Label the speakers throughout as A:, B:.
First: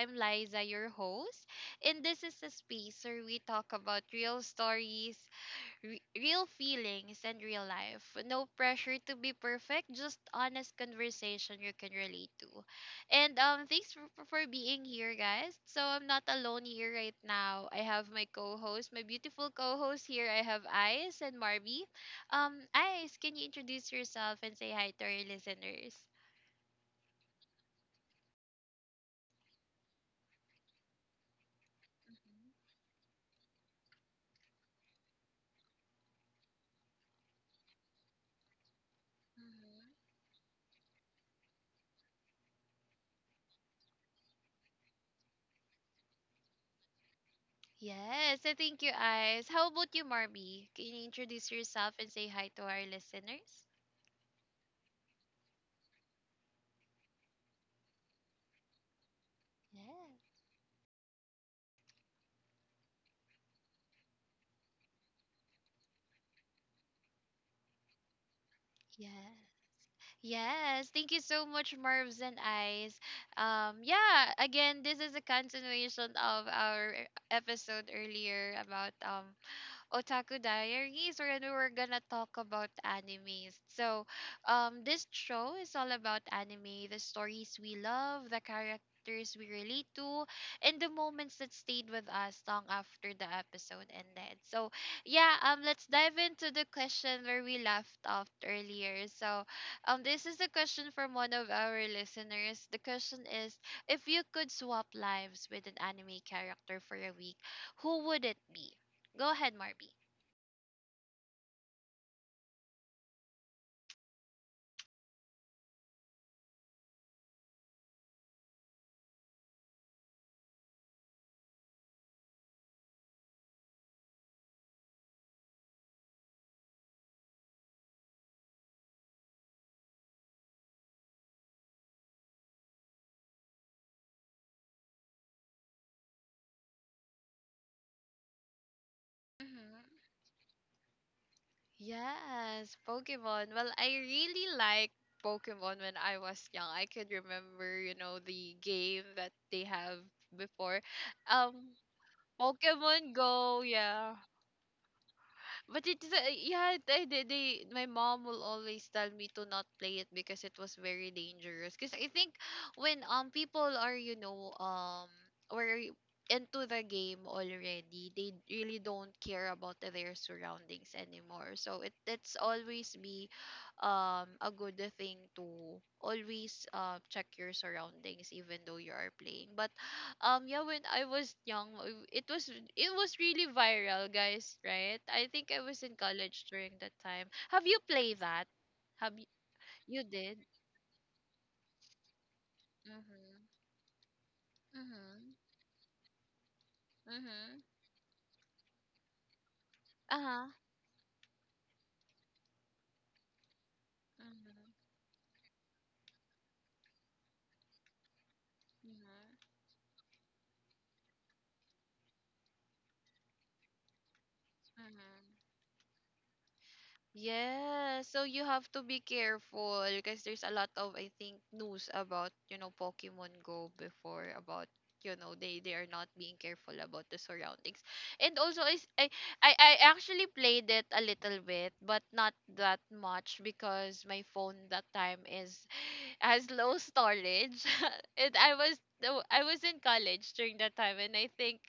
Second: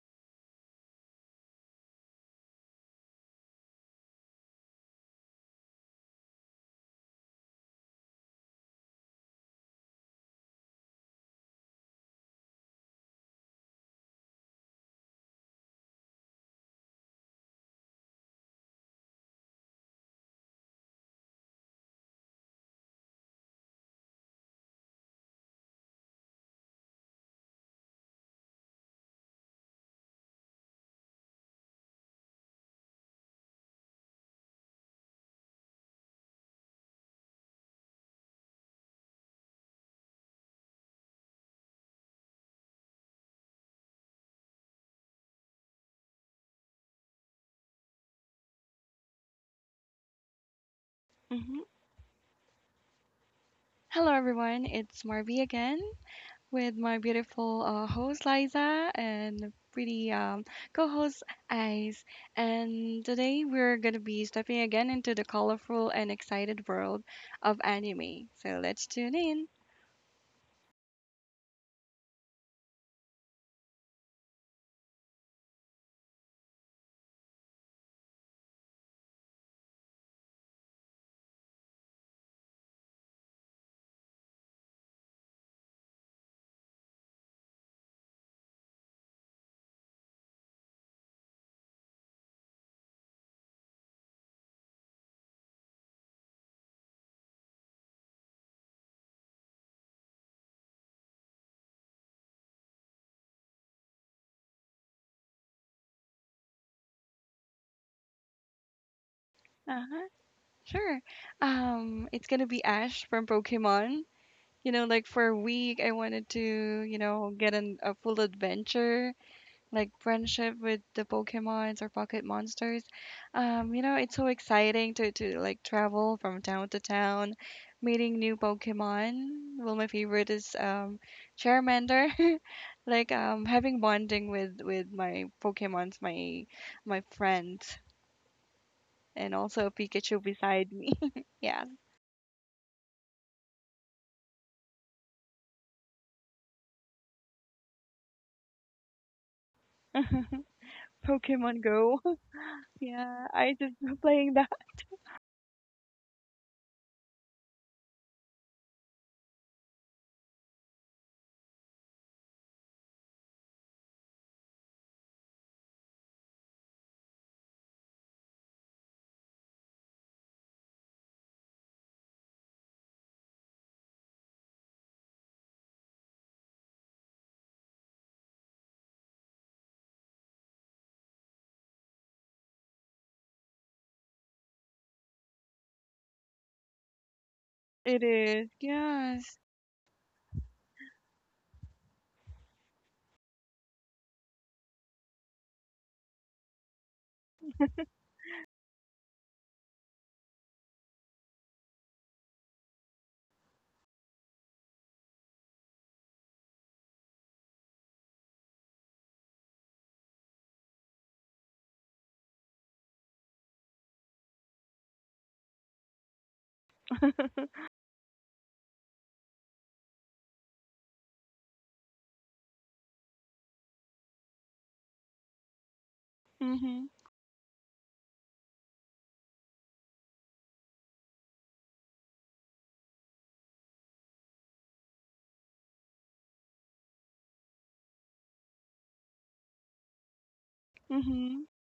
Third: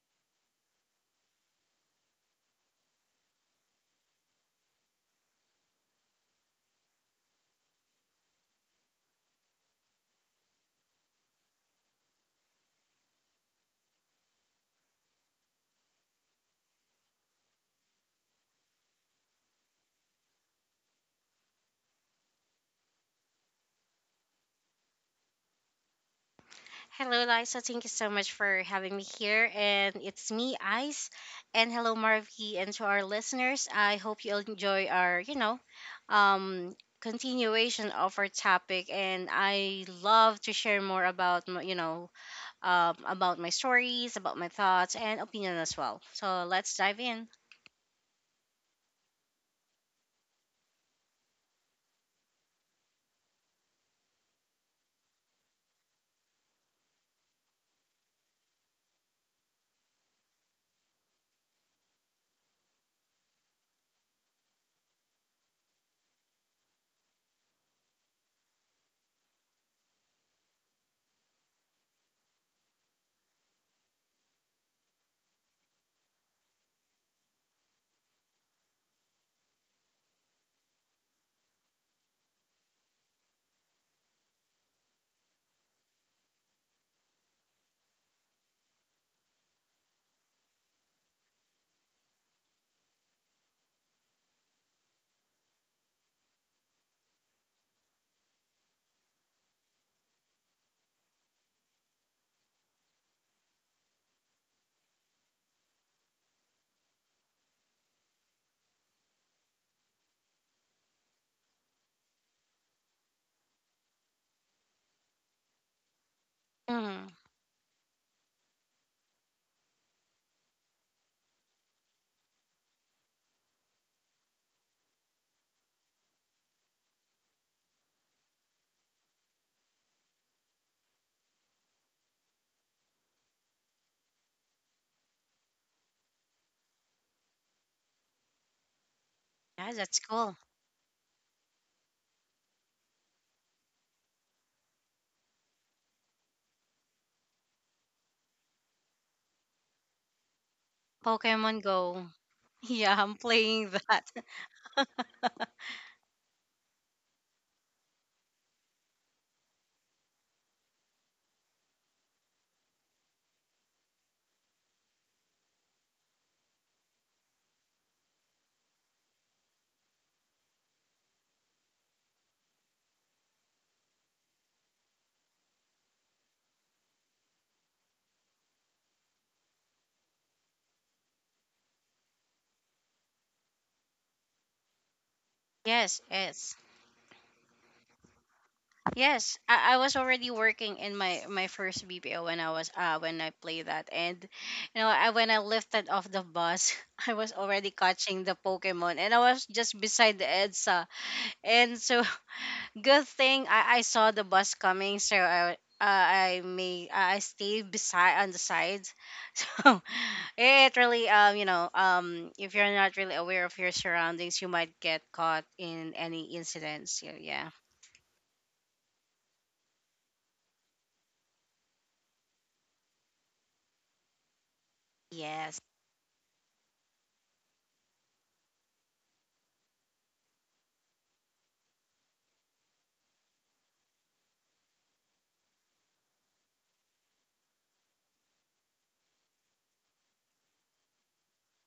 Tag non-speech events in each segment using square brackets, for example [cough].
A: I'm Liza, your host, and this is a space where we talk about real stories, real feelings, and real life. No pressure to be perfect, just honest conversation you can relate to. And thanks for being here, guys. So I'm not alone here right now. I have my co-host, my beautiful co-host here. I have Ice and Marby. Ice, can you introduce yourself and say hi to our listeners?
B: Hello, Liza. Thank you so much for having me here. And it's me, Ice. And hello,
A: Mm-hmm.
B: Marvy. And to our listeners, I hope you'll enjoy our, continuation of our topic. And I
A: Mhm.
B: love to share more about, about my stories, about my thoughts, and opinion as well. So let's dive in.
A: Yes, so thank you, Eyes. How about you, Marby? Can you introduce
C: Mhm.
A: yourself and say hi to our listeners?
C: Hello, everyone. It's Marvie again with my beautiful host Liza and pretty
A: Yes.
C: co-host Ice. And today we're gonna be stepping again into the colorful and excited world of anime. So let's tune
A: Yeah.
C: in.
A: Yes. Thank you so much, Marvs and Eyes. Yeah, again, this is a continuation of our episode earlier about Otaku Diaries, where we're gonna talk about animes. So, this show is all about anime, the stories we love, the characters we relate to, and the moments that stayed with us long after the episode ended. So, yeah, let's dive into the question where we left off earlier. So, this is the question from one of our listeners. The question is, if you could swap lives with an anime character for a week, who would it be? Go ahead,
C: Uh
A: Marby.
C: huh. Sure. It's gonna be Ash from Pokemon. You know, like for a week, I wanted to, you
B: Mm,
C: know, get a full adventure like friendship with the Pokemons or pocket monsters. You know, it's so exciting to like travel from town to town, meeting new Pokemon. Well, my favorite is Charmander. [laughs] Like having bonding with my Pokemons, my friends, and also
B: yeah,
A: Mhm.
B: that's
C: Pikachu
B: cool.
C: beside me. [laughs] Yeah,
A: Yes, Pokemon. Well, I really liked Pokemon when I was young. I could remember, you know, the game that they have before.
C: Pokemon
B: Pokemon
A: Um,
C: Go.
B: Go.
C: [laughs]
B: [laughs] Yeah,
A: Pokemon
B: I'm
C: Yeah, I
A: Go,
B: playing
C: just love
B: that.
A: yeah.
B: [laughs]
C: playing that.
A: But it's yeah, they my mom will always tell me to not play it because it was very dangerous. Because I think when people are were into the game already, they really don't care about their surroundings anymore. So it's always be a good thing to always check your surroundings even though you are playing. But yeah, when I was young, it was it was really viral, guys, right? I think I was in
B: Yes,
A: college
B: yes.
A: during that time. Have you
C: It
A: played that?
C: is.
A: have you,
C: Yes.
B: Yes, I was
A: you
B: already
A: did.
B: working in my first BPO when I was when I
A: Mhm.
B: played that, and you know when
A: Mhm.
B: I lifted off the bus, [laughs] I was
A: Mhm.
B: already catching the Pokemon, and I was just beside the
A: Uh-huh.
B: Edsa, and so [laughs] good thing I saw the bus
A: Mhm.
B: coming, so I may I stayed beside on the sides, [laughs]
A: Mhm.
B: so it really if you're not really aware of your surroundings, you might get caught
A: Mhm.
B: in any incidents. So, yeah.
A: Yeah, so you have to be careful because there's a lot of, I think, news about, you know, Pokemon Go before, about you know, they
B: Yes.
A: they are not being careful
C: Mhm.
A: about the surroundings. And also is, I actually played it a little bit, but not that much because my phone that time is [sighs] has low storage. [laughs] And I was in college during that time, and I
C: Mhm.
A: think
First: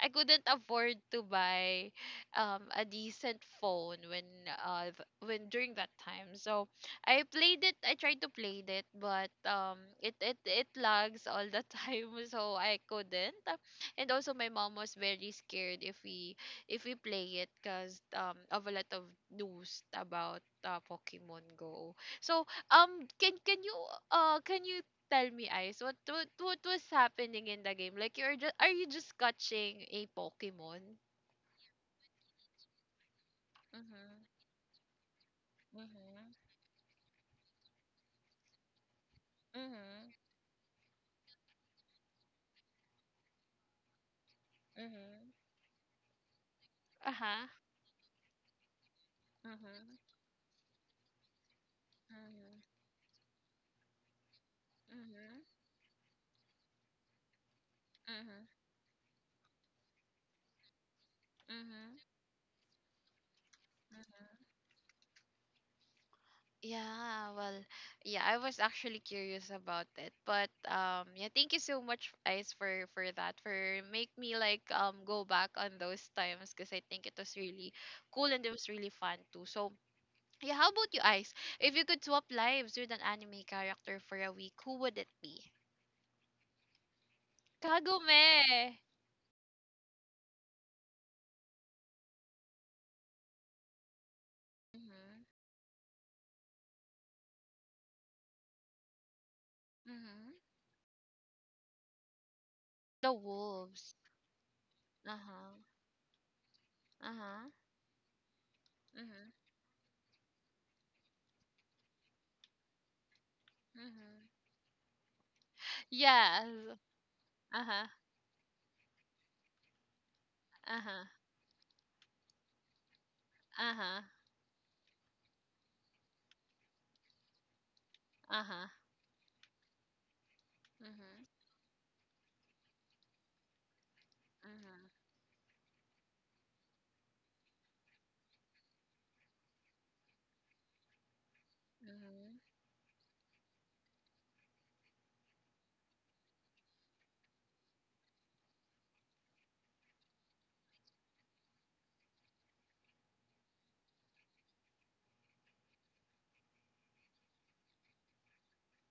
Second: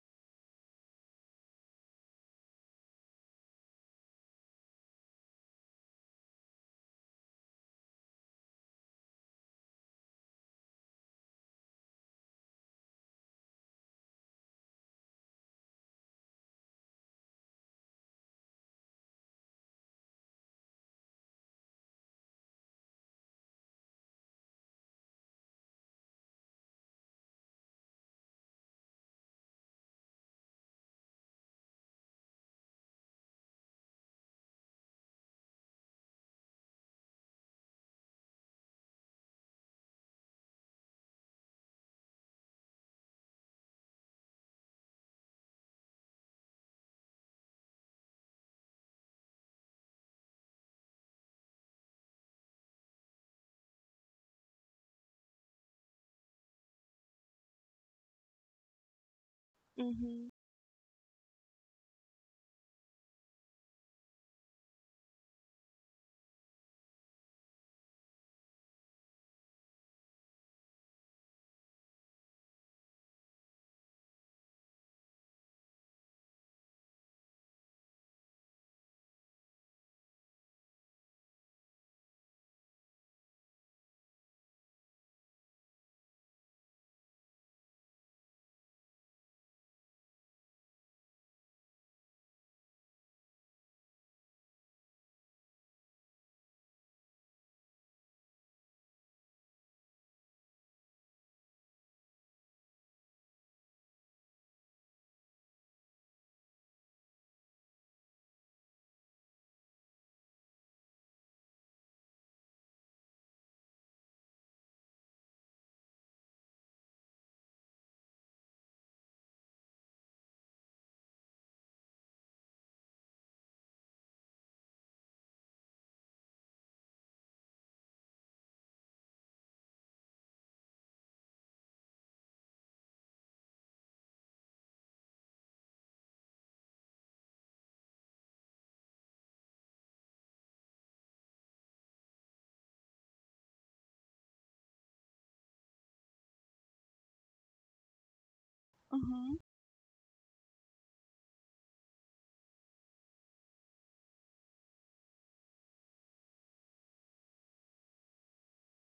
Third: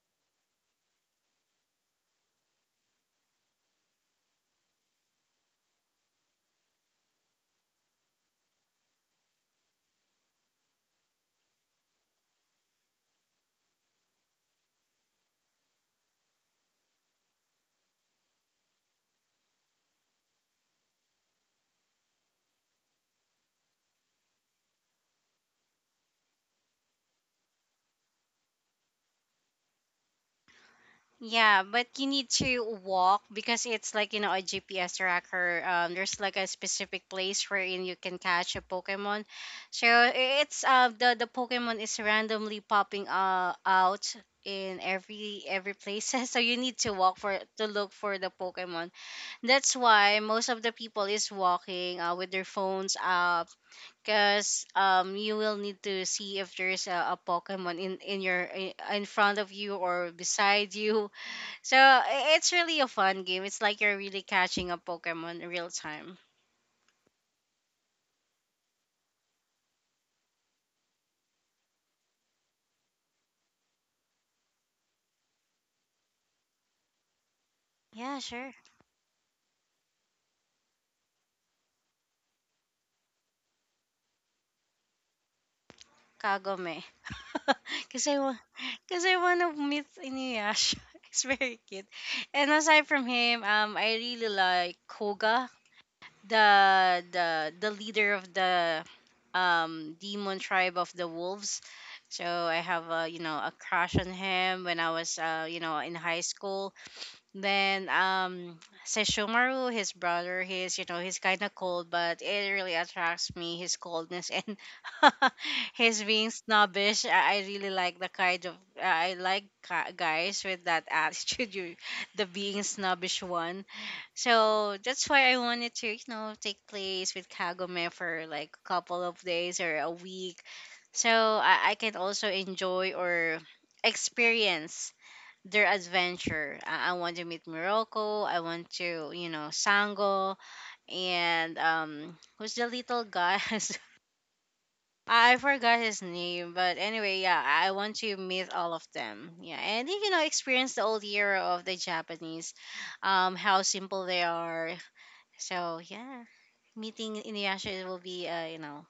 A: I couldn't afford to buy a decent phone when during that time. So I played it, I tried to play it, but it lags all the [laughs] time, so I couldn't. And also my mom was very scared if we, if we play it, because of a lot of news about Pokemon Go. So um can can you can you tell me, Ice, what was happening in the game? Like, you're just, are you just catching a Pokemon?
B: Yeah, but you need to walk because it's like you know
A: Mm-hmm.
B: a GPS tracker. There's
A: Mhm.
B: like a specific place wherein you can catch a Pokemon. So
A: Mhm.
B: I- it's the Pokemon is randomly popping out in
A: Mhm.
B: every place. [laughs] So you need to walk for
A: Uh-huh.
B: to look for the Pokemon. That's
A: Mhm.
B: why most of the people is walking with their
A: Mhm.
B: phones up because you
A: Mhm.
B: will need to see if there's a Pokemon in in your
A: Mhm.
B: in in front of you or
C: Mhm.
B: beside you so
A: Mhm.
B: it's really a fun game. It's like you're really
A: Mhm.
B: catching a Pokemon in real time.
A: Yeah, well, yeah, I was actually curious about it. But yeah, thank you so much, Ice, for that, for make me like go back on those times, because I think it was really
B: Yeah,
A: cool and it
B: sure.
A: was really fun too. So yeah, how about you, Ice? If you could swap lives with an anime character for a week, who would it be?
B: Kagome. [laughs] Because I,
A: Kagome.
B: want, cause I want to meet Inuyasha. [laughs] It's very cute. And aside from him, I really like
A: Mhm.
B: Koga, the the leader of the
A: Mhm.
B: demon tribe of the wolves. So I have a
A: The
B: you know a
A: wolves.
B: crush on him when I was
A: Uh-huh.
B: you know in high school.
A: Uh-huh.
B: Then
A: Mhm.
B: Sesshomaru, his brother, he's you know, he's kinda cold, but it really attracts me, his
A: Mhm.
B: coldness and [laughs] his being
A: Yes.
B: snobbish. I really
A: Uh-huh.
B: like the kind of guys with that
A: Uh-huh.
B: attitude, [laughs] you the being snobbish one.
A: Uh-huh.
B: So that's why I wanted to, you know, take place with Kagome for like a
A: Uh-huh.
B: couple of days or a week. So
A: Mhm.
B: I can also enjoy or
A: Mhm.
B: experience their adventure. I want to meet Morocco. I want to, you know, Sango and
A: Mhm.
B: who's the little guy? [laughs] I forgot his name, but anyway, yeah, I want to meet all of
C: Mhm.
B: them. Yeah, and you know, experience the old era of the Japanese, how simple they are. So yeah, meeting Inuyasha will be,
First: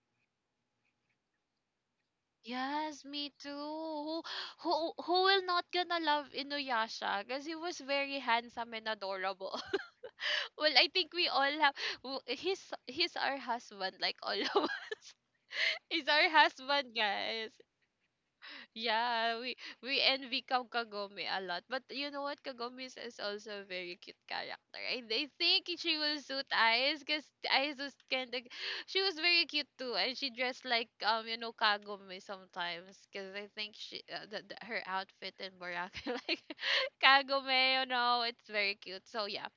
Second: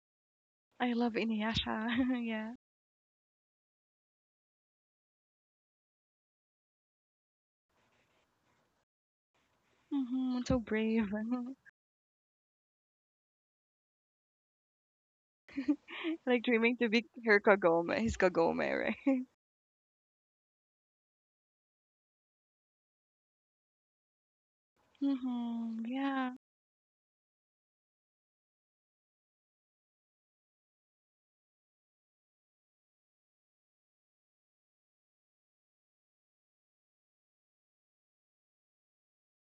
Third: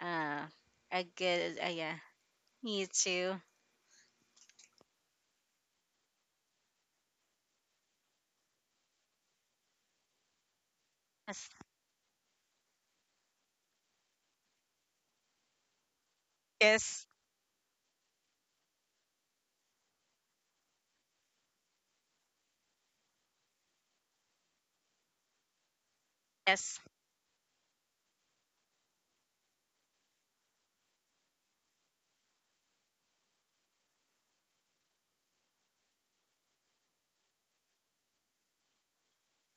B: uh,
C: I
B: a
C: love
B: good, yeah,
C: Inuyasha. [laughs] Yeah.
B: me
A: Yes, me
B: too.
A: too. Who will not gonna love Inuyasha? Because he was very handsome and adorable.
C: Hmm.
A: [laughs]
C: So
A: Well, I think
C: brave. [laughs]
A: we
B: Yes,
A: all have. He's our husband, like all of [laughs] us. He's our
C: Like dreaming to
A: husband,
B: yes,
C: be her
A: guys.
C: Kagome, his Kagome, right?
A: Yeah, we envy Kam Kagome a lot. But you know what? Kagome is also a very cute character.
C: [laughs]
A: I think
C: Hmm.
A: she will
C: Yeah.
A: suit
B: yes,
A: Eyes because Eyes was kind of, she was very cute too, and she dressed like you know, Kagome sometimes, because I think she her outfit in Boracay [laughs] like Kagome, you know, it's very cute. So yeah.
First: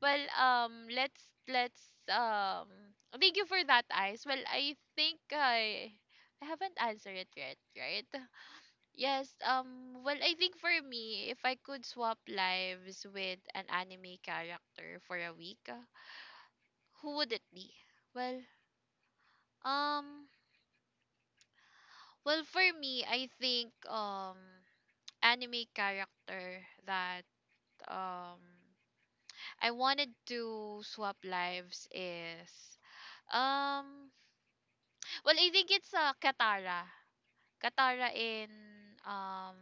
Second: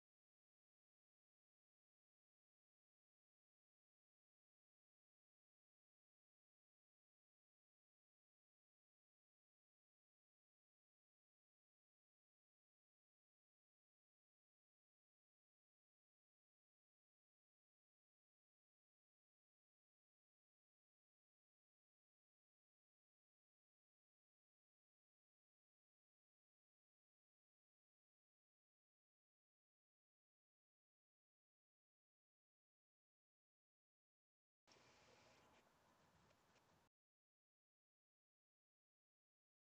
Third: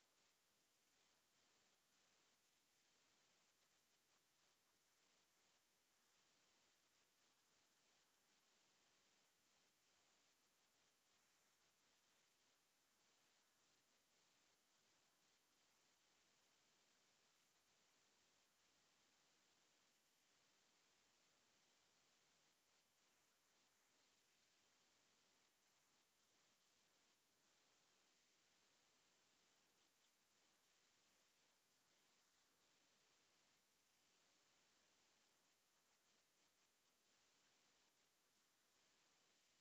A: Well, let's thank you for that, Eyes. Well, I think I haven't answered it yet, right? Yes, well, I think for me, if I could swap lives with an anime character for a week, who would it be? Well, um well, for me, I think anime character that um I wanted to swap lives is um well, I think it's Katara. Katara in um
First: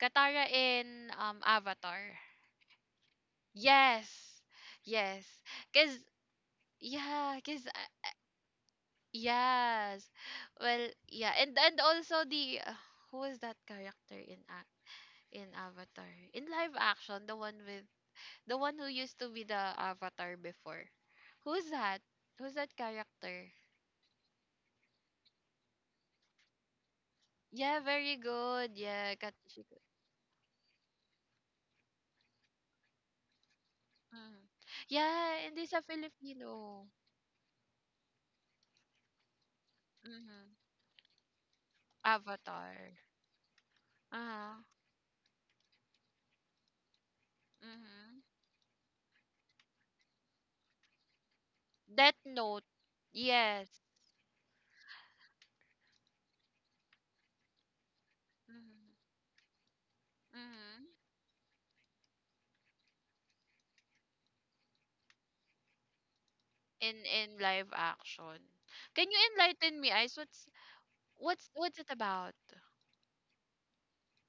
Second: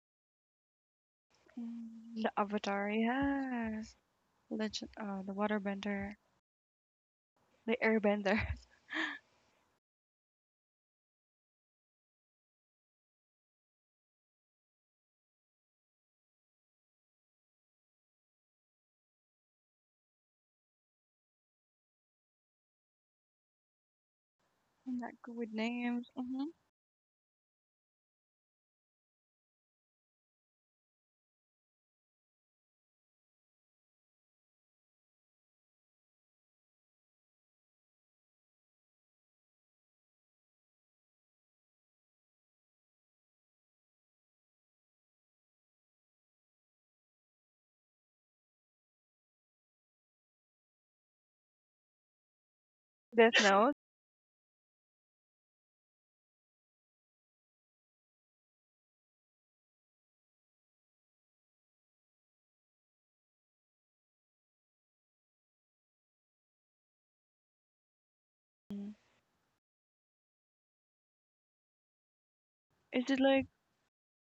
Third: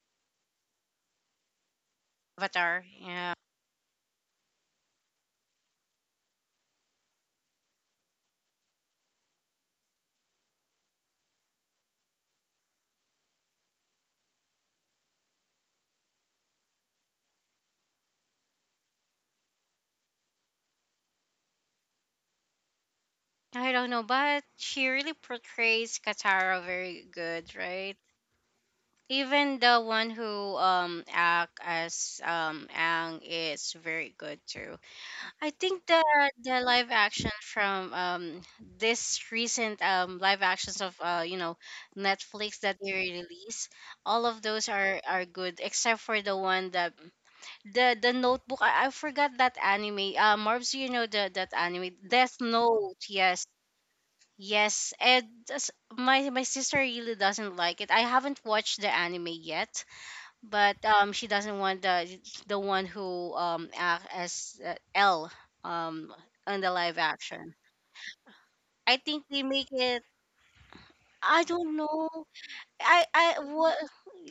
A: Katara in Avatar.
C: Mm, the
B: Avatar.
C: Avatar,
B: Yeah,
C: yes.
A: Yes,
C: Legend,
A: yes,
C: the
A: cause
C: Waterbender,
A: yeah, cause
C: the Airbender.
A: yes, well, yeah, and also the who was that character in Avatar, in live action, the one with the one who used to be the Avatar before, who's that? Who's that character?
B: I don't know, but she
C: [laughs] I'm
B: really
C: not good with
B: portrays
C: names. Hmm.
B: Katara very good,
A: Yeah,
B: right?
A: very good. Yeah,
B: Even
A: Katsushiko.
B: the one who act as Ang is very good
A: Mm.
B: too.
A: Yeah,
B: I
A: and he's a
B: think the
A: Filipino.
B: live action from this recent live
A: Mm-hmm.
B: actions of Netflix that they
A: Avatar.
B: release, all of
A: Uh-huh.
B: those are good except for the one that the
A: Mm-hmm.
B: Notebook. I forgot that anime. Marbs, you know the that anime
A: Death
B: Death
A: Note.
B: Note.
C: Death
B: Yes.
C: Note.
A: Yes.
B: Yes, and my sister really doesn't like it. I haven't watched the
A: Mm-hmm.
B: anime yet, but
A: Mhm.
B: she doesn't want the one who act as L um on the live
A: In
B: action.
A: live action.
C: Mm.
B: I
A: Can you
B: think they make
A: enlighten me,
B: it.
A: Ice? What's,
B: I
A: what's
B: don't
A: what's it
B: know.
A: about?
C: Is it
B: I
C: like?
B: what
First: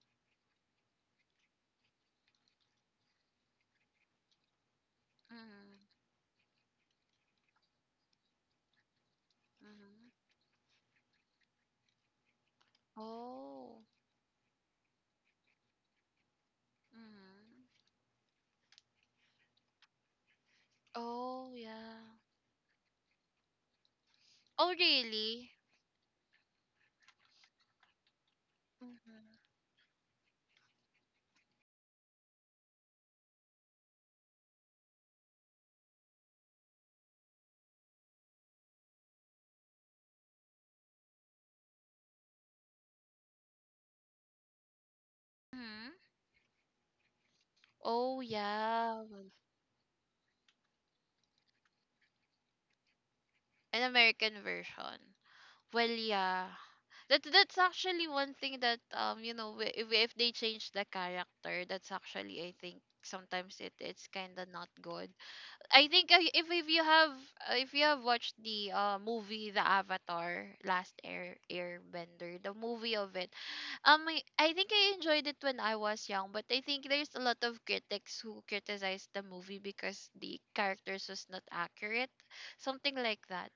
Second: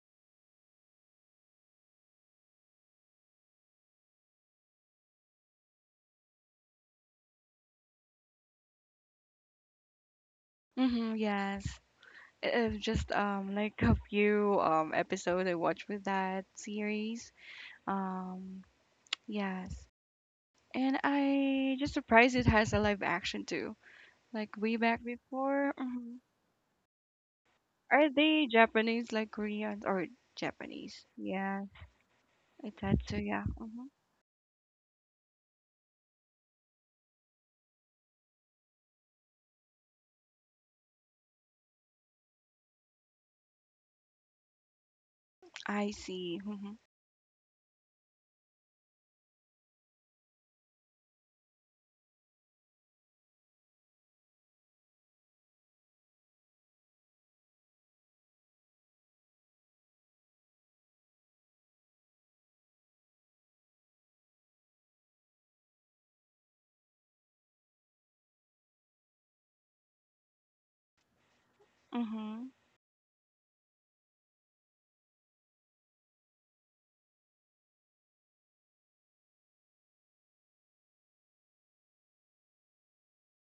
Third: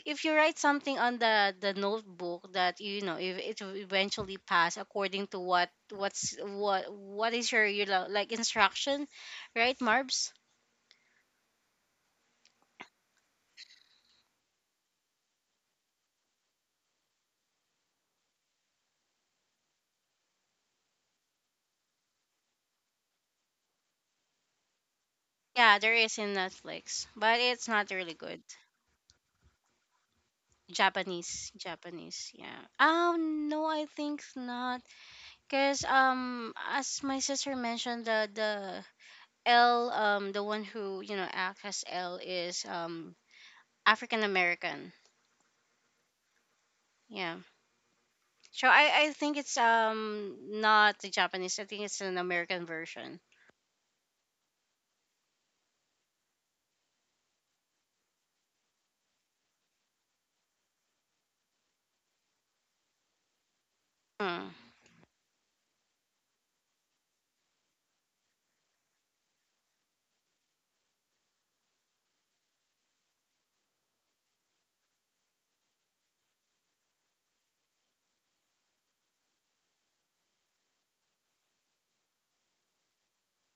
B: if you write something on the notebook that you know if it will eventually pass according to what
A: Mm-hmm.
B: what's what is your you know like instruction, right,
A: Mm-hmm.
B: Marbs?
C: Hmm, yes. Just like
A: Oh.
C: a few episodes I watched with that series.
A: Mm-hmm.
C: Um, [tsk] yes. And
A: Oh
C: I just
A: yeah.
C: surprised it has a live action too. Like
A: Oh
C: way back
A: really?
C: before.
B: Yeah, there is
C: Hmm.
B: in Netflix, but it's not
C: Are
B: really good.
C: they Japanese like
A: Mm-hmm.
C: Koreans or Japanese?
B: Japanese,
C: Yeah,
B: Japanese, yeah.
C: it's Tatsuya. Yeah.
B: No, I
C: Hmm.
B: think not, cause as my sister mentioned, the L, the one who you know acts as L is African American,
C: I
A: Mm-hmm.
C: see. Mm-hmm.
B: yeah.
A: Oh
B: So
A: yeah.
B: I
A: Well,
B: think it's not the Japanese. I think it's an American version.
A: an American version. Well yeah. That that's actually one thing that you know, if they change the character, that's actually, I think, sometimes it's kind of
B: Hmm.
A: not good. I think if you have watched the movie The Avatar Last Airbender,
C: Mm-hmm.
A: the movie of it, I think I enjoyed it when I was young, but I think there's a lot of critics who criticized the movie because the characters was not accurate, something like that,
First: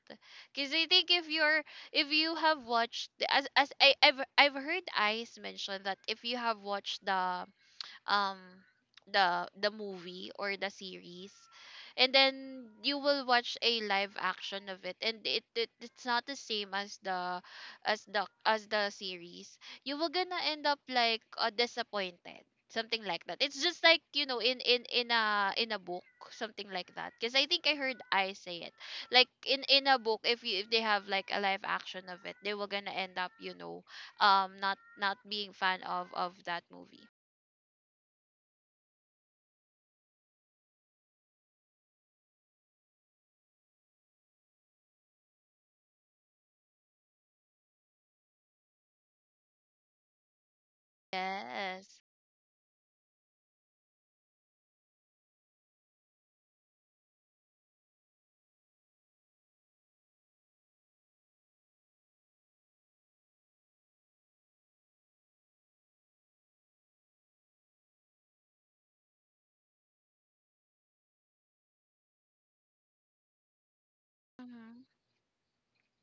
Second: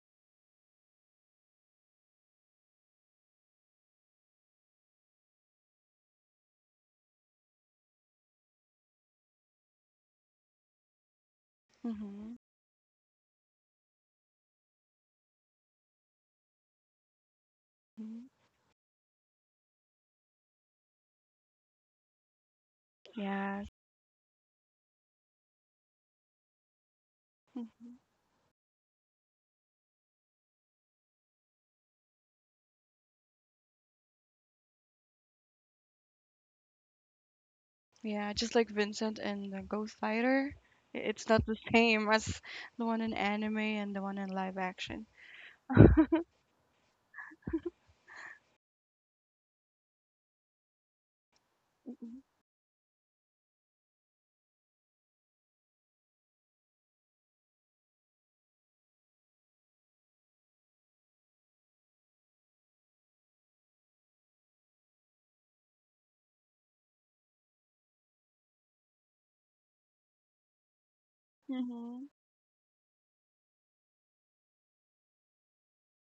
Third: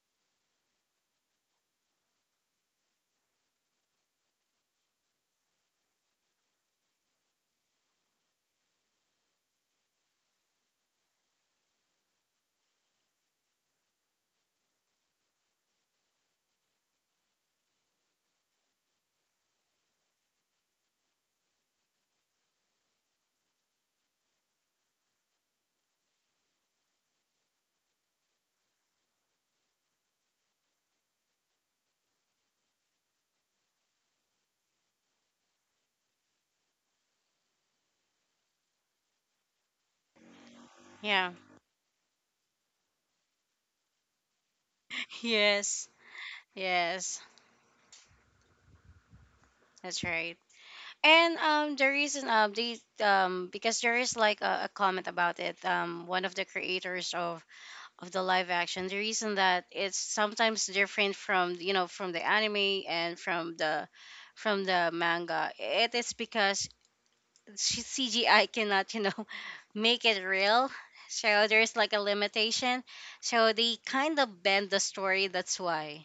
A: because I think if you're, if you have watched, as I, I've heard Ice mention, that if you have watched the um the movie or the series, and
C: Hmm.
A: then you will watch a live action of it, and it's not the same as the, as the,
C: Hmm.
A: as the series, you will gonna end up like, disappointed, something like that. It's
C: Yes.
A: just like, you know, in a book, something like that, because I think I
C: Hmm.
A: heard I say it, like in a book, if you, if they have like a live action of it, they were gonna end up, you know, not being fan of that movie.
C: Yeah, just like Vincent and the Ghost Fighter. It's
B: Yeah. [laughs]
C: not the same as the one in anime and the one in live action.
B: Yes. Yes. That's right. And the
A: Yes.
C: Mm-hmm.
B: reason they because there is like a comment about it one of the creators of the live action the reason that it's sometimes different from you know from the anime and from the manga it is because c- CGI cannot you know [laughs] make it real so there's like a
C: Mm-hmm.
B: limitation so they kind of bend the
A: Mhm.
B: story that's why.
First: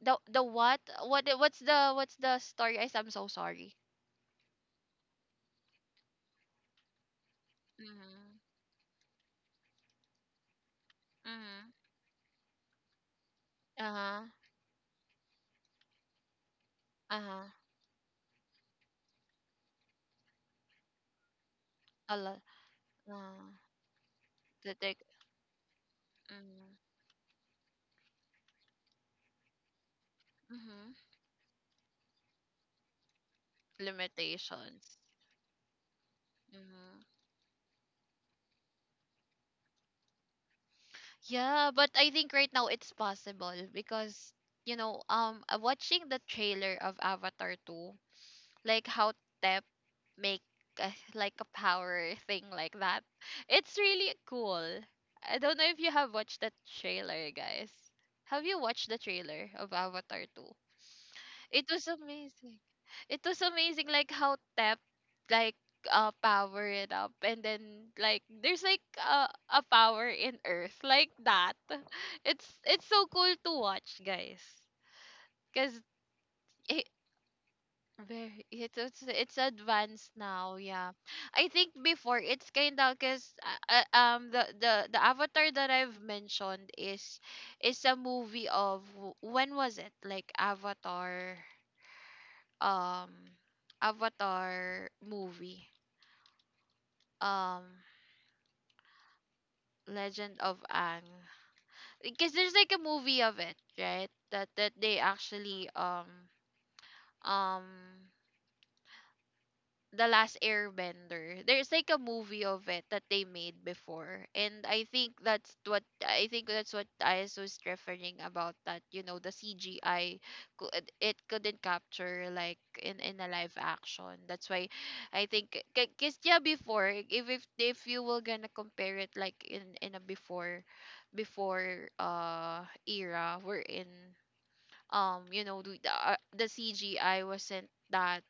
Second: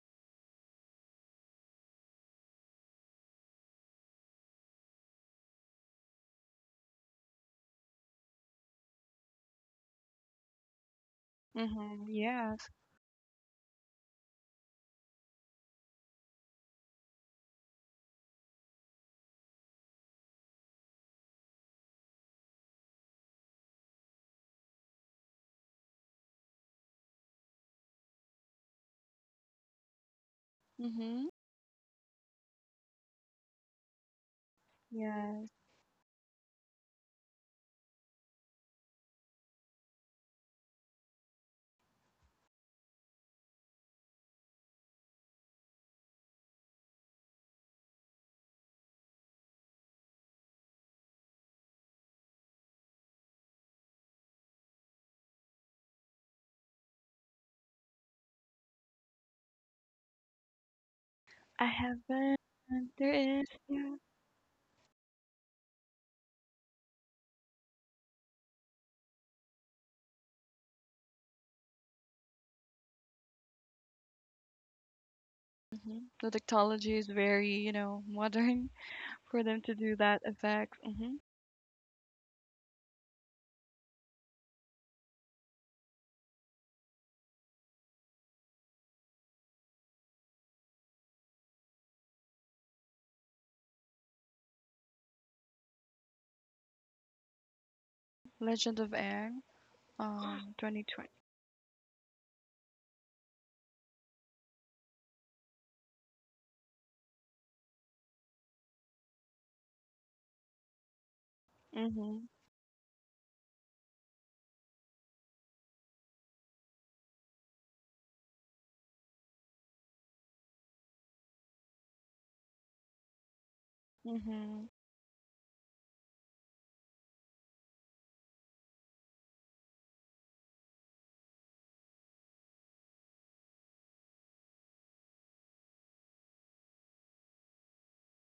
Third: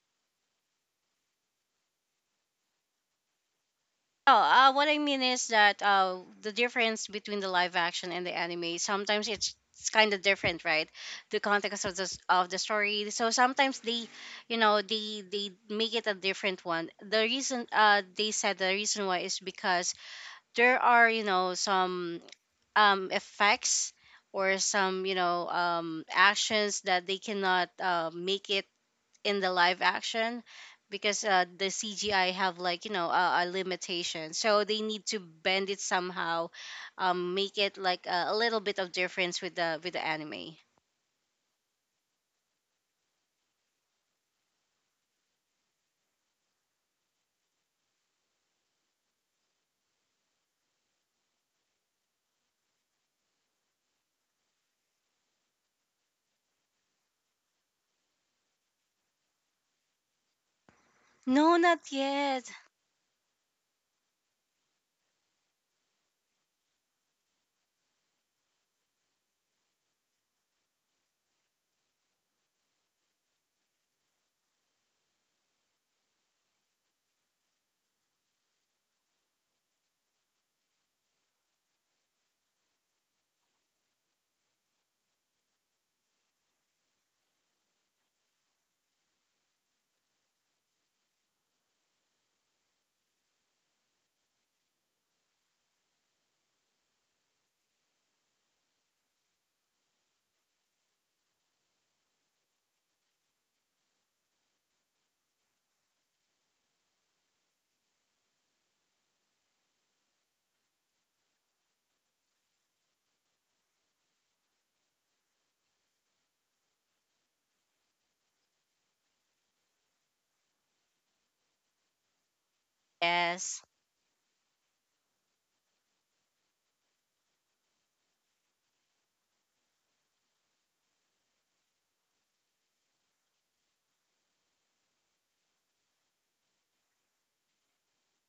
A: The what? What, what's the story? I, I'm so sorry.
B: Oh, what I mean is that the difference between the live action and the
A: Mhm.
B: anime sometimes it's kind of different, right? The
A: Mhm.
B: context of the of the
C: Yes.
B: story. So sometimes they,
A: Uh-huh.
B: you know, they make it a different one. The
A: Uh-huh.
B: reason they said the reason why is because there are you know
A: A
B: some
A: lot. Uh,
B: effects or
A: the take
B: some you know
A: mm,
B: actions that they cannot make it in the live action
A: mhm.
B: because
C: Mm-hmm.
B: the CGI have like you know a limitation, so they
A: Limitations.
B: need to
C: Yes.
B: bend it somehow,
A: Mhm.
B: make it like a little bit of difference with the anime.
A: Yeah, but I think right now it's possible, because you know, watching the trailer of Avatar 2, like how Tef make a, like a power thing like that. It's really cool. I don't know if you have watched that trailer, guys. Have you watched the trailer of Avatar 2?
B: No,
C: I
A: It was
B: not
C: haven't.
B: yet.
A: amazing.
C: There
A: It was
C: is.
A: amazing,
C: Yeah.
A: like how Tep, like power it up and then like there's like a power in earth like that. [laughs] It's so cool to watch, guys. Cuz
C: Hmm. The technology is very, you know,
A: very,
C: modern,
A: it's, it's
C: for them to do
A: advanced
C: that
A: now,
C: effect.
A: yeah.
C: Hmm.
A: I think before it's kind of because the Avatar that I've mentioned is a movie of when was it, like Avatar, um Avatar movie, um
C: Legend of Aang,
A: Legend
C: [gasps]
A: of Aang,
C: 2020.
A: because there's like a movie of it, right, that that they actually um The Last Airbender. There's like a
C: Mhm,
A: movie of it that they made before, and I think that's what, I think that's what I was referring about, that you know the CGI, it couldn't capture, like in a live
B: Yes.
A: action. That's why,
C: mhm,
A: I think, because yeah, before, if you were gonna compare it, like in a before, before era we're in, you know, the CGI wasn't that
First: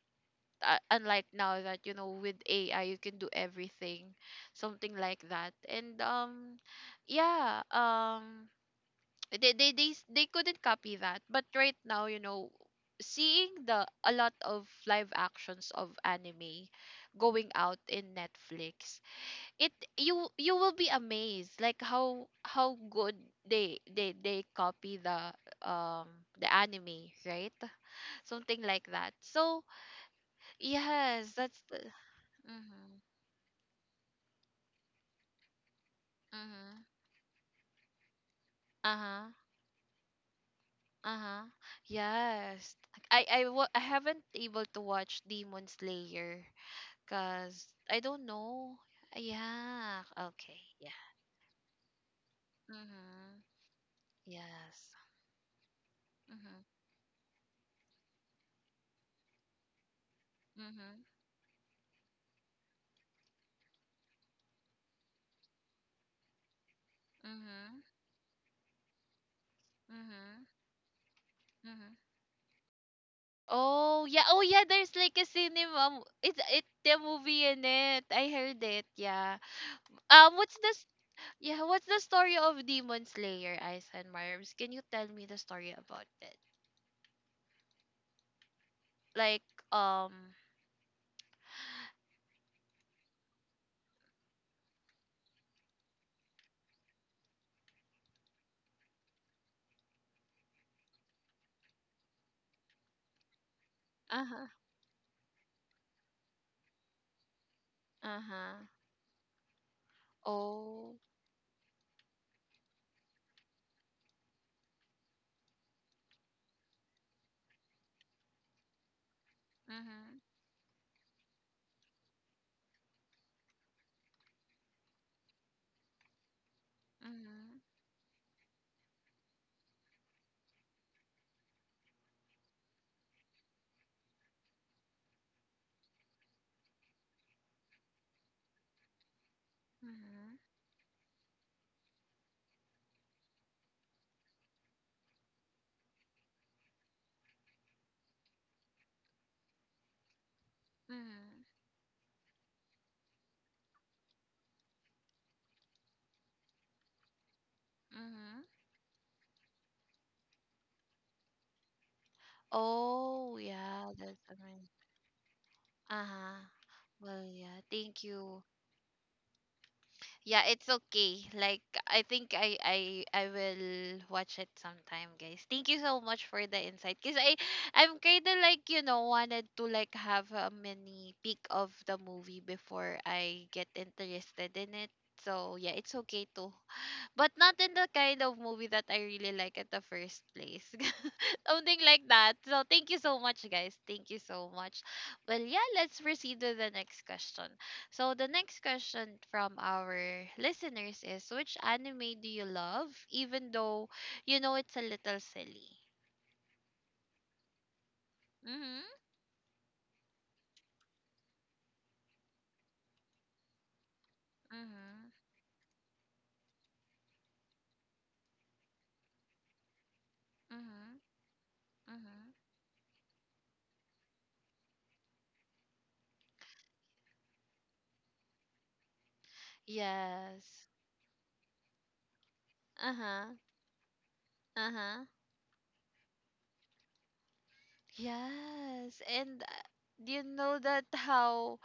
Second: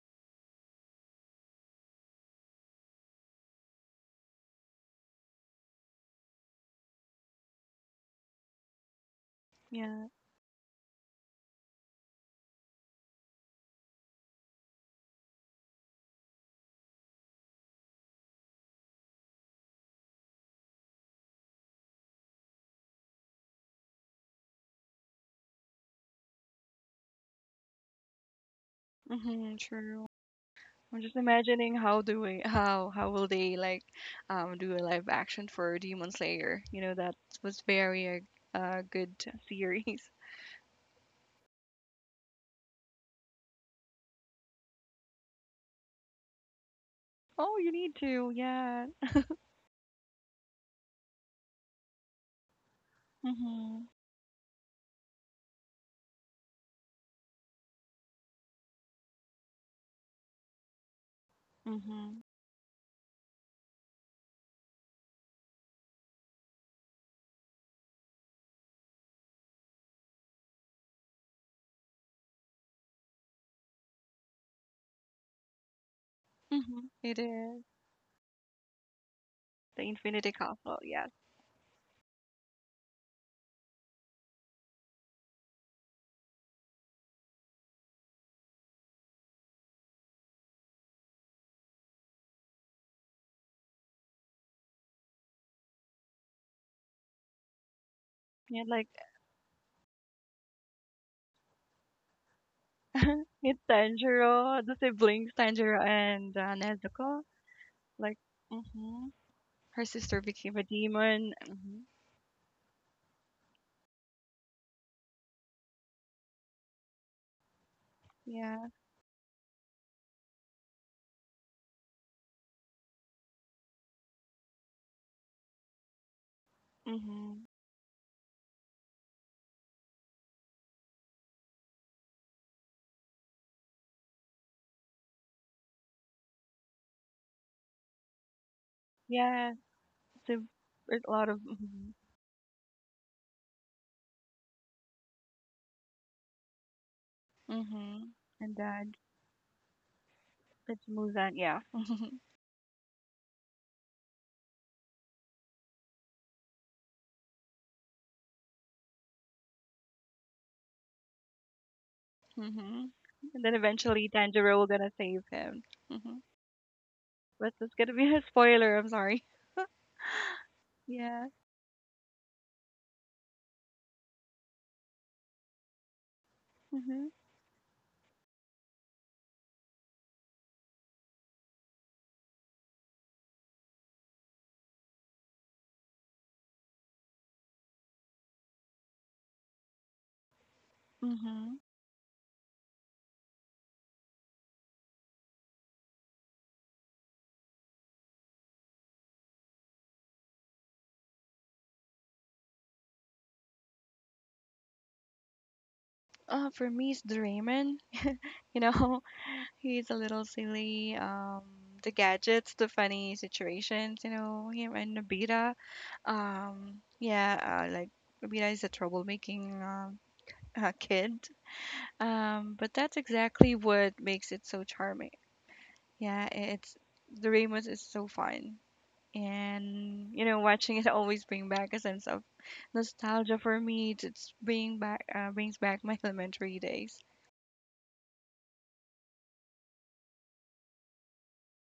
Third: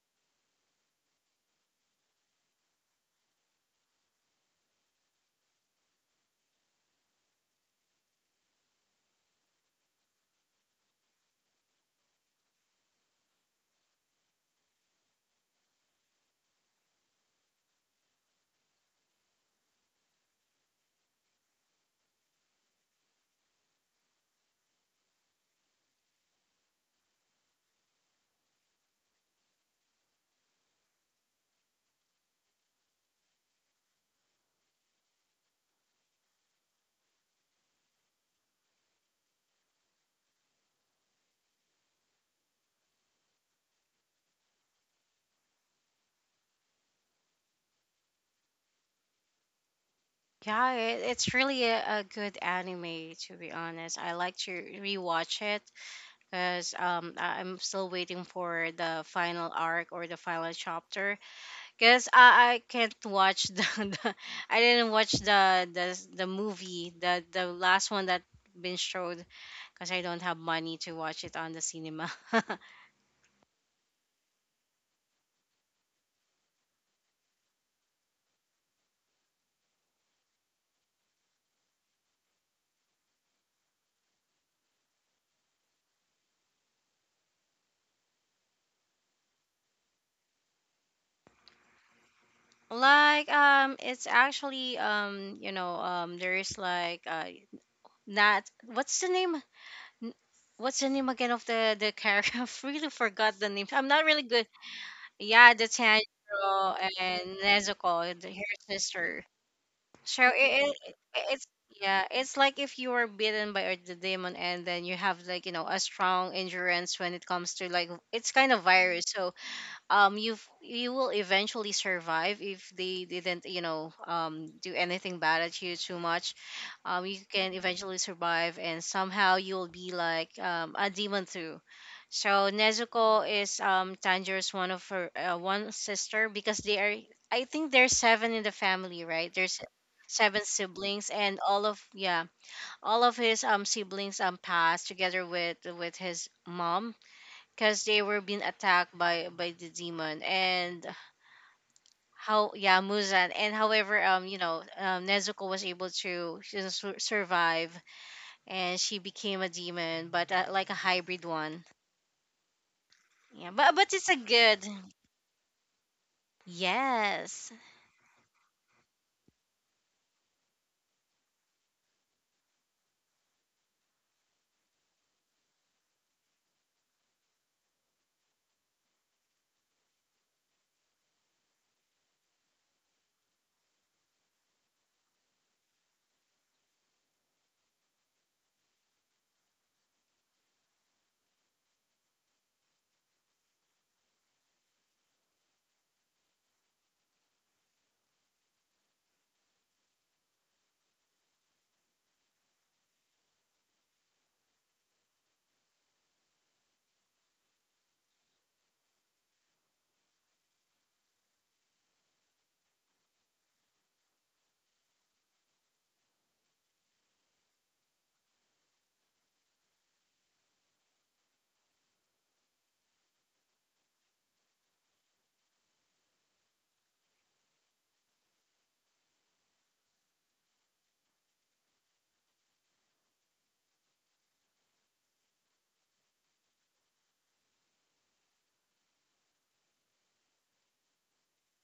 A: unlike now that you know, with AI, you can do everything, something like that. And yeah, [tsk]
C: yeah,
A: they couldn't copy that. But right now, you know, seeing the a lot of live actions of anime going out in Netflix, it, you will be amazed, like how good they copy the anime, right? Something like that.
C: mhm,
A: So
C: true. I'm just
A: yes, that's
C: imagining how do we,
A: Mm-hmm.
C: how will they like, do a live action for Demon Slayer?
A: Mm-hmm.
C: You know that was very a good
A: Uh-huh.
C: series. [laughs]
A: Uh-huh. Yes. I haven't able to watch Demon Slayer,
C: Oh, you
A: cuz
C: need
A: I don't
C: to,
A: know.
C: yeah.
A: Yeah. Okay.
B: Yeah,
A: Yeah.
B: it's really a good anime to
A: Mm-hmm.
B: be
C: Mhm,
B: honest. I like to
A: Yes.
B: rewatch it because
A: Mm-hmm.
B: I- I'm still waiting for the final arc or the final
A: Mm-hmm.
B: chapter. Cause
C: mhm,
B: I can't watch the, [laughs] the. I didn't watch the the movie the
A: Mm-hmm.
B: last one that been showed because I don't have
A: Mm-hmm.
B: money to watch it on the
A: Mm-hmm.
B: cinema. [laughs]
A: Oh, yeah. Oh, yeah, there's like a cinema. It's it
C: mhm.
A: the
C: It
A: movie in
C: is
A: it. I heard it. Yeah.
C: the Infinity
A: Um, what's
C: Castle.
A: this,
C: Yes,
A: yeah, what's the story of Demon Slayer, Ice and Marms? Can you tell me the story about it? Like um
B: Like it's actually you know there is like not
C: yeah, like
B: what's the name? N- What's the name again of the character? [laughs] I've really forgot the
C: it's
B: name. I'm not really good.
A: Uh-huh.
C: Tanjiro, the siblings
B: Yeah, the
C: Tanjiro and
B: Tanjiro
C: Nezuko.
B: and
C: Like
B: Nezuko, her
A: Uh-huh.
C: mhm.
B: sister.
C: Her sister
B: So
C: became a
A: Oh.
B: it
C: demon.
B: it's
C: Mhm.
B: yeah, it's like if you were bitten by a the demon and then you have like, you know, a strong endurance when it comes to like it's kind of
C: Yeah.
B: virus. So
A: Mhm.
B: you've you will eventually survive if they didn't you know do anything bad at you too much you
C: Mhm.
B: can
A: Mhm.
B: eventually survive and somehow you'll be like a demon too. So Nezuko is Tanjiro's one of her one sister because they are I think there's seven in the family, right?
C: Yeah.
B: There's
A: Mhm.
B: seven
C: So there's
B: siblings
C: a lot
B: and
C: of
B: all of
C: mhm.
B: yeah all of his siblings passed together with his mom because they
C: Mhm.
B: were being
C: And
B: attacked
C: then
B: by the demon.
C: it's
B: And
C: Muzan.
A: Mhm.
C: Yeah. [laughs]
B: how yeah Muzan. And however Nezuko was able to you know, survive
A: Mhm.
B: and she became a demon but like a hybrid one,
C: Mhm.
A: Oh,
C: And
B: yeah,
C: then
B: but
A: yeah,
B: it's
C: eventually
B: a
A: that's
C: Tanjiro will
B: good,
A: amazing.
C: gonna save him. Mhm.
A: Uh-huh. Well,
B: yes,
C: But
A: yeah,
C: that's gonna
A: thank
C: be a
A: you.
C: spoiler. I'm sorry.
A: Yeah, it's okay.
C: Yeah.
A: Like, I think I will watch it sometime, guys. Thank you so much for the insight.
C: Mhm.
A: Cause I'm kinda like you know wanted to like have a mini peek of the movie before I get interested in it. So yeah, it's okay to. But not in the kind of movie that I really like at the first place. [laughs]
C: Mhm.
A: Something like that. So thank you so much, guys. Thank you so much. Well, yeah, let's proceed to the next question. So the next question from our listeners is, which anime do you love even though you know it's a little silly?
C: For me, it's Doraemon. You
A: Mhm.
C: know, [laughs] he's a little silly. The gadgets, the funny situations, you know, him and
A: Mhm.
C: Nobita. Yeah, like Nobita is a troublemaking
A: Mhm.
C: kid.
A: Mhm.
C: But that's exactly what makes it so charming. Yeah, I- it's Doraemon is so fun. And you know,
A: Yes.
C: watching it [laughs] always bring back a sense of
A: Uh-huh.
C: nostalgia for me. It's bring back
A: Uh-huh.
C: brings back my [laughs] elementary days.
A: Yes. And do you know that how?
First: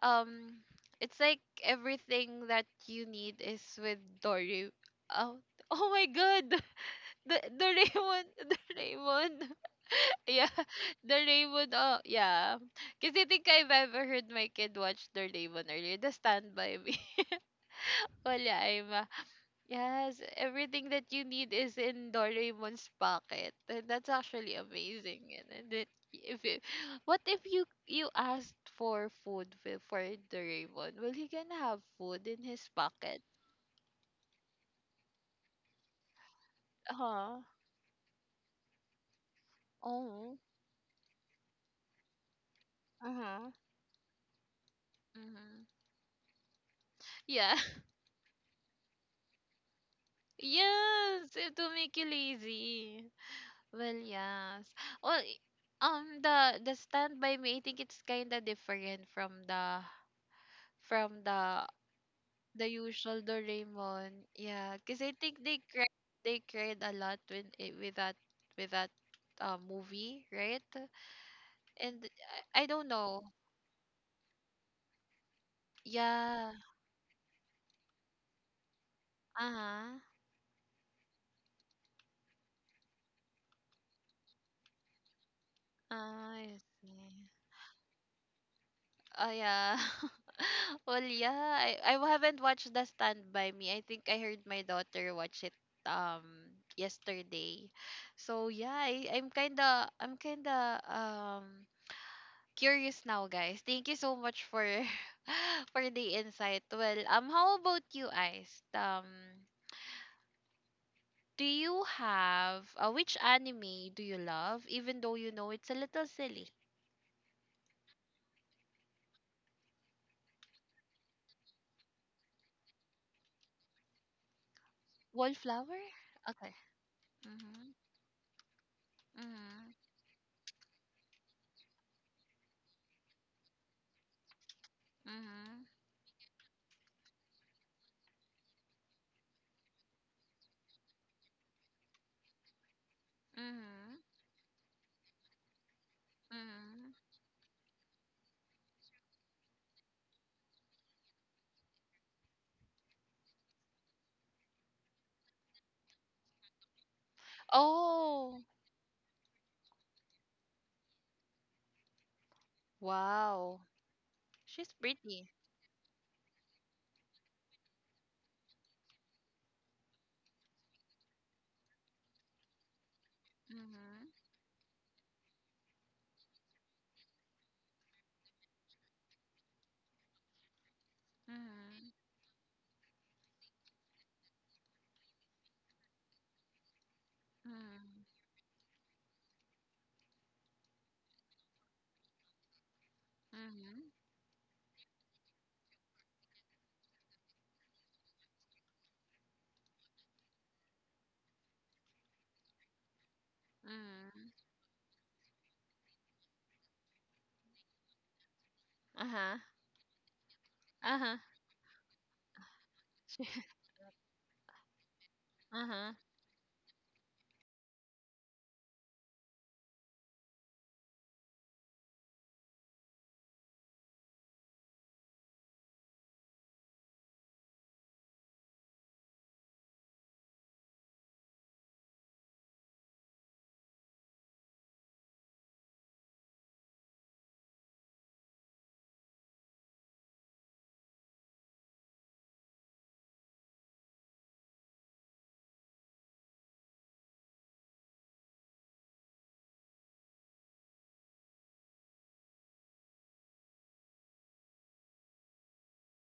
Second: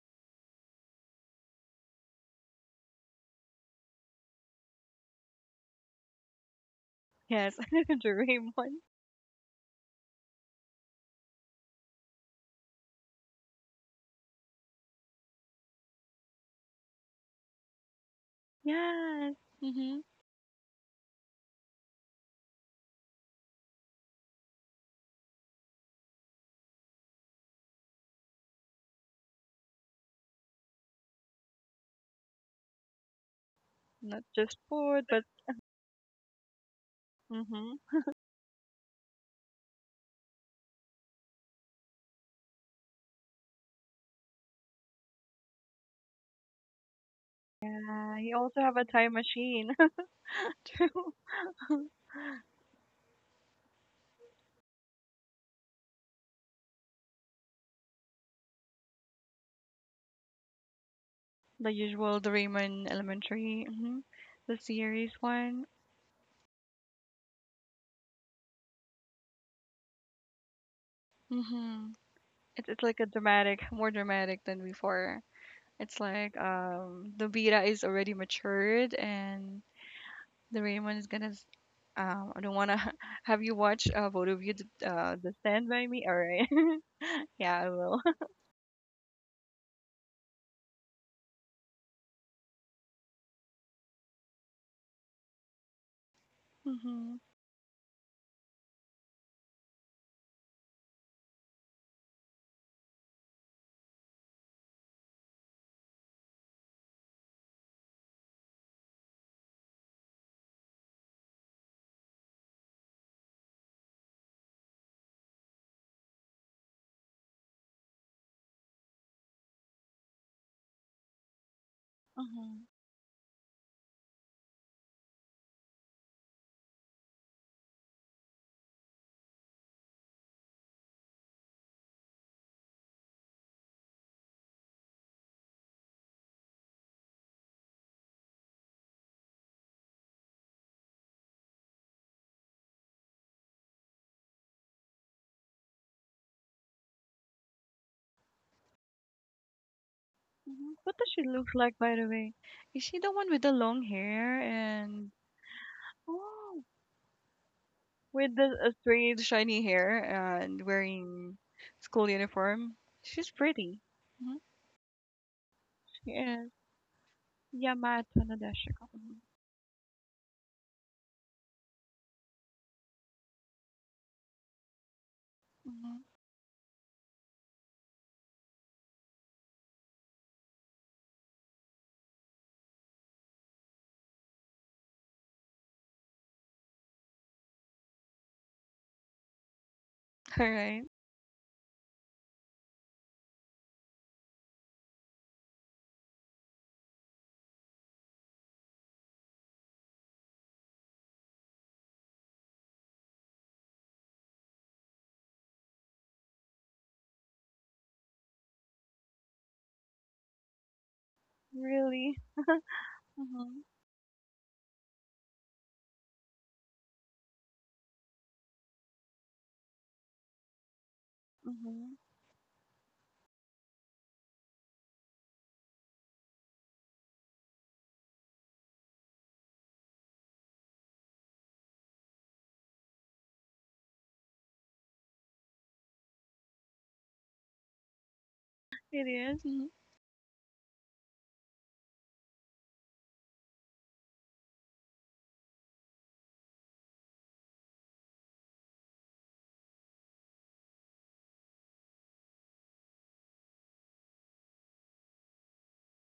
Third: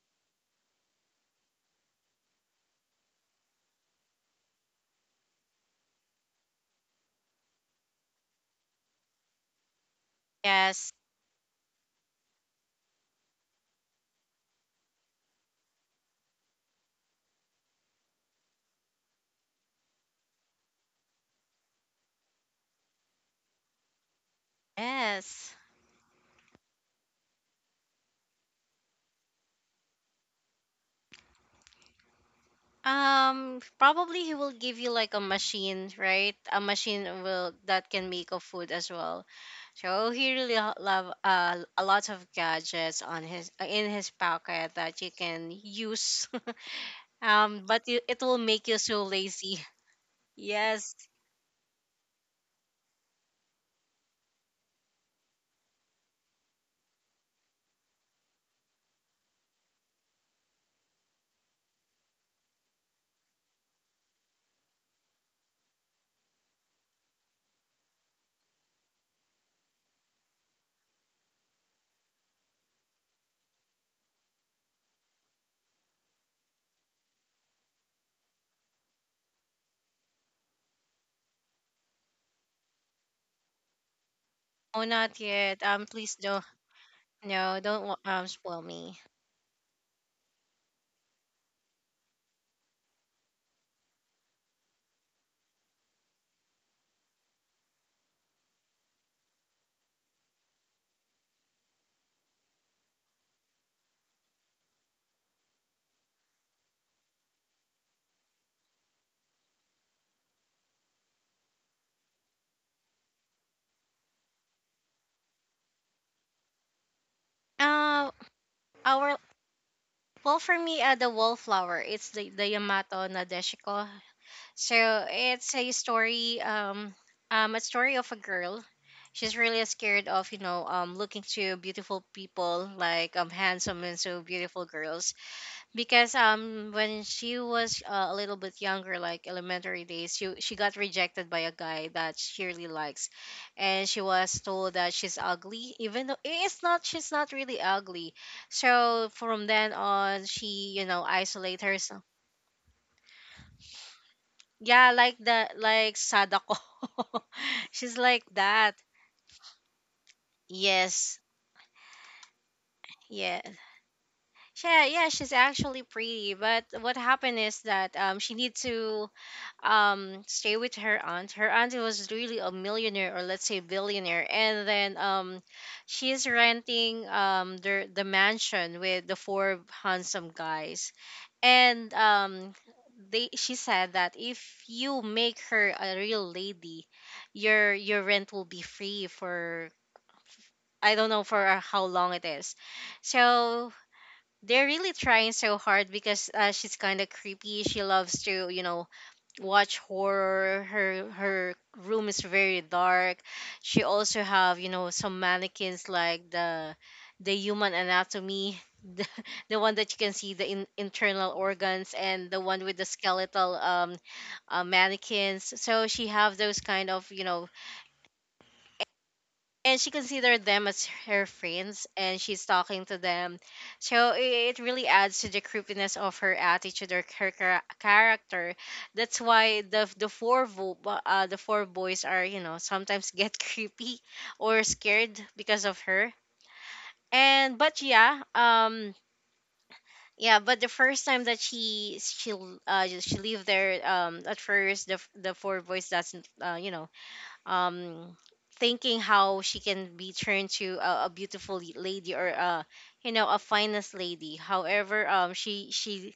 A: Um, it's like everything that you need is with Dory. Oh, [laughs] oh my God, [laughs] the
C: Yes,
A: the
C: [laughs]
A: Raymond, [laughs] the
C: Doraemon.
A: Raymond, [laughs] yeah,
B: yes.
A: the Raymond. Oh, yeah, because I think I've ever heard my kid watch the Raymond earlier. The Stand by Me. [laughs] Wala, I'm.
C: Yes. Hmm.
A: Yes, everything that you need is in Doraemon's pocket. And that's actually amazing.
B: Yes,
A: And it, if you, [gasps] what if you asked for food for Doraemon? Will he gonna have food in his pocket?
B: probably
C: Not
B: he will
C: just
B: give you
C: food,
B: like a
C: but
B: machine right a machine
A: Uh-huh.
B: will
C: mhm.
B: that can make a food as well. So he
A: Oh.
B: really love a lot of gadgets on
A: Uh-huh.
B: his in his pocket that you can
A: Mm-hmm.
B: use. [laughs]
A: Yeah. [laughs]
B: But you,
C: Yeah,
B: it will
C: you also
B: make you
C: have a
B: so
C: time
B: lazy.
C: machine.
B: [laughs]
C: [laughs]
B: Yes.
C: Too.
A: Yes, it will make you lazy. Well, yes. Well, I- the Stand By Me, I think it's kind of different from the from the.
C: The usual
A: The
C: Doraemon
A: usual
C: Elementary. Mhm.
A: Doraemon.
C: The
A: Yeah, because I
C: series
A: think
C: one.
A: they cried a lot when it, with that movie, right?
C: Mhm.
A: And I
C: It's
A: don't
C: like a
A: know.
C: dramatic, more dramatic than before. It's like
A: Yeah.
C: Nobita is already matured and
A: Uh-huh.
C: Doraemon is gonna I don't wanna [laughs] have you watch both of you
B: Oh, not
C: the
B: yet.
C: Stand by
A: Huh.
C: Me.
B: Please
C: All
B: don't.
C: right.
A: I
C: [laughs]
A: see.
C: Yeah,
B: No,
C: I
B: don't wa-
C: will.
B: spoil me.
A: Oh yeah. [laughs] well, yeah. I haven't watched The Stand by Me. I think I heard my daughter watch it um
C: [laughs] Mhm.
A: yesterday. So yeah, I, I'm kinda curious now, guys. Thank you so much for [laughs] for the insight. Well, how about you, Ice? Do you have which anime do you love, even though you know it's a little silly?
B: Uh, our well For me, the wallflower. It's the
C: Mhm.
B: Yamato Nadeshiko. So it's
A: Wallflower. Okay.
B: a
A: Mhm.
B: story of a girl. She's really
A: Mhm.
B: scared of you know looking to beautiful people like handsome and so beautiful girls
A: Mhm.
B: because when she was a little bit younger like elementary days she got rejected by a guy that she really likes and
A: Mhm.
B: she was told that she's ugly even though it's not
A: Mhm.
B: she's not really ugly. So from then on she
C: Mhm.
B: you
C: What
B: know
C: does she look
B: isolate
C: like, by
B: herself.
C: the way? Is she the one with the long hair
B: Yeah,
C: and
B: like the like Sadako.
C: oh,
B: [laughs] She's like
C: with
A: Oh,
C: the
B: that.
C: straight, shiny hair and
B: Yes.
C: wearing school uniform? She's
B: Yeah.
A: wow.
C: pretty. Hmm.
A: She's
B: Yeah, yeah,
A: pretty.
B: she's actually
C: She
B: pretty,
C: is
B: but what happened is that
C: Yamato
B: she needs
C: Nadeshiko.
B: to
C: Mm-hmm.
B: stay with her aunt. Her aunt was really a millionaire, or let's say
A: Mhm.
B: billionaire. And then
C: Mm-hmm.
B: she's renting the mansion with the four handsome guys.
A: Mhm.
B: And they, she said that if you make her a real lady, your
A: Mhm.
B: rent will be free for,
C: [laughs] All right.
B: I don't know for how long it is. So
A: Mhm.
B: they're really trying so hard because she's kind of creepy. She loves to watch horror. Her room is very dark. She also
A: Mhm.
B: have some mannequins like the human anatomy, [laughs]
A: Uh
B: the,
A: huh.
B: the one that you can see the
A: Uh huh.
B: internal organs,
C: Really?
B: and the one with the skeletal
C: Mm-hmm.
B: mannequins.
A: Uh
B: So
A: huh.
B: she have those kind of, you know. And she considered them as her friends,
C: Mm-hmm.
B: and she's talking to them. So it really adds to the creepiness of her attitude or her character. That's why the four the four boys are, you know, sometimes get [laughs] creepy or scared because of her. And but yeah
C: It is. Mhm.
B: Yeah, but the first time that she she leave there, at first the the four boys doesn't, you know, um thinking how she can be turned to a beautiful lady or you know, a finest lady. However, she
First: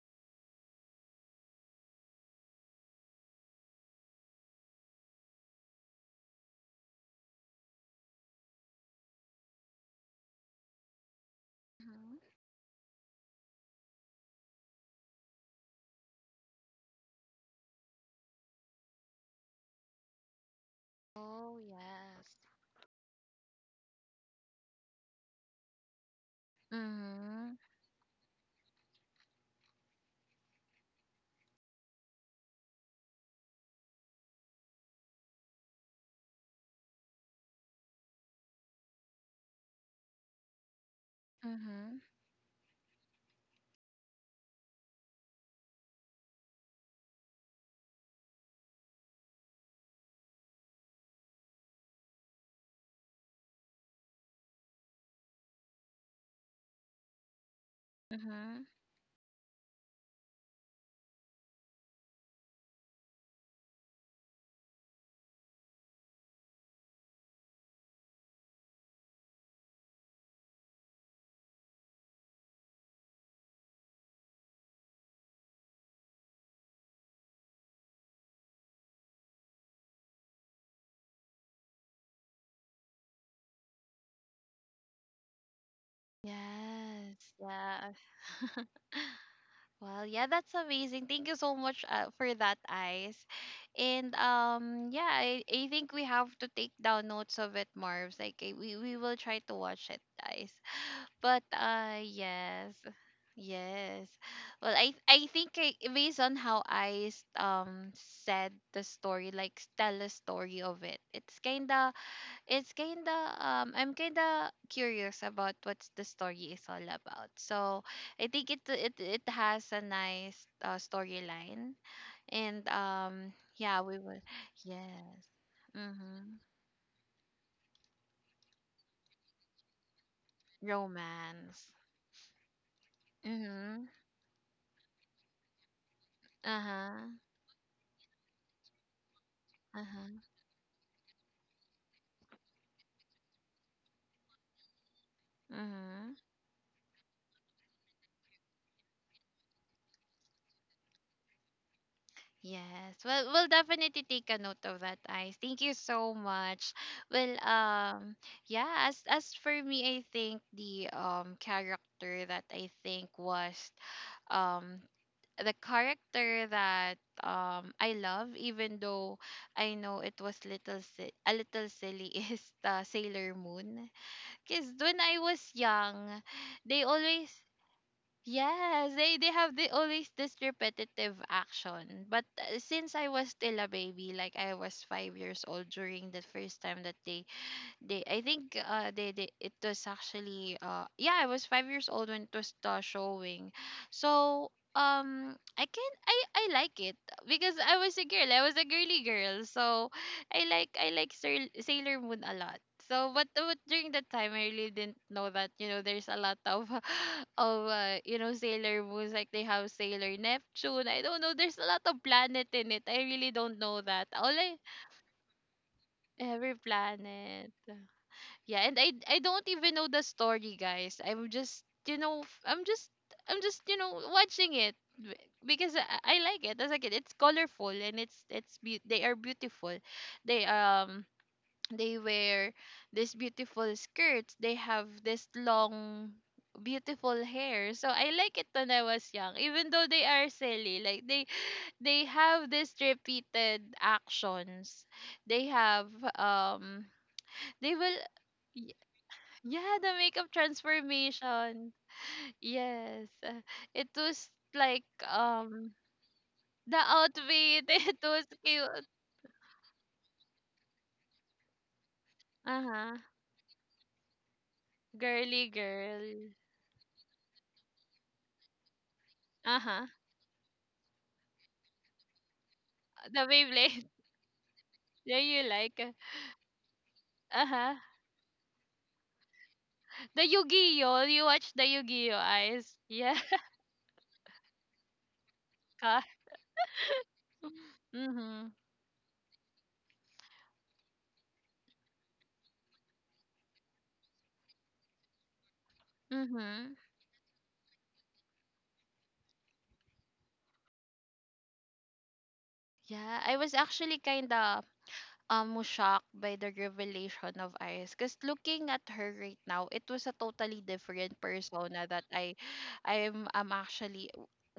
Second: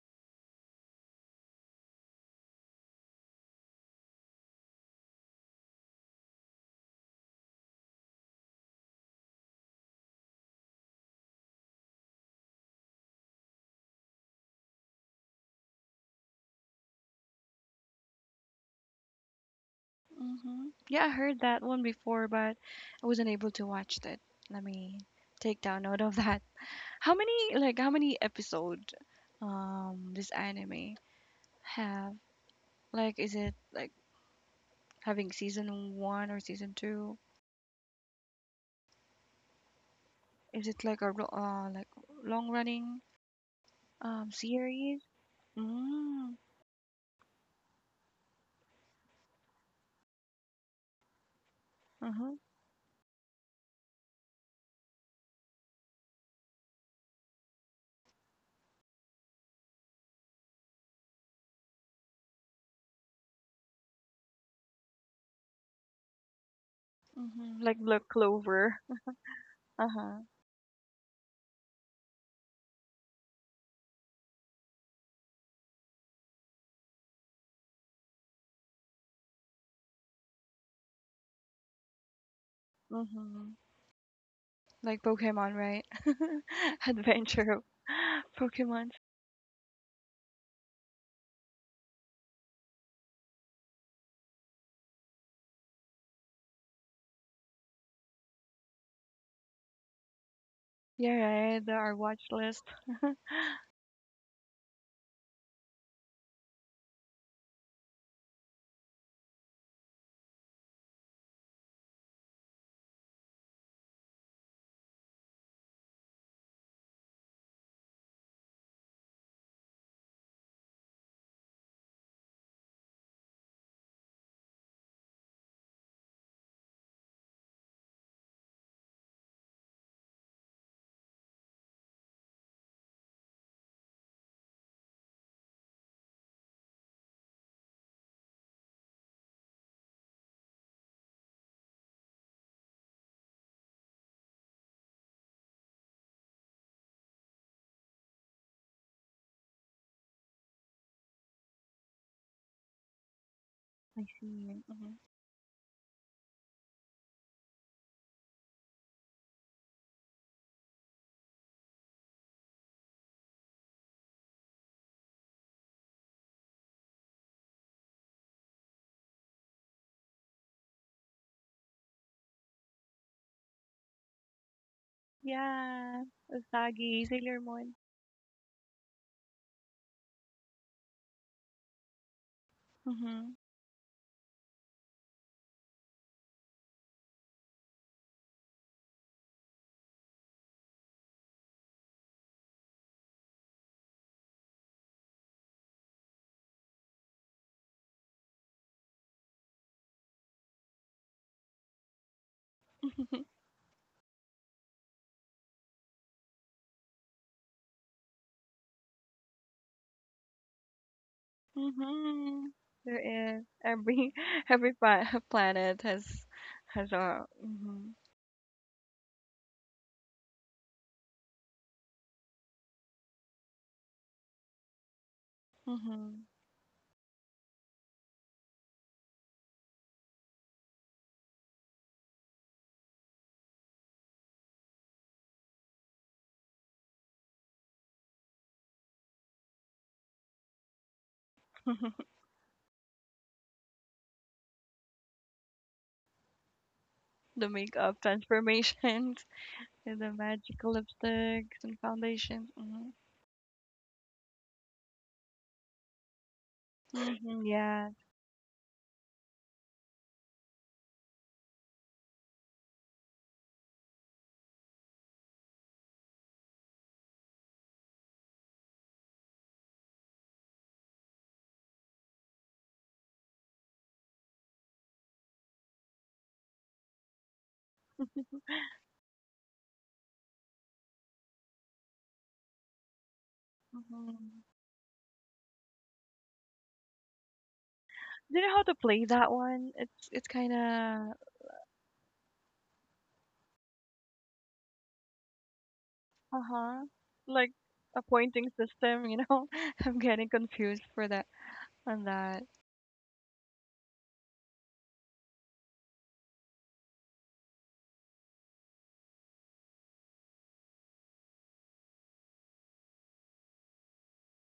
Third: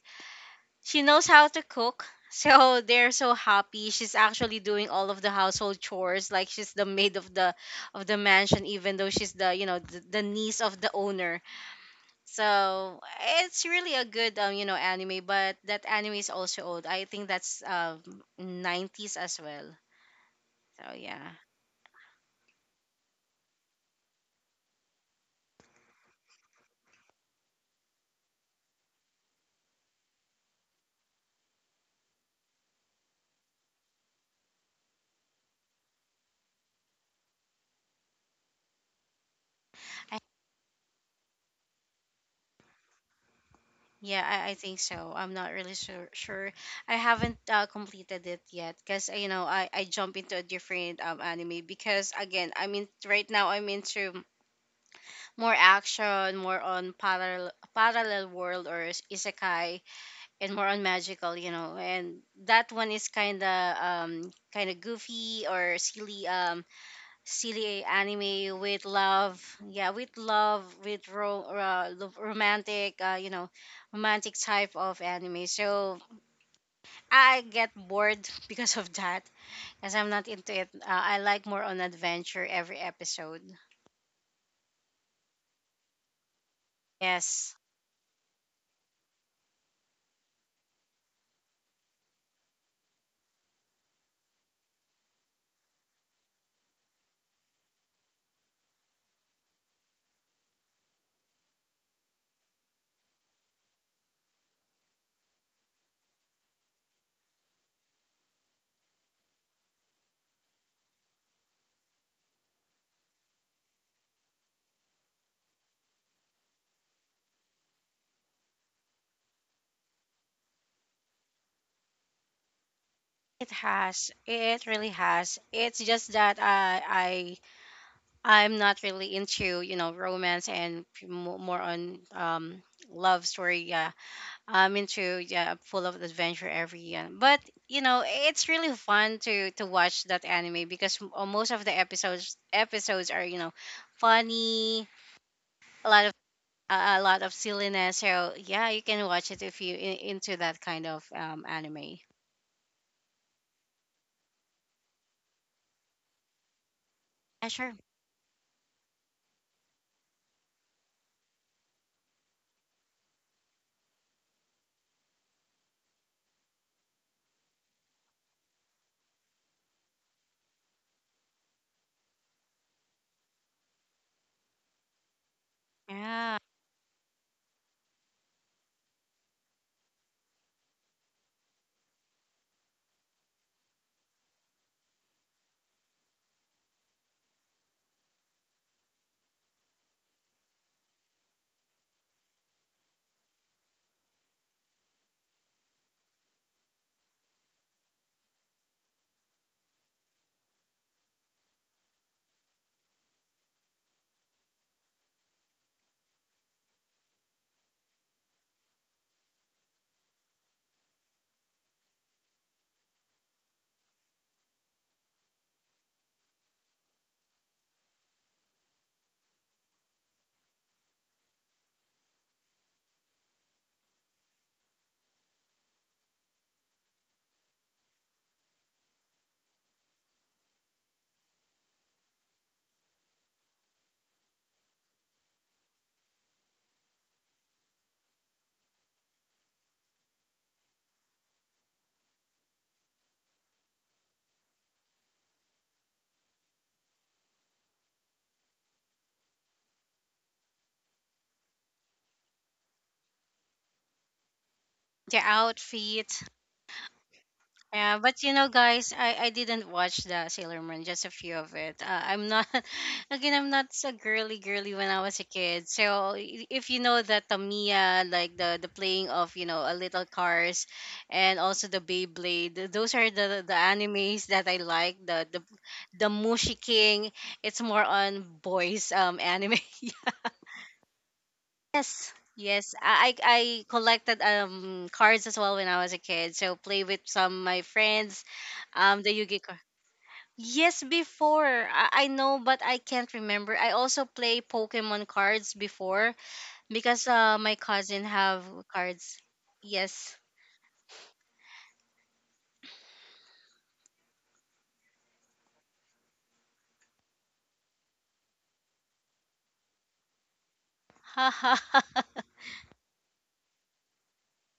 B: she knows how to cook. [laughs] So they're so happy. She's actually doing all of the household chores, like she's the maid of the mansion, even though she's the, you know, the niece of the owner.
A: [laughs]
B: So it's really a good, you know, anime, but that anime is also old. I think that's 90s as well.
C: Hmm.
B: So
C: Yeah, I
B: yeah.
C: heard
A: Oh,
C: that one before,
A: yes.
C: but I wasn't able to watch it. Let me take down note of that. [laughs] How many
A: Mm-hmm.
C: like how many episode this anime have? Like, is it like having season one or season two? Is it like a like
A: Mm-hmm.
C: long running
B: Yeah, I think
C: series?
B: so. I'm not really sure.
C: Mm.
B: sure. I haven't completed it yet because, you know, I jump into a different, anime because,
C: Uh-huh.
B: again, I mean, right now I'm into more action, more on parallel
A: Mm-hmm.
B: world or isekai, and more on magical. You know, and that one is kind of, kind of goofy or silly,
C: Mm-hmm. Like
B: silly
C: Black
B: anime
C: Clover.
B: with love. Yeah, with
C: Uh-huh.
B: love, with romantic, you know, romantic type of anime. So I get bored [laughs] because of that, as I'm not into it. I like more on adventure every episode.
C: Mm-hmm. Like Pokemon, right?
A: Yes.
C: [laughs] Adventure
B: Yes,
C: of
A: Yeah.
C: [laughs]
A: [laughs]
C: Pokemon.
A: Well, yeah, that's amazing. Thank you so much for that, Ice. And yeah, I think we have to take down notes of it, Marv's. Like eh, we will try to watch it, Ice.
C: You're
A: But
C: right, our watch list.
A: yes,
C: [laughs] I
A: yes. Well, I think I, based on how Ice said the story, like tell the story of it, it's kinda I'm kinda curious about what the story is all about. So I think it has a nice storyline and
B: it
A: yeah we
B: has,
A: will.
B: it really
A: Yes.
B: has. It's just that
A: Mhm.
B: I I'm not really into, you know, romance and more
A: Romance.
B: on, love story.
A: Mhm.
B: Yeah, I'm into, yeah, I'm full of adventure
A: Uh
B: every year.
A: huh.
B: But, you know, it's really fun to
A: Uh
B: watch that
A: huh.
B: anime because most of the episodes are, you know, funny, a lot of,
A: Mhm.
B: a a lot of silliness. So yeah, you can watch it if you into that kind of, anime.
A: Yes. Well, we'll definitely take a
C: see.
A: note of
C: Hmm.
A: that, Ice. Thank you so much. Well,
B: Yeah, sure.
A: yeah. As for me, I think the character that I think was um the character that I love, even though I know it was little si- a little silly, [laughs] is the Sailor Moon. Cause when I was
C: Yeah,
A: young,
B: Yeah,
A: they
C: Usagi,
A: always.
C: Sailor Moon.
A: Yes, they have the always this repetitive action. But since I
C: Mm-hmm.
A: was still a baby, like I was 5 years old during the first time that they, I think they, it was actually, yeah, I was 5 years old when it was showing. So, I can, I like it because I was a girl. I was a girly girl. So, I like Sail- Sailor Moon a lot. So,
C: [laughs]
A: but during that time, I really didn't know that, you know, there's a lot of, [laughs] of, you know, Sailor Moons. Like, they have Sailor Neptune. I don't know. There's a lot of
C: Mm-hmm.
A: planet in it. I really
C: There is
A: don't know that.
C: every
A: All
C: [laughs]
A: I,
C: every [laughs] planet
A: every
C: has a
A: planet.
C: mm-hmm,
A: Yeah, and I don't even know the story, guys. I'm just you know f- I'm just you know watching it b- because I
C: mm-hmm,
A: like it. As a kid, it's colorful and it's be- they are beautiful. They um they wear these beautiful skirts. They have this long beautiful hair. So I like it when I was young, even though they are silly. Like they have this repeated actions. They have
C: the
A: they
C: makeup
A: will.
C: transformations [laughs]
A: Yeah, the
C: and the
A: makeup
C: magical lipsticks
A: transformation.
C: and foundations. Mm-hmm.
A: Yes. [laughs] It was like
B: the outfit.
A: the
C: Mm-hmm.
A: outfit. [laughs]
C: Yeah.
B: Yeah,
A: It
B: but
A: was
B: you know,
A: cute.
B: guys, I didn't watch the Sailor Moon, just a few of it. I'm not,
A: Uh-huh.
B: [laughs] again, I'm not so girly girly when I was a
A: Girly
B: kid. So
A: girl.
B: i- if you know that Tamiya, like the playing of, you know, a
A: Uh-huh.
B: little cars, and also the Beyblade, those are
A: The
B: the
A: Beyblade. [laughs]
B: animes that I like.
A: Yeah, you like. Uh,
B: The Mushi King, it's
A: uh-huh.
B: more on boys, anime. [laughs]
A: The Yu-Gi-Oh! You watch the
B: Yes,
A: Yu-Gi-Oh!
B: yes.
A: Eyes.
B: I I
A: Yeah.
B: I
C: Mm-hmm. Do
B: collected, cards as well when I
A: [laughs]
B: was a
A: Ka.
B: kid. So play with some of my friends,
C: you
A: Mm-hmm.
C: know how to play
B: the
C: that
B: Yu-Gi card.
C: one? It's kind
B: Yes,
C: of
B: before I know, but I can't remember. I also play Pokemon cards before
A: Mm-hmm.
C: uh-huh.
B: because
C: Like
B: my
C: a
B: cousin have
C: pointing system,
B: cards.
C: you know. [laughs] I'm
B: Yes.
C: getting confused for that on that.
A: Yeah, I was actually kinda almost shocked by the revelation of Iris because looking at her right now, it was a totally different persona that
B: [laughs]
A: I I'm actually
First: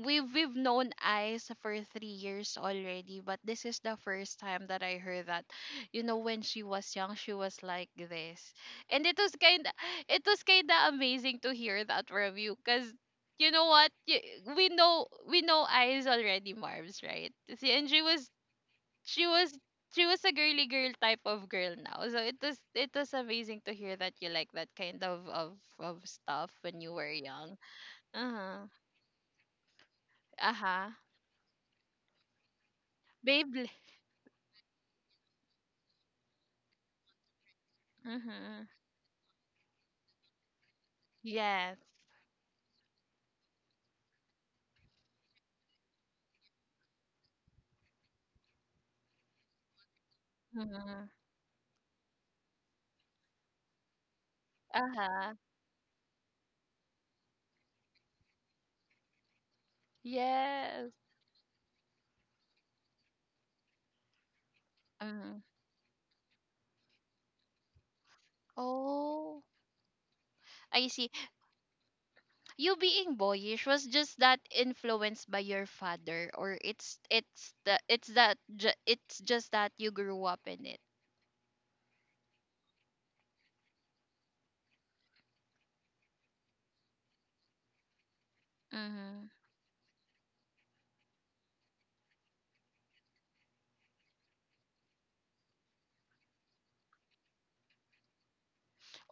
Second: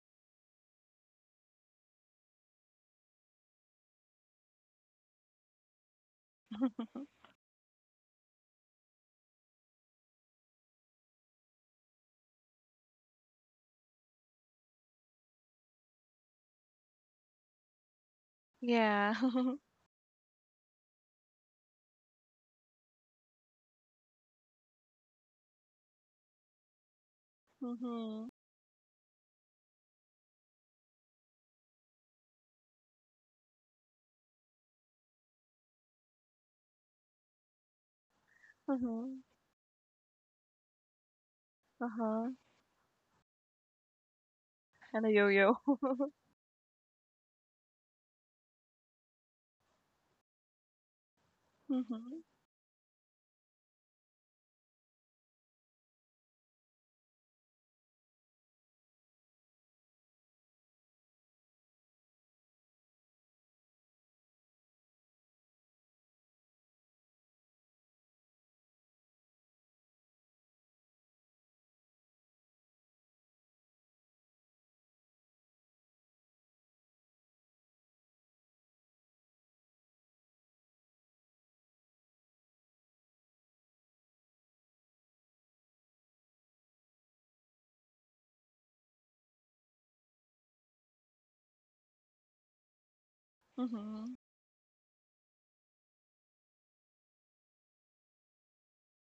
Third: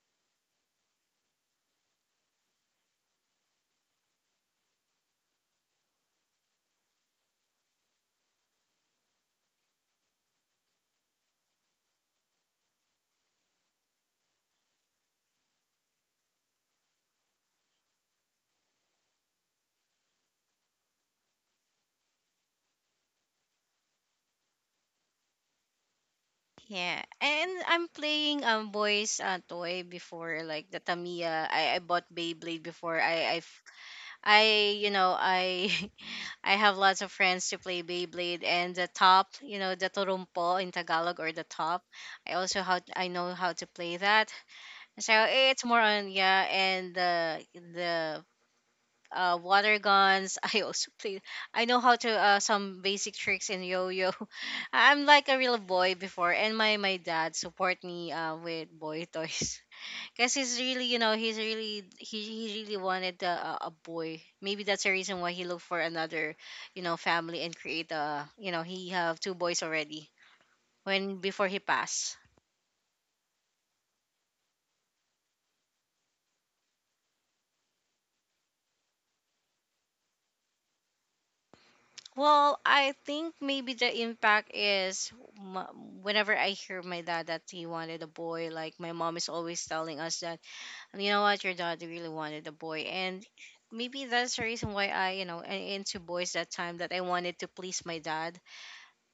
A: we've known Ice for 3 years already, but this is the first time that I heard that. You know, when she was young, she was like this. And it was kinda amazing to hear that from you because you know what? Y- we know Ice already, Marv's right. See, and she was
C: Yeah.
A: she was
C: [laughs]
A: she was a girly girl type of girl now. So it was amazing to hear that you like that kind of stuff when you
B: Yeah,
A: were
B: and
A: young.
B: I'm
C: Mm-hmm.
B: playing,
A: Uh-huh.
B: boys toy before like the
A: Uh-huh.
B: Tamiya. I bought Beyblade before. I I f-
A: Beyblade.
B: I, you know, I [laughs] I have lots of friends to play Beyblade
A: Mm-hmm.
B: and the
C: Mm-hmm.
B: top, you know, the torumpo in Tagalog, or the
A: Yes.
B: top.
C: Uh-huh.
B: I also how I know how to play that.
C: And a
B: So
C: yo-yo.
B: it's more on,
C: [laughs]
B: yeah, and the, water guns. [laughs] I also
A: Mm-hmm.
B: play. I know how to,
C: Mm-hmm.
B: some basic tricks in yo-yo. [laughs] I'm like
A: Uh-huh.
B: a real boy before, and my dad support me, with boy [laughs] toys. Cause he's really,
A: Yes.
B: you know, he's really, he really wanted a boy. Maybe that's the reason why he
A: Mm.
B: looked for another, you know, family and create a, you know, he have two
A: Oh,
B: boys already
A: I see.
B: when before he passed.
A: You being boyish was just that influenced by your father, or it's the it's that ju- it's just that you grew up in it.
B: Well, I think maybe the impact is, whenever I hear my dad that he wanted a boy, like my mom
A: Mm-hmm.
B: is always telling us that, you know what, your dad really wanted a boy, and maybe
C: Mm-hmm.
B: that's the reason why I, you know, into boys that time that I wanted to please my dad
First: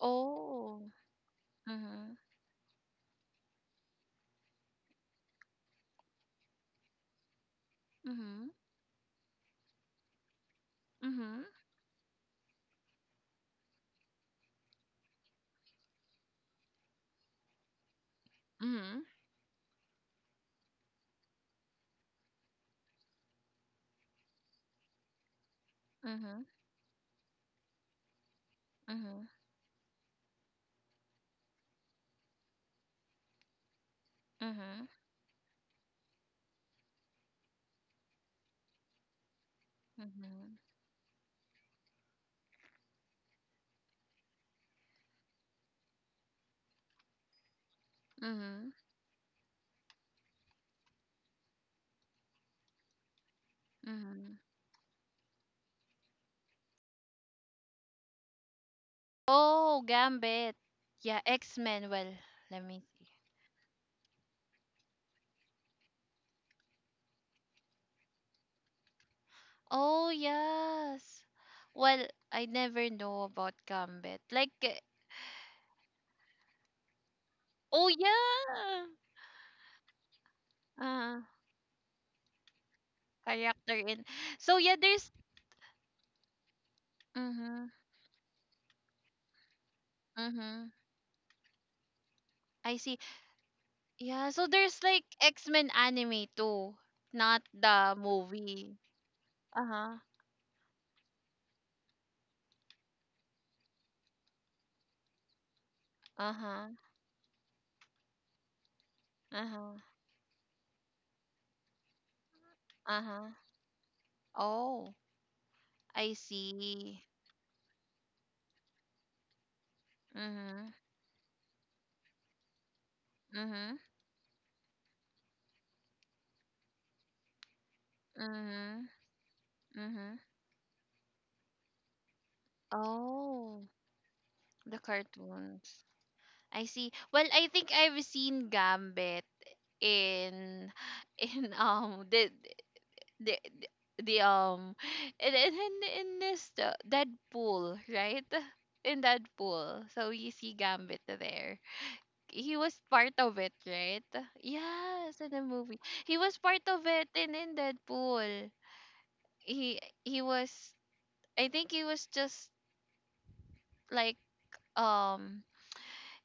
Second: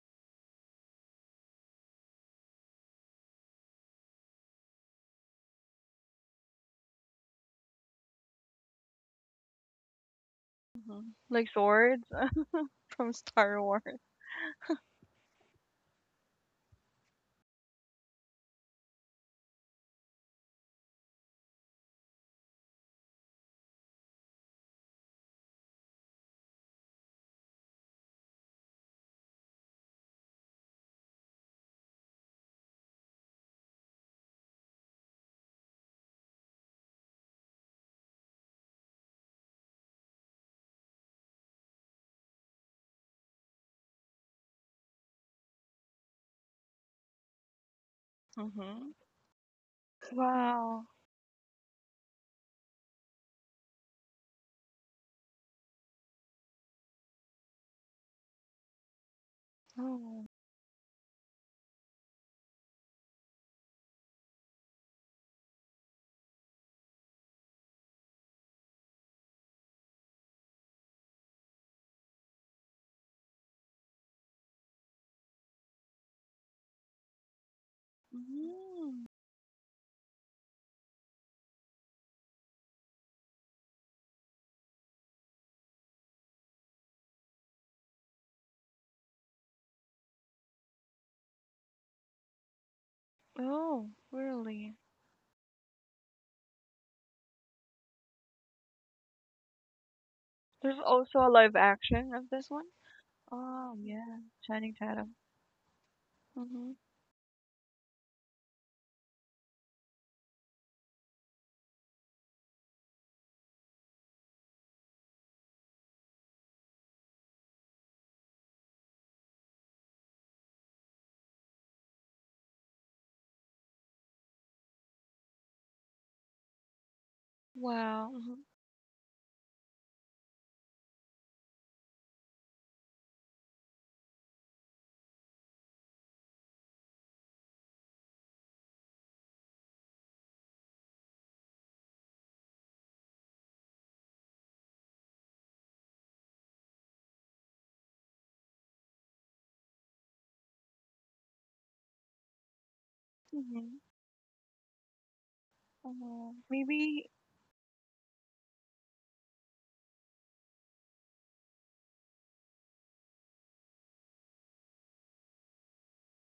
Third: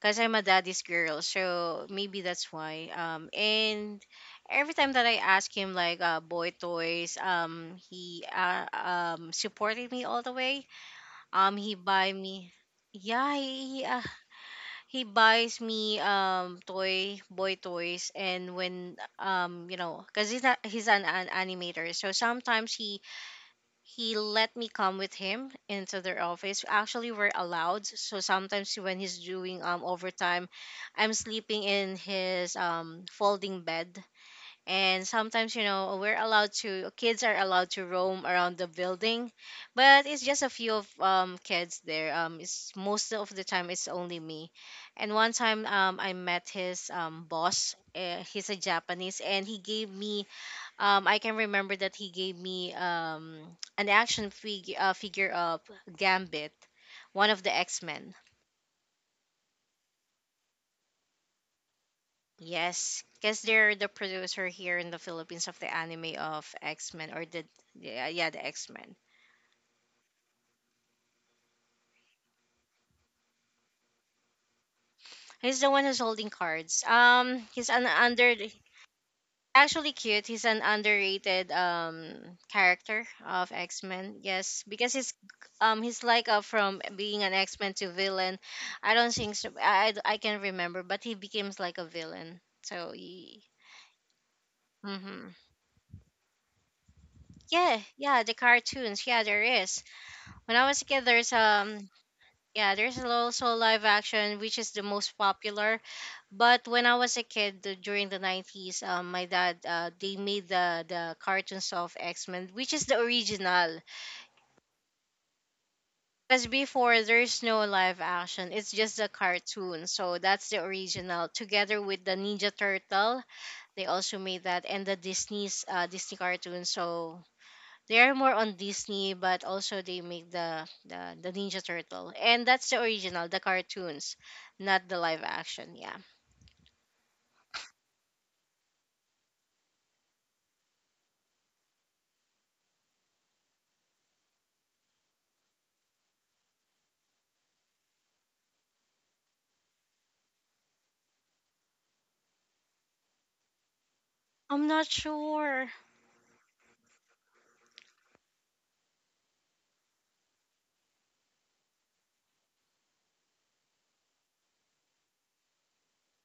B: because I'm a daddy's girl, so
A: Mm-hmm.
B: maybe that's why. And every time that I ask him like, boy toys, he,
A: Mm-hmm.
B: supported me all the way.
C: Mm-hmm.
A: Mhm,
C: Like
B: He
C: swords
B: buy me,
C: [laughs] from
B: yeah,
C: Star
B: he he,
C: Wars.
B: uh, he buys me, toy boy toys, and when,
A: mhm,
B: you know, cause he's not, he's an animator, so sometimes he let me come with him into their
A: mhm,
B: office. Actually, we're allowed. So sometimes when he's
A: mhm,
B: doing, overtime, I'm sleeping in his, folding bed.
A: mhm,
B: And sometimes, you know, we're allowed to, kids are allowed to roam around the building, but it's just a
A: mhm,
B: few of, kids there. It's most of the time it's only me. And one time, I met his, boss. He's a
A: mhm,
C: Mm-hmm.
B: Japanese, and he gave me,
C: Wow.
B: I can remember that he gave me an action
A: mhm.
B: figure of Gambit, one of the X Men.
A: Oh,
C: Oh.
A: Gambit. Yeah, X-Men. Well, let me
B: Yes,
A: see.
B: because they're the producer here in the Philippines of the anime of X Men, or the, yeah, yeah, the X Men.
A: Oh, yes. Well, I never know about Gambit. Like, eh,
B: He's the one who's holding cards. He's an
A: oh,
B: under
A: yeah.
C: Hmm.
B: actually cute. He's an
A: Uh,
B: underrated, character of
A: character
B: X
A: in.
B: Men.
A: So,
B: Yes,
A: yeah,
B: because
A: there's.
B: he's like, from being an X
A: Mhm,
B: Men to villain. I don't think so. I can
A: mhm.
B: remember, but he becomes like a villain.
A: I
B: So
A: see.
B: he.
C: Oh,
A: Yeah, so
C: really?
A: there's like
B: Mm-hmm.
A: X-Men anime too, not
B: Yeah,
A: the
B: yeah, the
A: movie.
B: cartoons. Yeah, there is.
A: Uh-huh.
B: When I
C: There's
B: was a kid,
C: also a
B: there's,
C: live action of this one.
B: yeah, there's also
C: Oh,
B: live
C: yeah.
B: action, which is
C: Channing
B: the
C: Tatum.
B: most popular. But
A: Uh-huh.
C: Mm-hmm.
B: when I was a kid, during the 90s, my dad,
A: Uh-huh.
B: they made the cartoons of X-Men, which is the
A: Uh-huh.
B: original.
A: Oh, I
B: Because before
A: see.
B: there's no live action, it's just a cartoon. So that's the
A: Mm-hmm.
B: original. Together with the Ninja Turtle,
A: Mm-hmm.
B: they also made that, and the Disney's, Disney cartoon. So they
C: Wow.
B: are more
C: Mm-hmm.
B: on
A: Mm-hmm.
B: Disney, but also they
A: Mm-hmm.
B: make the, the Ninja Turtle, and that's the original, the
A: Oh,
B: cartoons,
A: the
B: not the live action.
A: cartoons.
B: Yeah,
A: I see. Well, I think I've seen Gambit in [laughs] in the the in this Deadpool, right? In Deadpool. So you see Gambit there. He was part of it,
C: Mm-hmm.
A: right?
B: I'm not
A: Yes, in the
B: sure.
A: movie. He was part of it
C: Maybe
A: in Deadpool. He was, I think he was just like um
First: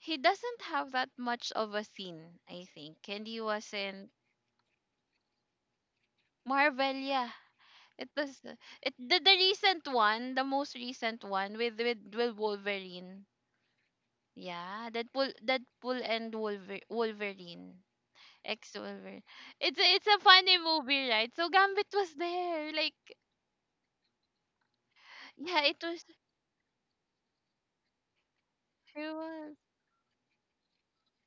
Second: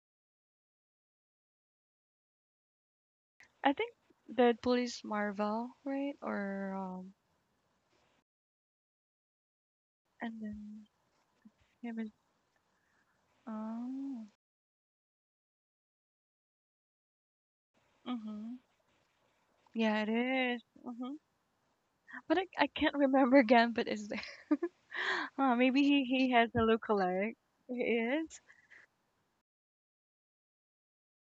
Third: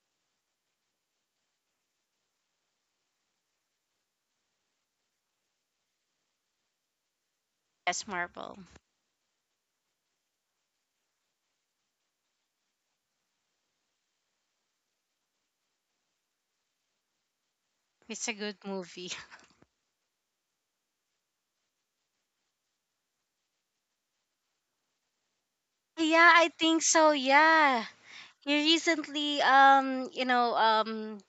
A: he doesn't have that much of a scene I think and he was
C: I think
A: in
C: Deadpool is Marvel, right? Or
A: Marvelia,
B: Yes,
A: it was
B: Marvel.
A: it the recent one,
C: and
A: the most
C: then
A: recent one
C: him is
A: with Wolverine,
C: oh,
A: yeah Deadpool Deadpool and Wolver, Wolverine
B: It's a good
C: mhm.
A: ex
B: movie.
A: Wolverine,
B: [laughs]
C: Yeah,
A: it's
C: it
A: a funny
C: is.
A: movie
C: Mhm.
A: right, so Gambit was
C: But I
A: there
C: can't
A: like
C: remember Gambit is there. [laughs]
A: yeah
C: Maybe he
B: Yeah,
C: has
B: I
C: a
B: think so.
C: lookalike. He
B: Yeah.
C: is.
B: He
A: it
B: recently,
A: was
B: you know,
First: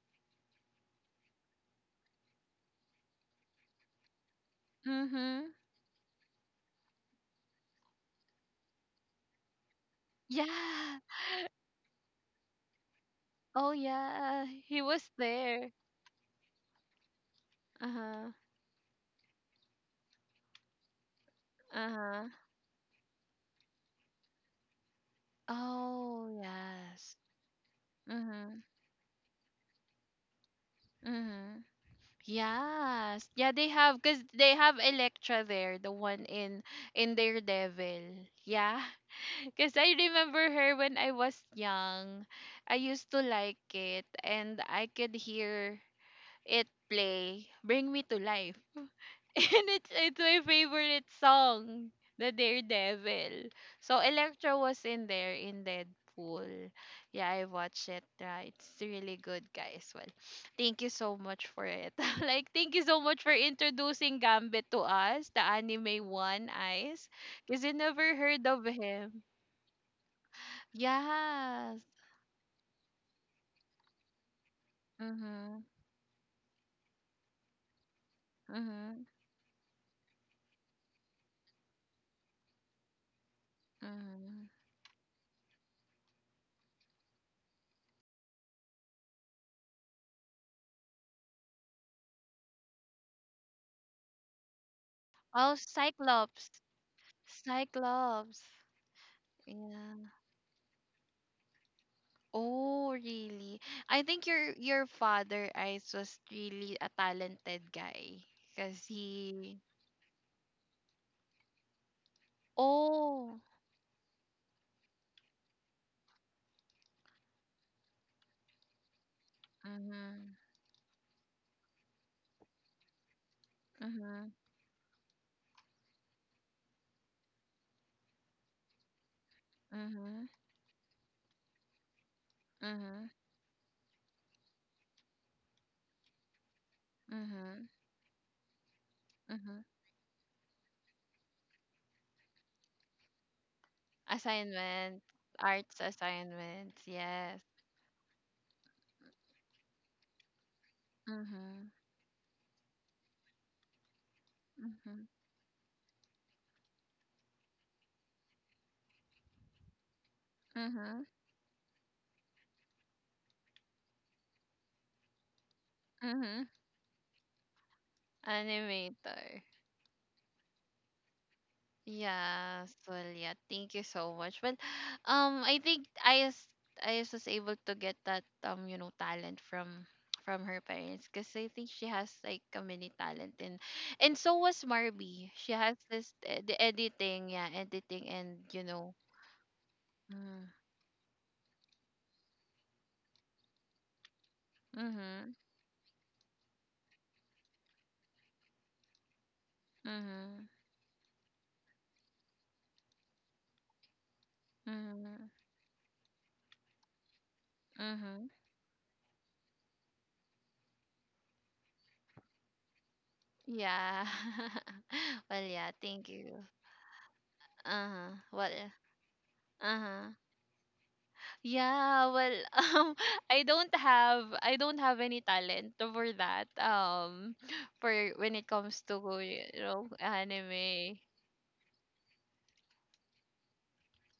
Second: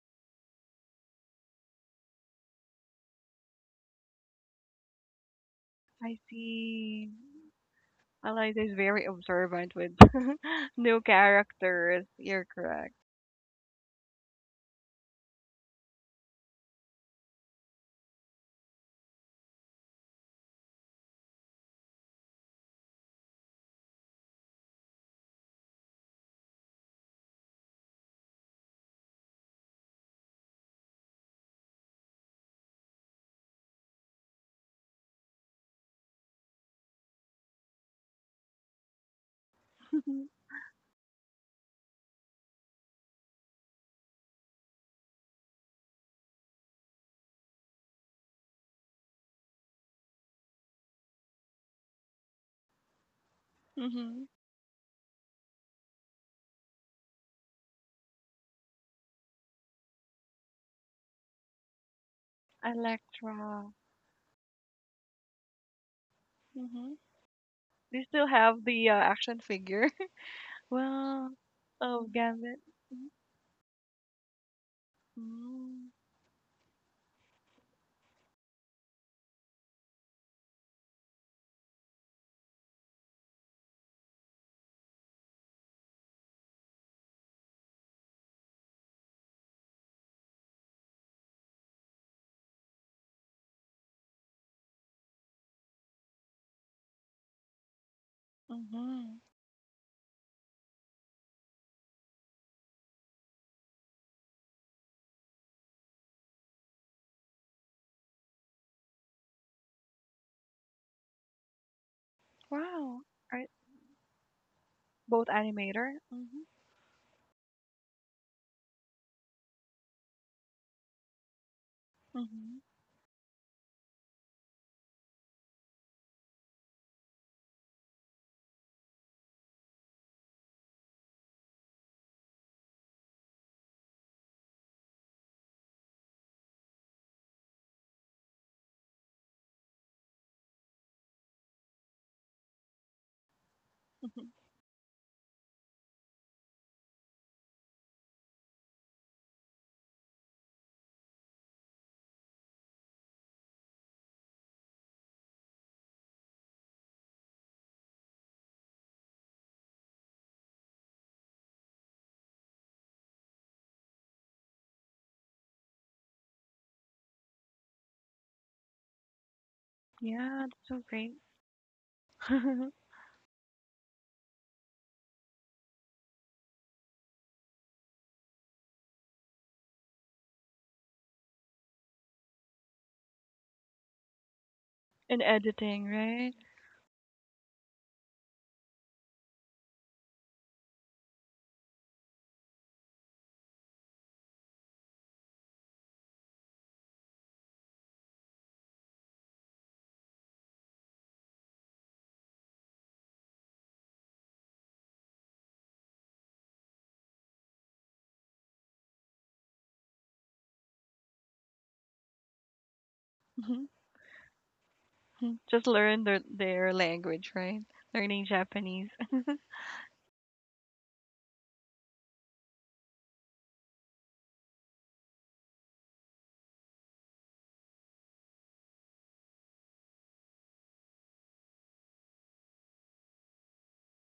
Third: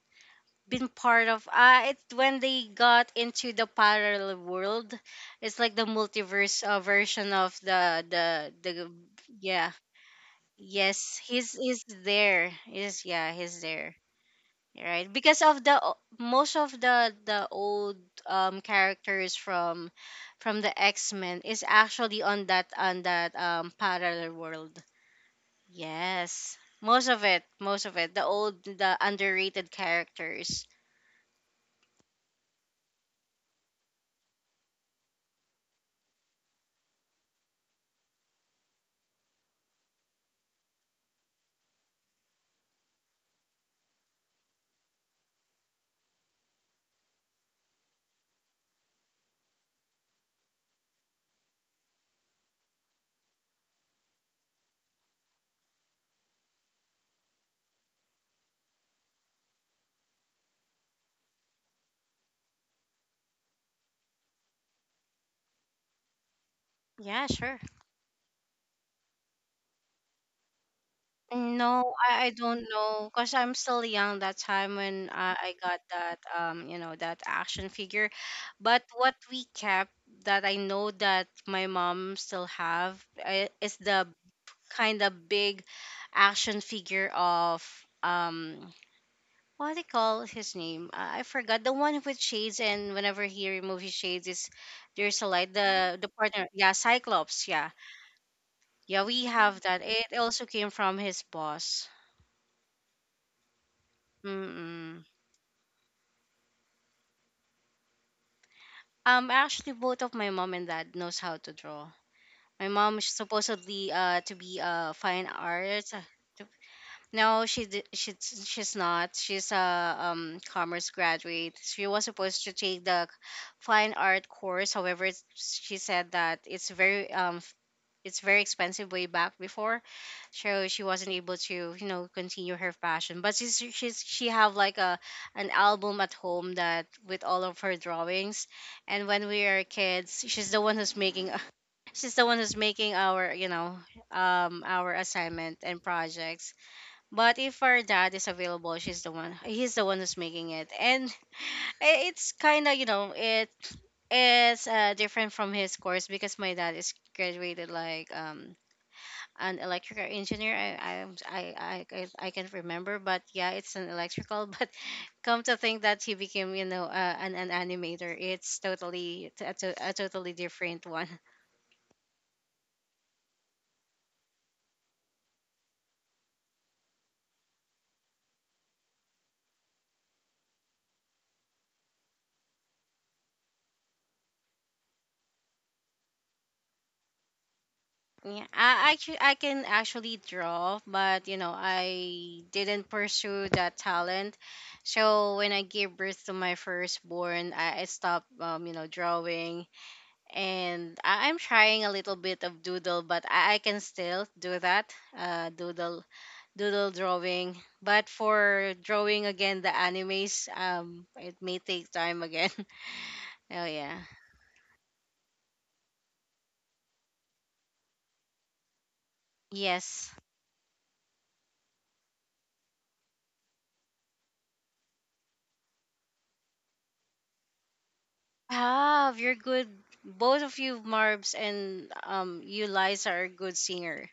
B: been part of, it, when they got into the parallel world.
A: mhm
B: It's like the
C: I
B: multiverse,
C: see.
B: version of the
C: Eliza
B: the
C: is very observant
B: yeah.
C: with [laughs]
A: yeah.
C: new
B: Yes,
A: [laughs]
B: he's
C: characters. You're
B: there.
C: correct.
B: Is, yeah, he's
A: Oh
B: there.
A: yeah, he was
B: Right? Because of
A: there.
B: the, most of the old,
A: Uh-huh.
B: characters from the X-Men is actually
A: Uh-huh.
B: on that, on that, parallel world.
A: Oh
B: Yes. Most
A: yes.
B: of it, most of it. The
A: Mm-hmm.
B: old, the underrated characters.
A: Mm-hmm. Yes. Yeah, they have because they have Electra there, the one in Daredevil. Yeah. [laughs] Because I
C: [laughs]
A: remember her when I was young. I used to like it and I could hear it play Bring Me to Life. [laughs] and it's my favorite song, the Daredevil. So
C: Mhm.
A: Electro was in there in Deadpool. Yeah, I watched it. It's really good, guys. Well, thank you so much for it. [laughs] like, thank you so much
C: Electra.
A: for introducing Gambit to us, the anime one,
C: Mhm.
A: Eyes,
B: Yeah, sure.
A: because I
C: Do you
A: never
C: still
A: heard of
C: have the
A: him.
C: action figure? [laughs] Well,
A: Yes.
B: No,
C: of
B: I
C: Gambit.
B: don't know because I'm still young that time when I
A: Mhm.
B: got
C: Mhm.
B: that, you know, that action figure, but
A: Mhm.
B: what we kept, that I know that my mom still have, is the
A: Mhm.
B: kind of big action figure of, um, what they call his name? I forgot. The one with shades, and whenever he remove his shades, is there's a light.
A: Oh,
B: The the partner,
A: Cyclops.
B: yeah, Cyclops, yeah,
A: Cyclops.
B: yeah.
C: Mhm.
B: We have that.
A: Yeah.
B: It also came from his boss.
A: Oh, really? I think your
B: Mm-mm.
A: father Ice was really a talented guy because he.
B: Actually, both of my mom and dad knows how to draw. My mom
C: Wow.
B: is
A: Oh.
C: Right.
B: supposedly, to be a fine
C: Both
B: artist.
C: animator. Mhm.
B: No, she's not. She's a,
A: Mhm.
B: commerce graduate. She was supposed to
C: Mhm.
B: take the fine art
A: Mhm.
B: course. However, she said that it's very, it's very expensive way back before,
A: Mhm.
B: so she wasn't able to, you know, continue her
A: Mhm.
B: passion. But she's she have like a, an album at home that with all of
A: Mhm.
B: her drawings, and when we
A: Mhm.
B: are kids, she's the one who's making [laughs] she's the one who's making our, you know,
C: Mhm.
B: our
A: Assignment,
B: assignment
A: arts
B: and projects.
A: assignments. Yes.
B: But if our dad is available, she's the one. he's the one who's making it, and [sighs]
A: Mhm.
B: [laughs] it's kind of, you know, it is,
A: Mhm.
B: different from his course because my dad is graduated like, an electrical engineer. I I
A: Mhm.
B: I I, I I can't remember, but yeah, it's an electrical. [laughs] But come to think that he
A: Mhm.
B: became, you know, an animator. It's totally
A: Animator.
B: a, a totally
C: Yeah, that's so
B: different one.
C: great.
A: Yeah,
C: [laughs]
A: well, yeah, thank you so much. But [sighs] I think I is was able to get that you know, talent from her parents because I think she has like a mini talent and so was
C: And
A: Marby. She has
C: editing,
A: this
C: right?
A: the editing, yeah, editing
B: Yeah,
A: and you
B: I
A: know.
B: actually I can actually
A: Mm,
B: draw, but you know, I didn't pursue that talent.
A: mhm.
B: So when I gave birth to my firstborn, I stopped, you know, drawing,
A: Mhm.
B: and I'm trying a little bit of doodle, but I can still do that.
A: Mhm.
B: Uh, doodle drawing. But
A: Mhm.
B: for drawing again the animes, it may take time again. [laughs]
C: Mhm.
B: Oh yeah.
A: Yeah. [laughs]
C: Mhm.
A: well,
C: Just
A: yeah,
C: learn
A: thank you.
C: their language, right?
A: Uh-huh.
C: Learning
A: Well,
C: Japanese. [laughs]
A: uh-huh.
B: Yes.
A: Yeah, well, [laughs] I don't have any talent for that. [laughs] For when it comes to
B: Have you're
A: you know
B: good. Both of you,
A: anime.
B: Marbs and, you, Liza, are good singer.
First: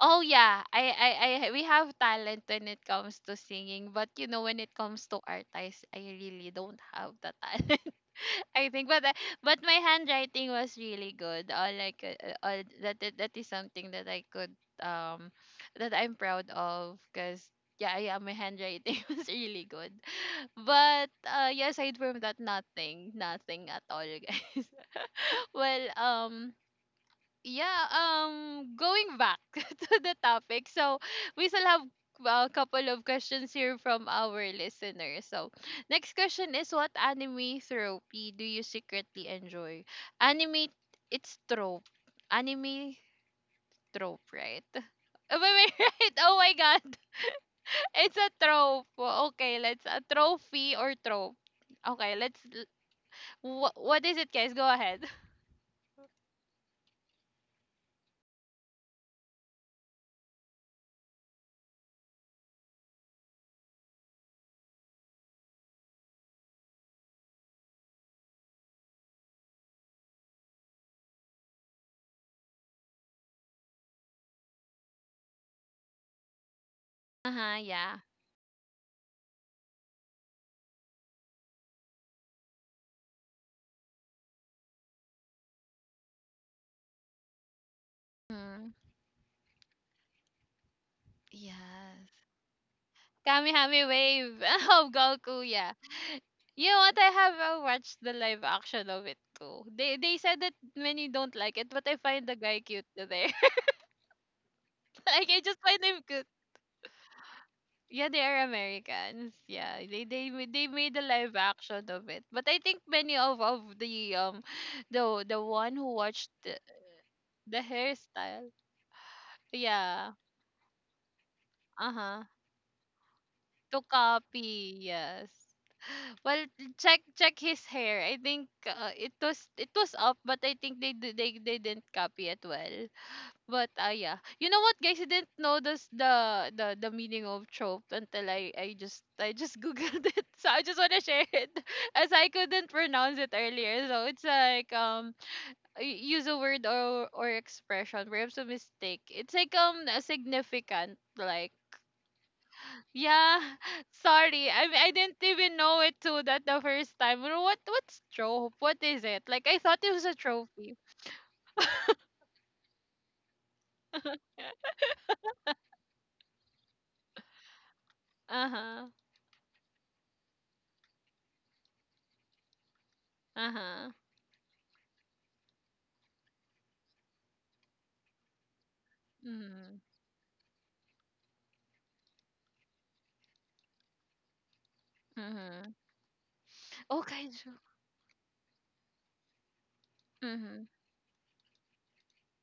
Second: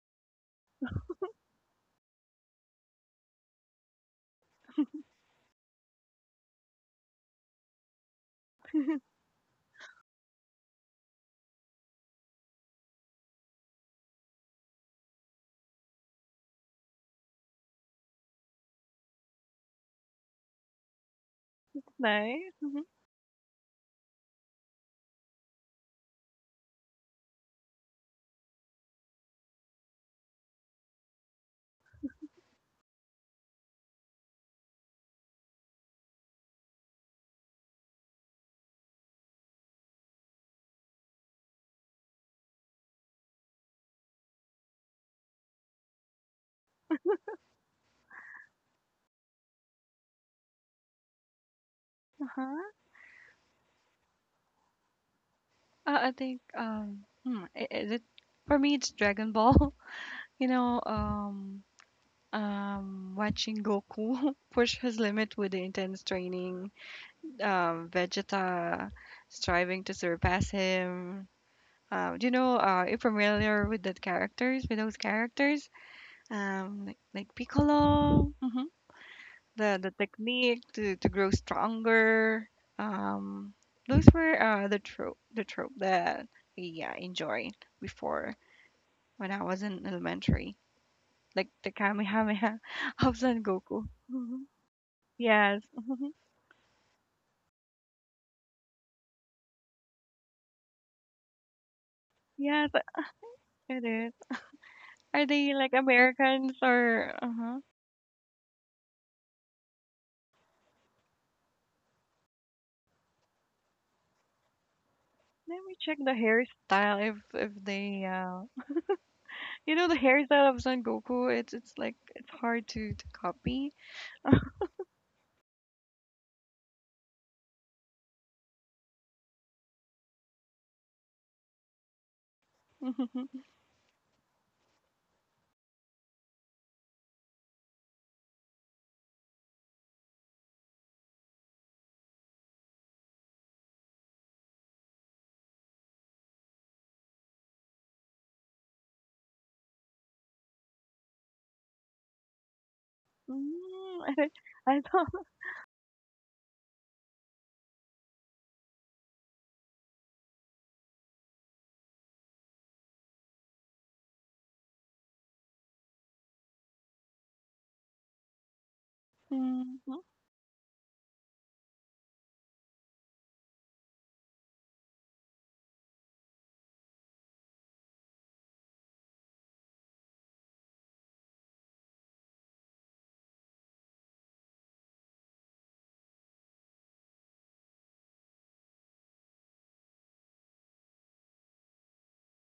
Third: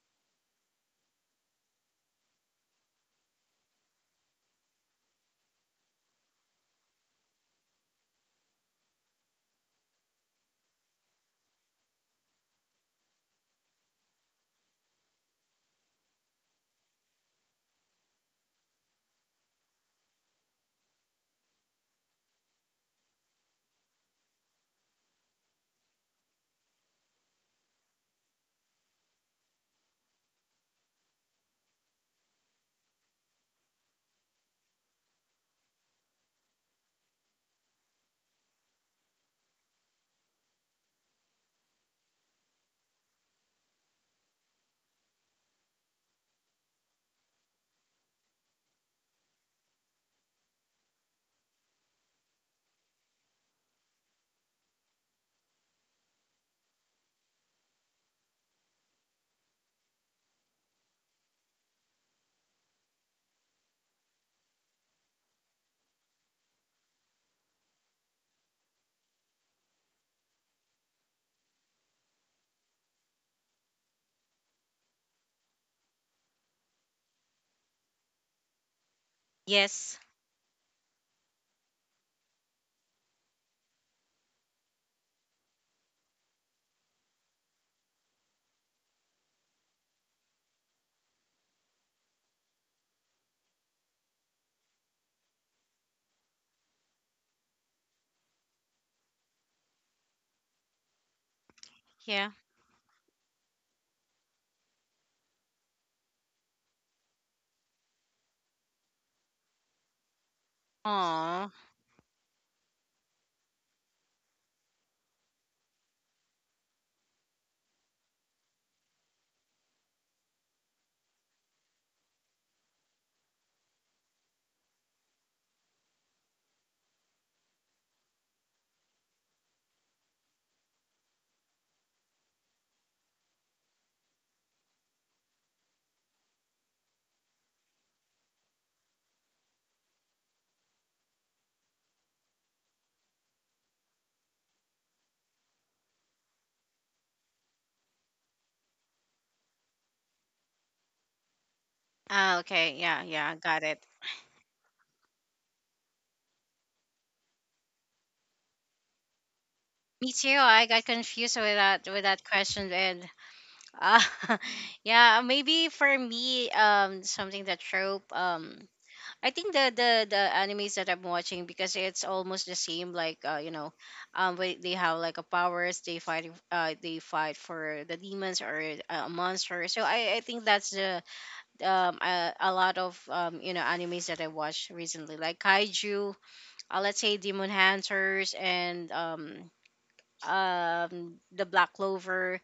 A: Oh yeah, I we have talent when it comes to singing, but you know when it comes to art, I s- I really don't have the talent. [laughs] I think, but I- but my handwriting was really good. Like that, that that is something that I could um that I'm proud of, cause yeah yeah my handwriting [laughs] was really good. But yeah, aside from that,
C: Nice. Mhm.
A: nothing, nothing at all, guys. [laughs] well, yeah, going back [laughs] to the topic, so we still have a couple of questions here from our listeners. So, next question is, what anime therapy do you secretly enjoy? Anime, it's trope. Anime trope, right? [laughs] Am I right? Oh my god, [laughs] it's a trope. Well, okay, let's a trophy or trope. Okay, let's.
C: Uh-huh.
A: Wha what is it, guys? Go ahead. [laughs]
C: I think um hmm, is it for me it's Dragon Ball. [laughs] You know, watching Goku [laughs] push his limit with the intense training, Vegeta striving to surpass him. Do you know, are you familiar with that characters, with those characters? Like
A: Uh-huh, yeah.
C: Piccolo, hmm the
B: Yes.
C: technique to grow stronger. Um, those were the trope that we enjoyed before
A: Mm.
C: when I was in elementary, like the
A: Yes.
C: Kamehameha [laughs] of Son
A: Kamihame
C: Goku.
A: Wave
C: Mhm.
A: [laughs] of Goku,
C: Yes,
A: yeah.
C: mhm.
A: You know what? I have watched the live action of it too. They said that many don't like it, but I find
B: Yeah.
A: the guy
C: Yes,
A: cute there. [laughs]
C: it is. Are
A: Like I
C: they
A: just
C: like
A: find him cute.
C: Americans or? Uh-huh.
A: Yeah, they are Americans. Yeah, they made the live
B: Oh.
A: action of it. But I think many of the the
C: Let
A: one
C: me
A: who
C: check the
A: watched
C: hairstyle if
A: the
C: they
A: hairstyle.
C: you know the
A: Yeah.
C: hairstyle of Son Goku. It's
A: Uh
C: like
A: huh.
C: it's hard to copy.
A: To copy. Yes. Well, check his hair. I think it was up, but I think they di- they didn't copy it well.
C: [laughs]
A: But yeah, you know what, guys? I didn't know this the meaning of trope until I just [laughs] googled it. So I just wanna share it, [laughs] as I couldn't pronounce it earlier. So it's like y- use a word or expression perhaps a mistake. It's like a significant like
B: Ah, okay. Yeah. Yeah.
A: yeah,
B: Got it.
A: [laughs]
C: Mm, don't-
A: sorry. I
C: I
A: I didn't
C: thought.
A: even know it too that the first time. Well, what what's trope? What is it? Like I thought it was
B: Me
A: a
B: too. I
A: trophy.
B: got confused with that, with that question, and uh,
A: [laughs]
B: [laughs] yeah, maybe for me, something that trope.
A: Uh huh.
B: I
C: [laughs]
B: think
C: Hmm.
B: the animes that I'm watching because it's almost the same. Like, you
A: Uh
B: know,
A: huh.
B: they have like a powers. They fight. They fight for the demons or, a monster.
A: Mhm.
B: So I think that's the, a lot of, you know, animes that I watched recently, like
A: Mhm.
B: kaiju. Let's
A: Oh,
B: say Demon
A: kaiju.
B: Hunters and
A: Mhm.
B: the Black Clover,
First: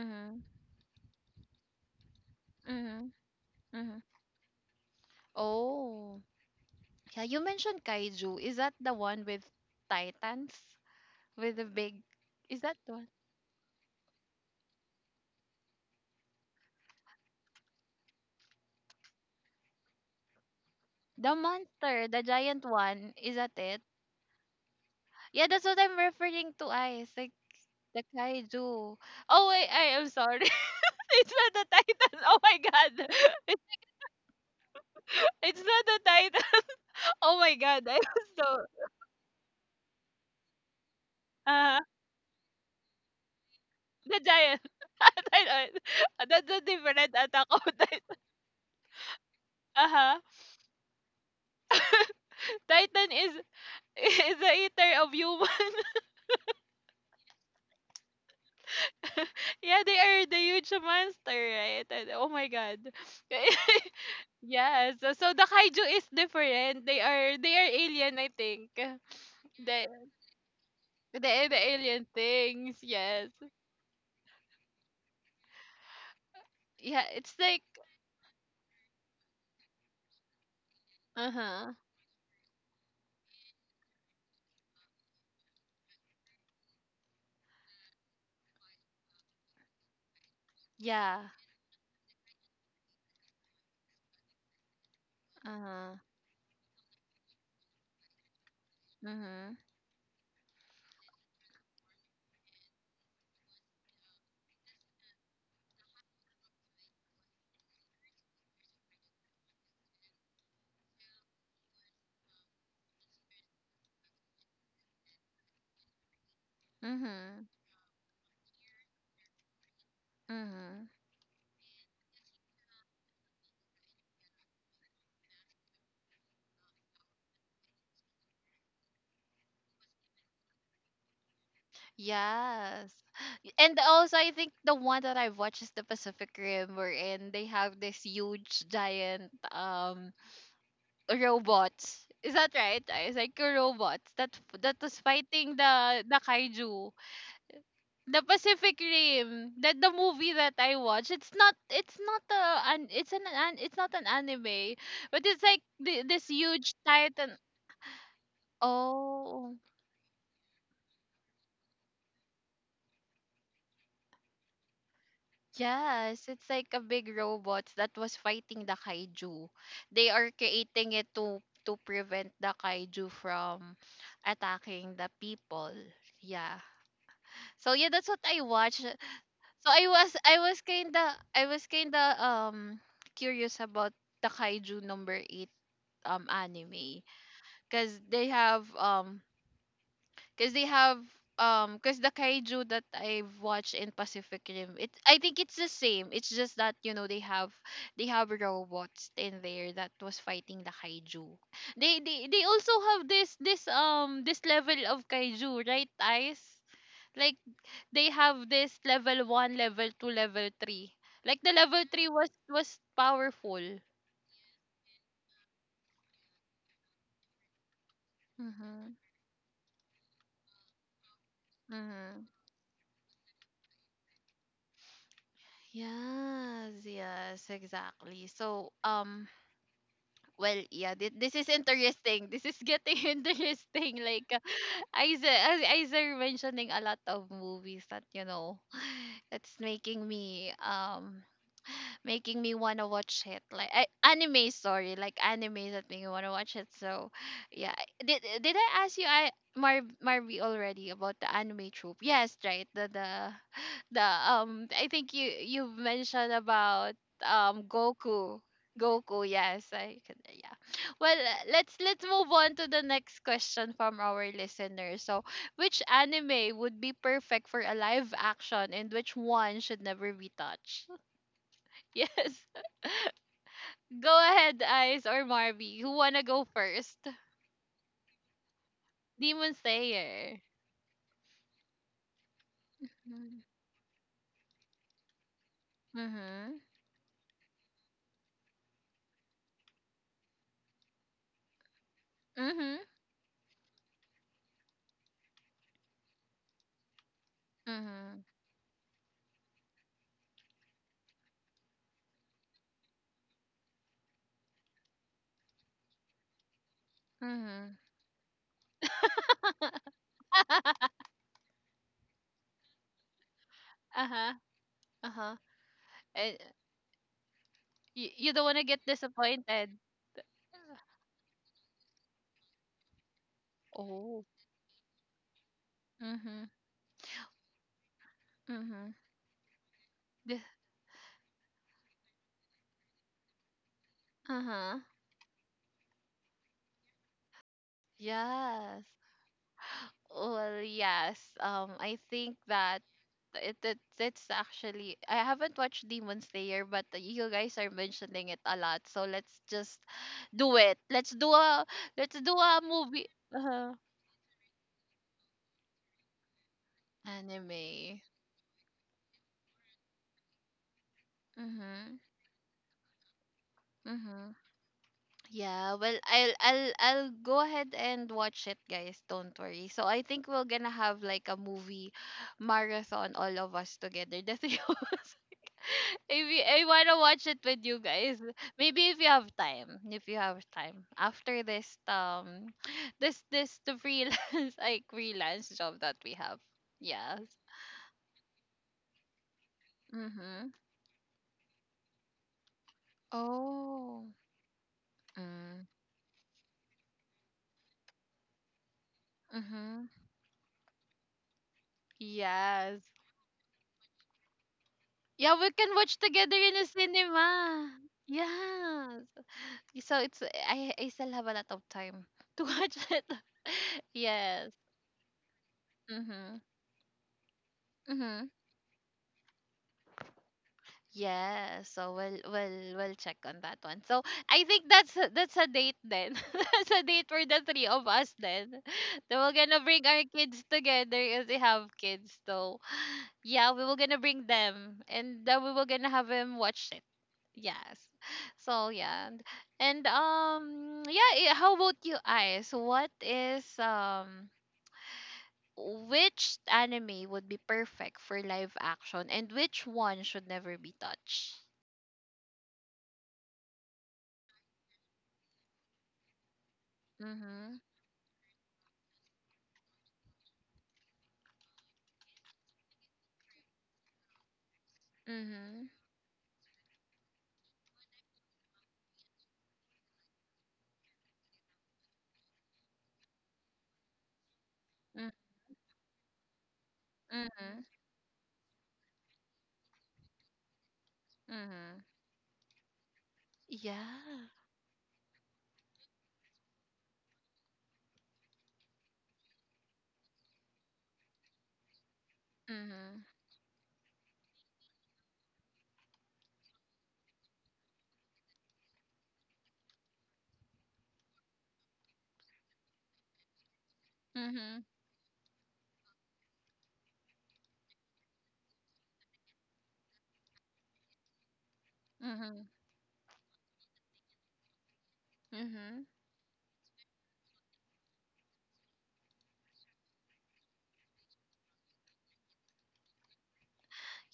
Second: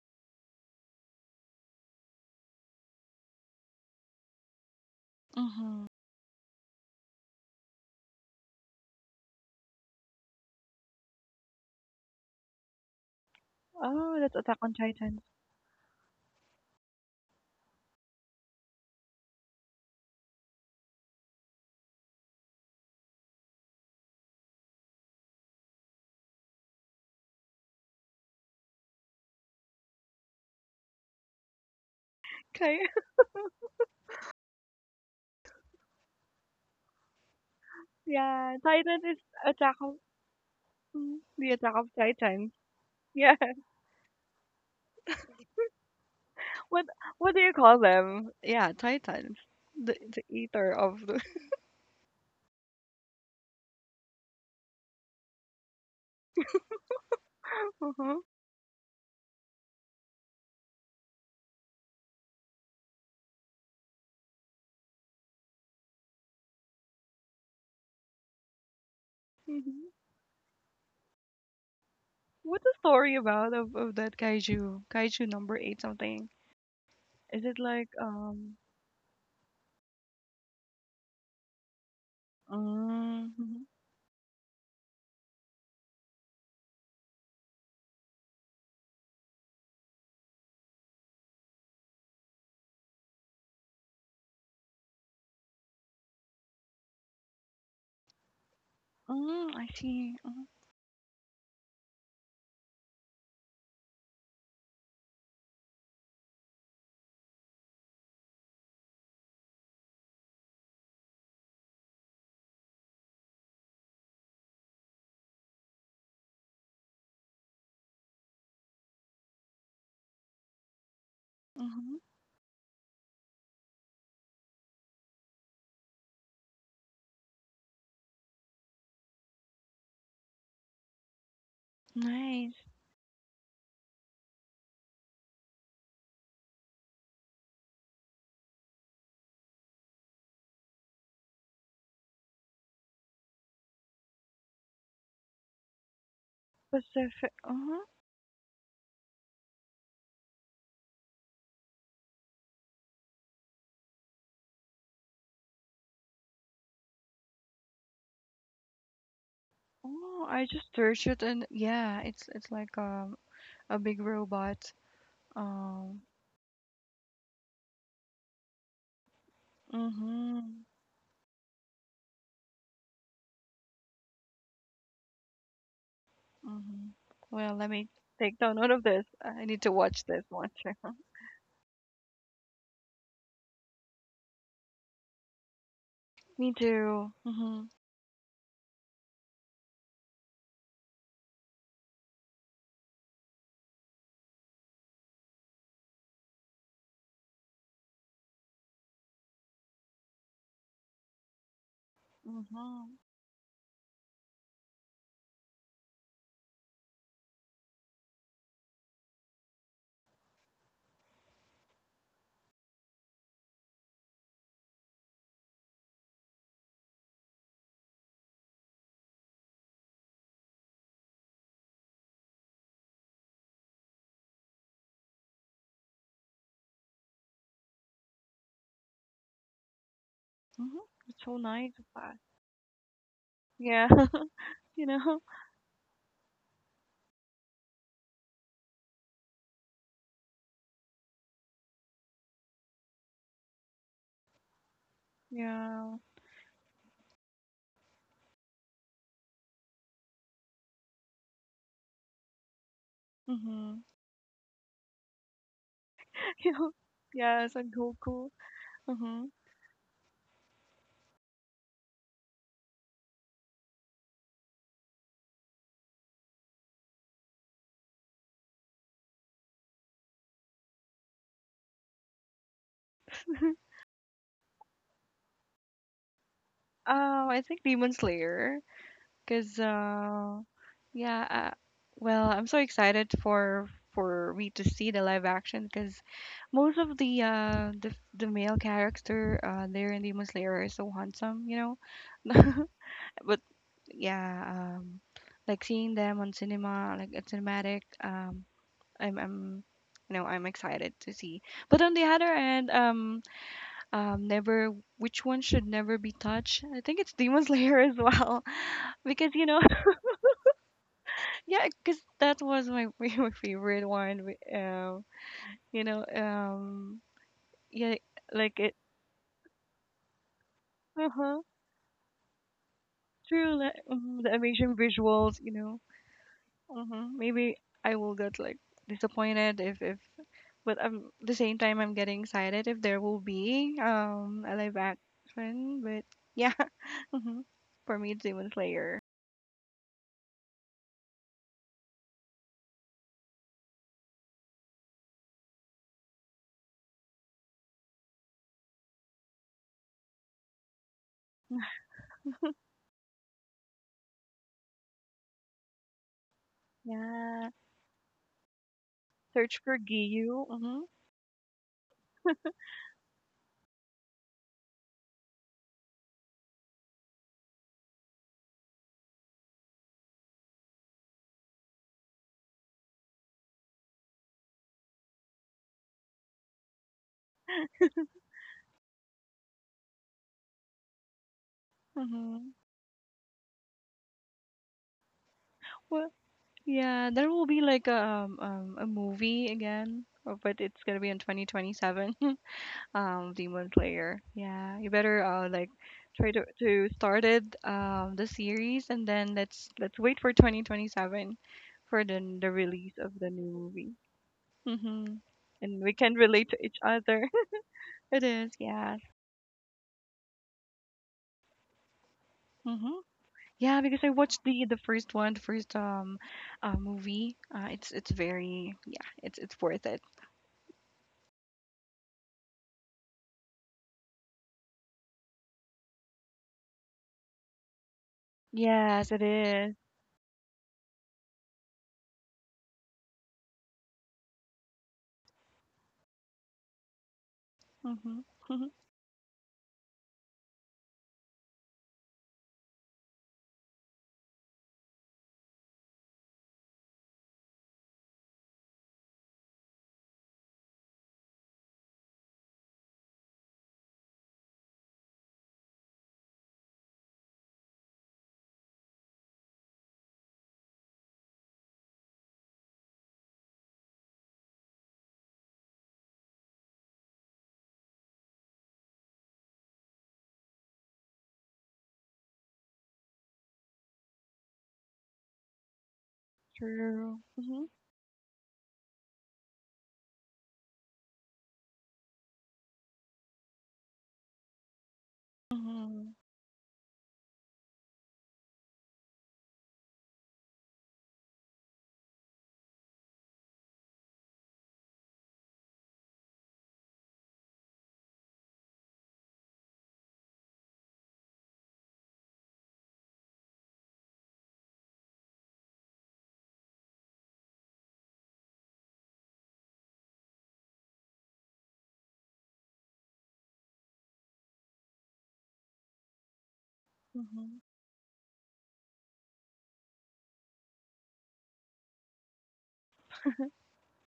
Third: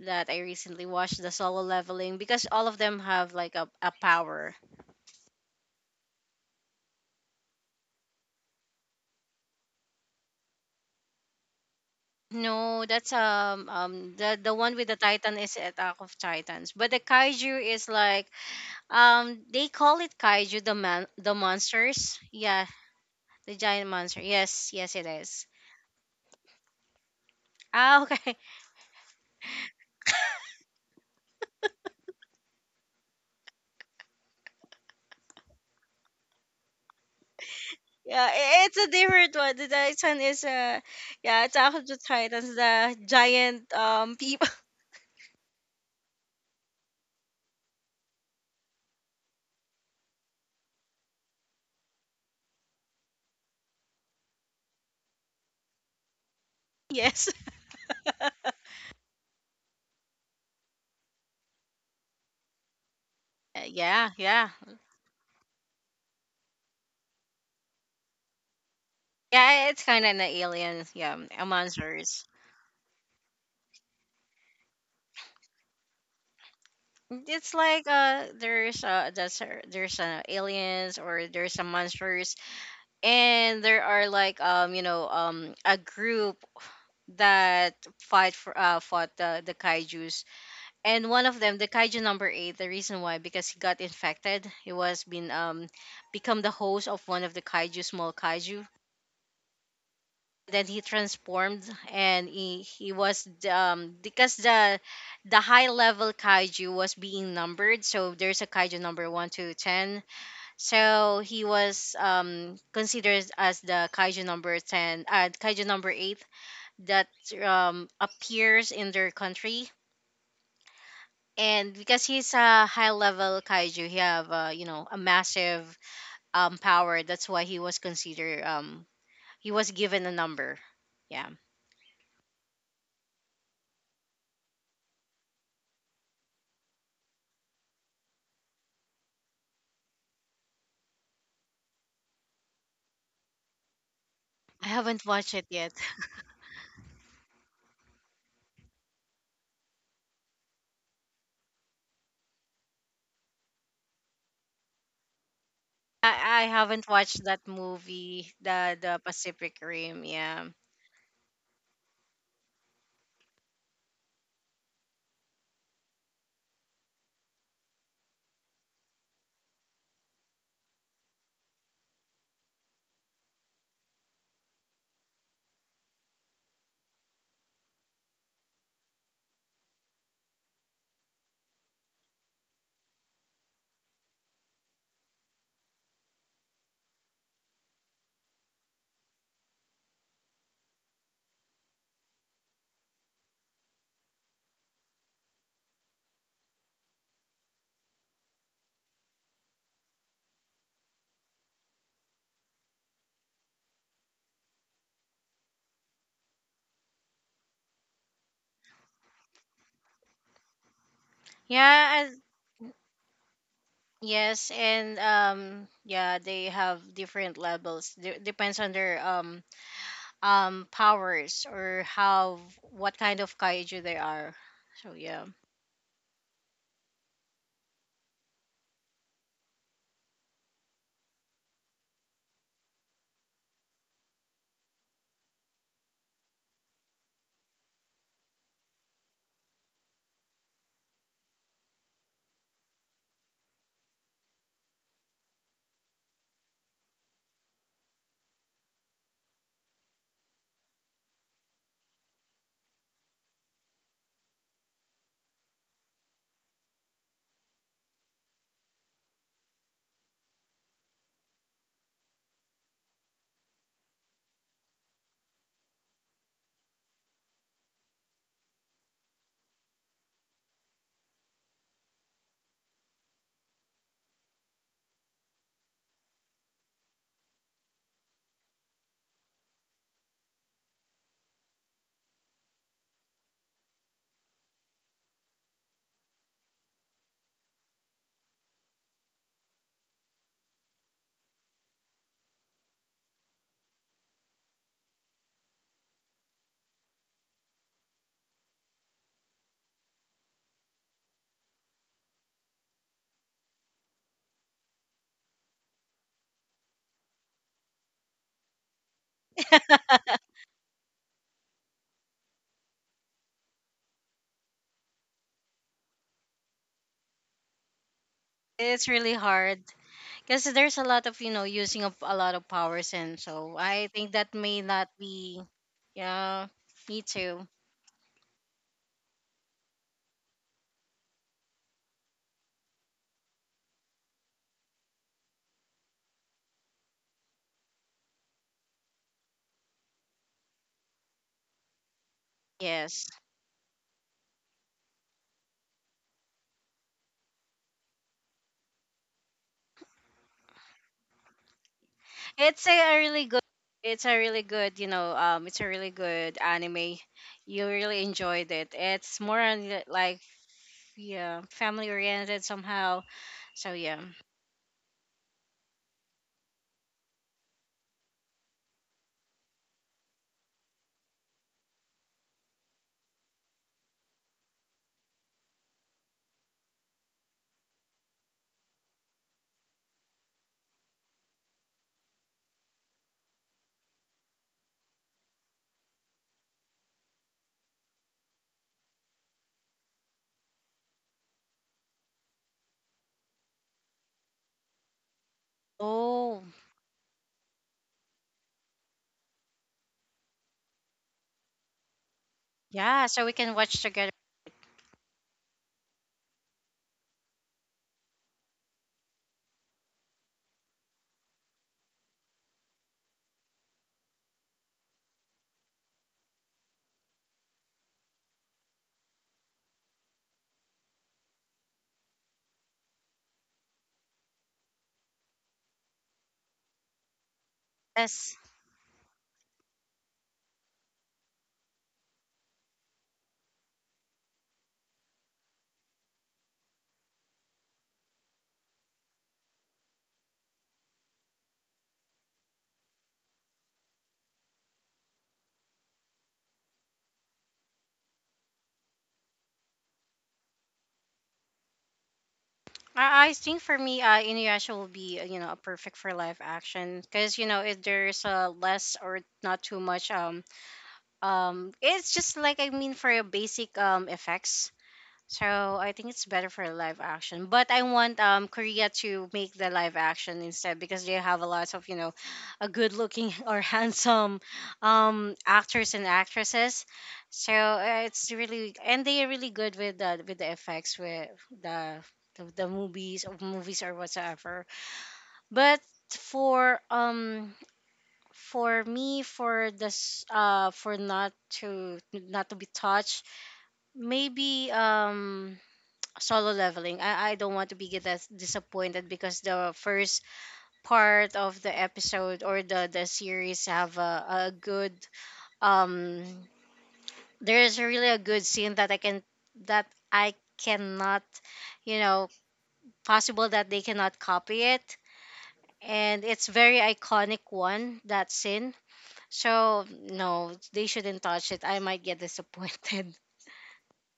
B: that I recently watched. The Solo Leveling, because all of them
A: Mhm.
B: have like a
A: Mhm.
B: power.
C: Hmm.
A: Oh, yeah. You mentioned kaiju. Is that the one with titans? With the big? Is that
B: No,
A: the one?
B: that's
C: Oh, that's
B: the
C: Attack on
B: one with the
C: Titan.
B: Titan is Attack of Titans, but the kaiju is like, they call it kaiju, the man the
A: The monster,
B: monsters.
A: the
B: Yeah,
A: giant one. Is that
B: the
A: it?
B: giant monster. Yes, yes it is.
A: Yeah, that's what I'm referring to. Eyes. Like
B: Ah,
A: the
B: okay. [laughs]
A: kaiju. Oh wait, I am sorry. [laughs] It's not the title. Oh my
C: Okay.
A: god.
C: [laughs]
A: [laughs] It's, it's not the title. [laughs] Oh my god. I
B: Yeah,
A: was so
C: Yeah,
B: it's a
C: Titan is
B: different one. The
C: Attack of
B: Titan is
C: mm,
B: yeah,
C: the
B: Attack
C: Attack
A: uh
B: of
C: of
B: the
C: Titans.
B: Titans, the
C: Yeah.
B: giant
A: the
B: people.
A: giant. [laughs] I know it. [laughs] That's a
C: [laughs] What
A: different
C: what do
A: Attack
C: you
A: on
C: call
A: Titan.
C: them? Yeah, Titans.
A: Uh-huh.
C: The eater of the.
A: [laughs] Titan is the eater of human.
B: [laughs] Yes.
C: [laughs] Uh-huh.
A: [laughs] Yeah, they are the huge monster, right? And, oh my god. [laughs]
B: Yeah, yeah,
A: Yes. So the kaiju is different. They are alien, I think.
B: yeah. It's
A: They,
C: Hmm.
B: kind of an alien. Yeah,
A: the
B: a
A: alien
B: monsters.
C: What's the
A: things,
C: story
A: yes.
C: about of that kaiju? Kaiju number eight something.
A: Yeah, it's
C: Is
B: It's
C: it
A: like
B: like
C: like um?
B: there's aliens, or there's some
A: uh-huh.
B: monsters, and
C: Mm-hmm.
B: there are like a group that fight for fought the kaiju's,
A: Yeah.
B: and one of them, the kaiju number 8. The reason why, because he got infected, he was been
A: Uh-huh.
B: become the host of one of the kaiju small kaiju,
C: Mm,
A: Mhm.
C: I see.
B: then he transformed. And he was, because the high level kaiju was being numbered, so there's a kaiju number 1 to 10. So he was considered as the kaiju number 10 uh kaiju number 8 that
A: Mhm.
B: appears in their country.
A: Mhm.
B: And
C: Mhm.
B: because he's a high level kaiju, he have you know, a massive power. That's why he was considered, he was given a number, yeah.
C: Nice.
A: Yes. And also I think the one that I watched is the Pacific Rim wherein they have this huge giant robots. Is that right? It's like robots that
B: I
A: that was
B: haven't watched it
A: fighting
B: yet.
A: the kaiju.
C: Pacific uh-huh.
A: The Pacific Rim, that the movie that I watched. It's not a an it's not an anime, but it's like the, this
B: I
A: huge
B: haven't watched
A: titan.
B: that movie, the Pacific
A: Oh,
B: Rim.
C: Oh, I
B: Yeah,
C: just searched it and yeah, it's like a big robot. Um.
A: yes, it's like a big robot that was fighting the kaiju. They are
C: Mhm.
A: creating it to prevent the kaiju from attacking the people. Yeah.
C: Mhm. Well, let
A: So
C: me
A: yeah, that's what
C: take
A: I
C: down note of
A: watched.
C: this. I need
A: So
C: to
A: I
C: watch
A: was
C: this
A: I
C: one.
A: was
C: [laughs]
A: kinda I was kinda curious about the kaiju number eight
C: Me
A: anime
C: too. Mhm.
A: because they have um because they have because the kaiju that I've watched in Pacific Rim, it I think it's the same. It's just that you know they have robots in there that was fighting the kaiju. They also
C: Mhm.
A: have this level of kaiju, right, Ice? Like they have this level 1 level 2 level 3, like the level
B: yeah,
A: 3 was powerful.
B: yes, and yeah, they have different levels. Depends on
A: Mhm.
B: their powers, or
A: Mhm.
B: how what kind of kaiju they are. So yeah,
A: Yes, yes, exactly. So, well,
C: Mhm.
A: yeah,
C: It's
A: this
C: so
A: is
C: nice of that.
A: interesting. This is getting [laughs]
C: Yeah.
A: interesting. Like,
C: [laughs] You know.
A: Isa, as Isa mentioning a lot of movies that you know, [sighs] it's making me wanna watch it. Like, I, anime, sorry, like anime that
C: Yeah.
A: make me wanna watch it. So yeah, I- did I ask you, I marvi already about the anime trope? Yes, right, the
C: Mhm.
A: [sighs] [laughs] the I think you mentioned
C: [laughs] You know.
A: about
C: Yes, and Goku.
A: goku
C: Mhm.
A: yes I can, yeah. Well let's move on to the next question from our listeners. So which anime would be perfect for a live action and which one should never be touched? [laughs] Yes.
C: Oh, [laughs]
A: Go ahead, Ice or Marby. Who wanna go first?
C: I think Demon Slayer.
A: Demon
C: Cause
A: Slayer.
C: yeah, well, I'm so excited
A: Mm-hmm.
C: for me to see the live action because
A: Mm-hmm.
C: most of the the male character there in Demon Slayer is so handsome, you know. [laughs]
A: Mm-hmm.
C: But yeah, um, like seeing them on cinema, like at cinematic, I'm you know I'm excited to see. But on the other end, never which one should never be touched. I think it's Demon
A: Mm-hmm.
C: Slayer as well, [laughs] because you know.
B: [laughs]
A: [laughs]
C: Yeah, cause that was my [laughs] my favorite one.
A: Uh-huh. Uh-huh.
C: You know,
A: And
C: yeah,
A: you don't
C: like
A: wanna
C: it.
A: get
B: it's really hard
A: disappointed.
B: because there's a lot
C: Uh
B: of, you know,
C: huh.
B: using up a lot of powers, and
C: True.
B: so
C: Like,
B: I think
C: mhm,
A: Oh.
B: that
C: the
B: may
C: amazing
B: not
C: visuals.
B: be.
C: You know.
B: Yeah,
A: Mm-hmm.
C: Uh
B: me
C: hmm
B: too.
C: maybe I will get like
A: Mm-hmm.
C: disappointed if, but the same time I'm getting excited if there will be a live
A: Uh-huh.
C: action. But yeah. [laughs] Mm-hmm. For me, it's Demon
A: Yes.
C: Slayer.
A: Well, yes. I think that
B: Yes.
A: it, it's actually, I haven't watched Demon Slayer, but you guys are mentioning it a lot. So let's just do it. Let's do a
B: It's a
A: movie.
B: really good.
A: Uh,
B: It's a really good, you know, it's a really good anime.
C: Yeah.
B: You really
A: anime.
B: enjoyed it. It's more on
C: Search for
B: like,
C: Giyu. Mm-hmm.
B: yeah, family
A: Mhm.
B: oriented somehow. So yeah.
A: Mhm. Yeah. Well, I'll go ahead and watch it, guys. Don't worry. So I think we're gonna have like a movie marathon, all of us together. The three of us. Maybe I wanna watch it with you guys. Maybe if you have time. If you have time. After this
C: Mm-hmm.
A: [sniffs] this the freelance [laughs] like freelance job that
C: Well,
A: we have.
C: yeah,
A: Yes.
C: there will be like a movie again,
A: Mm-hmm.
C: but it's gonna be in 2027. [laughs] Um, Demon
A: Oh.
C: Slayer. Yeah, you better
A: Mm.
C: like try
B: Oh,
C: to start it the series and then
A: Mm-hmm.
C: let's wait for 2027 for the
A: Yes.
C: release
B: yeah.
C: of
B: So we
C: the
B: can
C: new
B: watch
C: movie.
B: together.
C: Mm-hmm.
A: Yeah, we
C: And
A: can
C: we
A: watch
C: can
A: together
C: relate
A: in
C: to
A: a
C: each other.
A: cinema.
C: [laughs] It is, yeah.
A: Yes. So it's I still have a lot of time [laughs] to watch
C: Mm-hmm.
A: it.
C: Yeah,
A: [laughs]
C: because I watched
A: Yes.
C: the first one, the first
A: Mm-hmm.
C: movie. It's
A: Mm-hmm.
C: very yeah, it's worth it.
A: Yeah, so we'll check on that one. So I think that's that's a date then. [laughs] That's a date for the three of us
B: Yes.
A: then. [laughs]
C: Yes,
A: So
C: it
A: we're gonna
C: is.
A: bring our kids together if they have kids. So yeah, we were gonna bring them and then we were gonna have him watch it. Yes.
C: Mhm. Mhm.
A: So yeah, and yeah. How about you, Ice? What is which anime would be perfect for live action and which one should never be touched?
B: I think for me, Inuyasha will be, you know, a perfect for live action, because you know
A: Mhm.
B: if there's less or not too much, it's just like, I mean, for a basic effects. So
A: Mhm.
B: I think it's better for live action. But I want Korea to make the live action instead, because they have a lot of, you know, a good looking [laughs] or handsome
A: Mm
B: actors and actresses.
C: True.
B: So
A: mhm.
C: Mhm.
B: uh, it's really, and they are really good with the effects, with
A: Mhm.
B: the movies, or movies or
A: Yeah.
B: whatsoever. But
C: Mhm.
B: for um for me, for this, for not to be
A: Mhm.
B: touched, maybe Solo Leveling. I don't want to be get as disappointed, because the first part of the episode, or the series have a
A: Mhm.
B: good, um there's really a good scene that I cannot, you know,
A: Mhm.
B: possible that they cannot copy it,
A: Mhm.
B: and it's very iconic
C: Mhm.
B: one, that scene. So no, they shouldn't touch it, I might get disappointed. [laughs]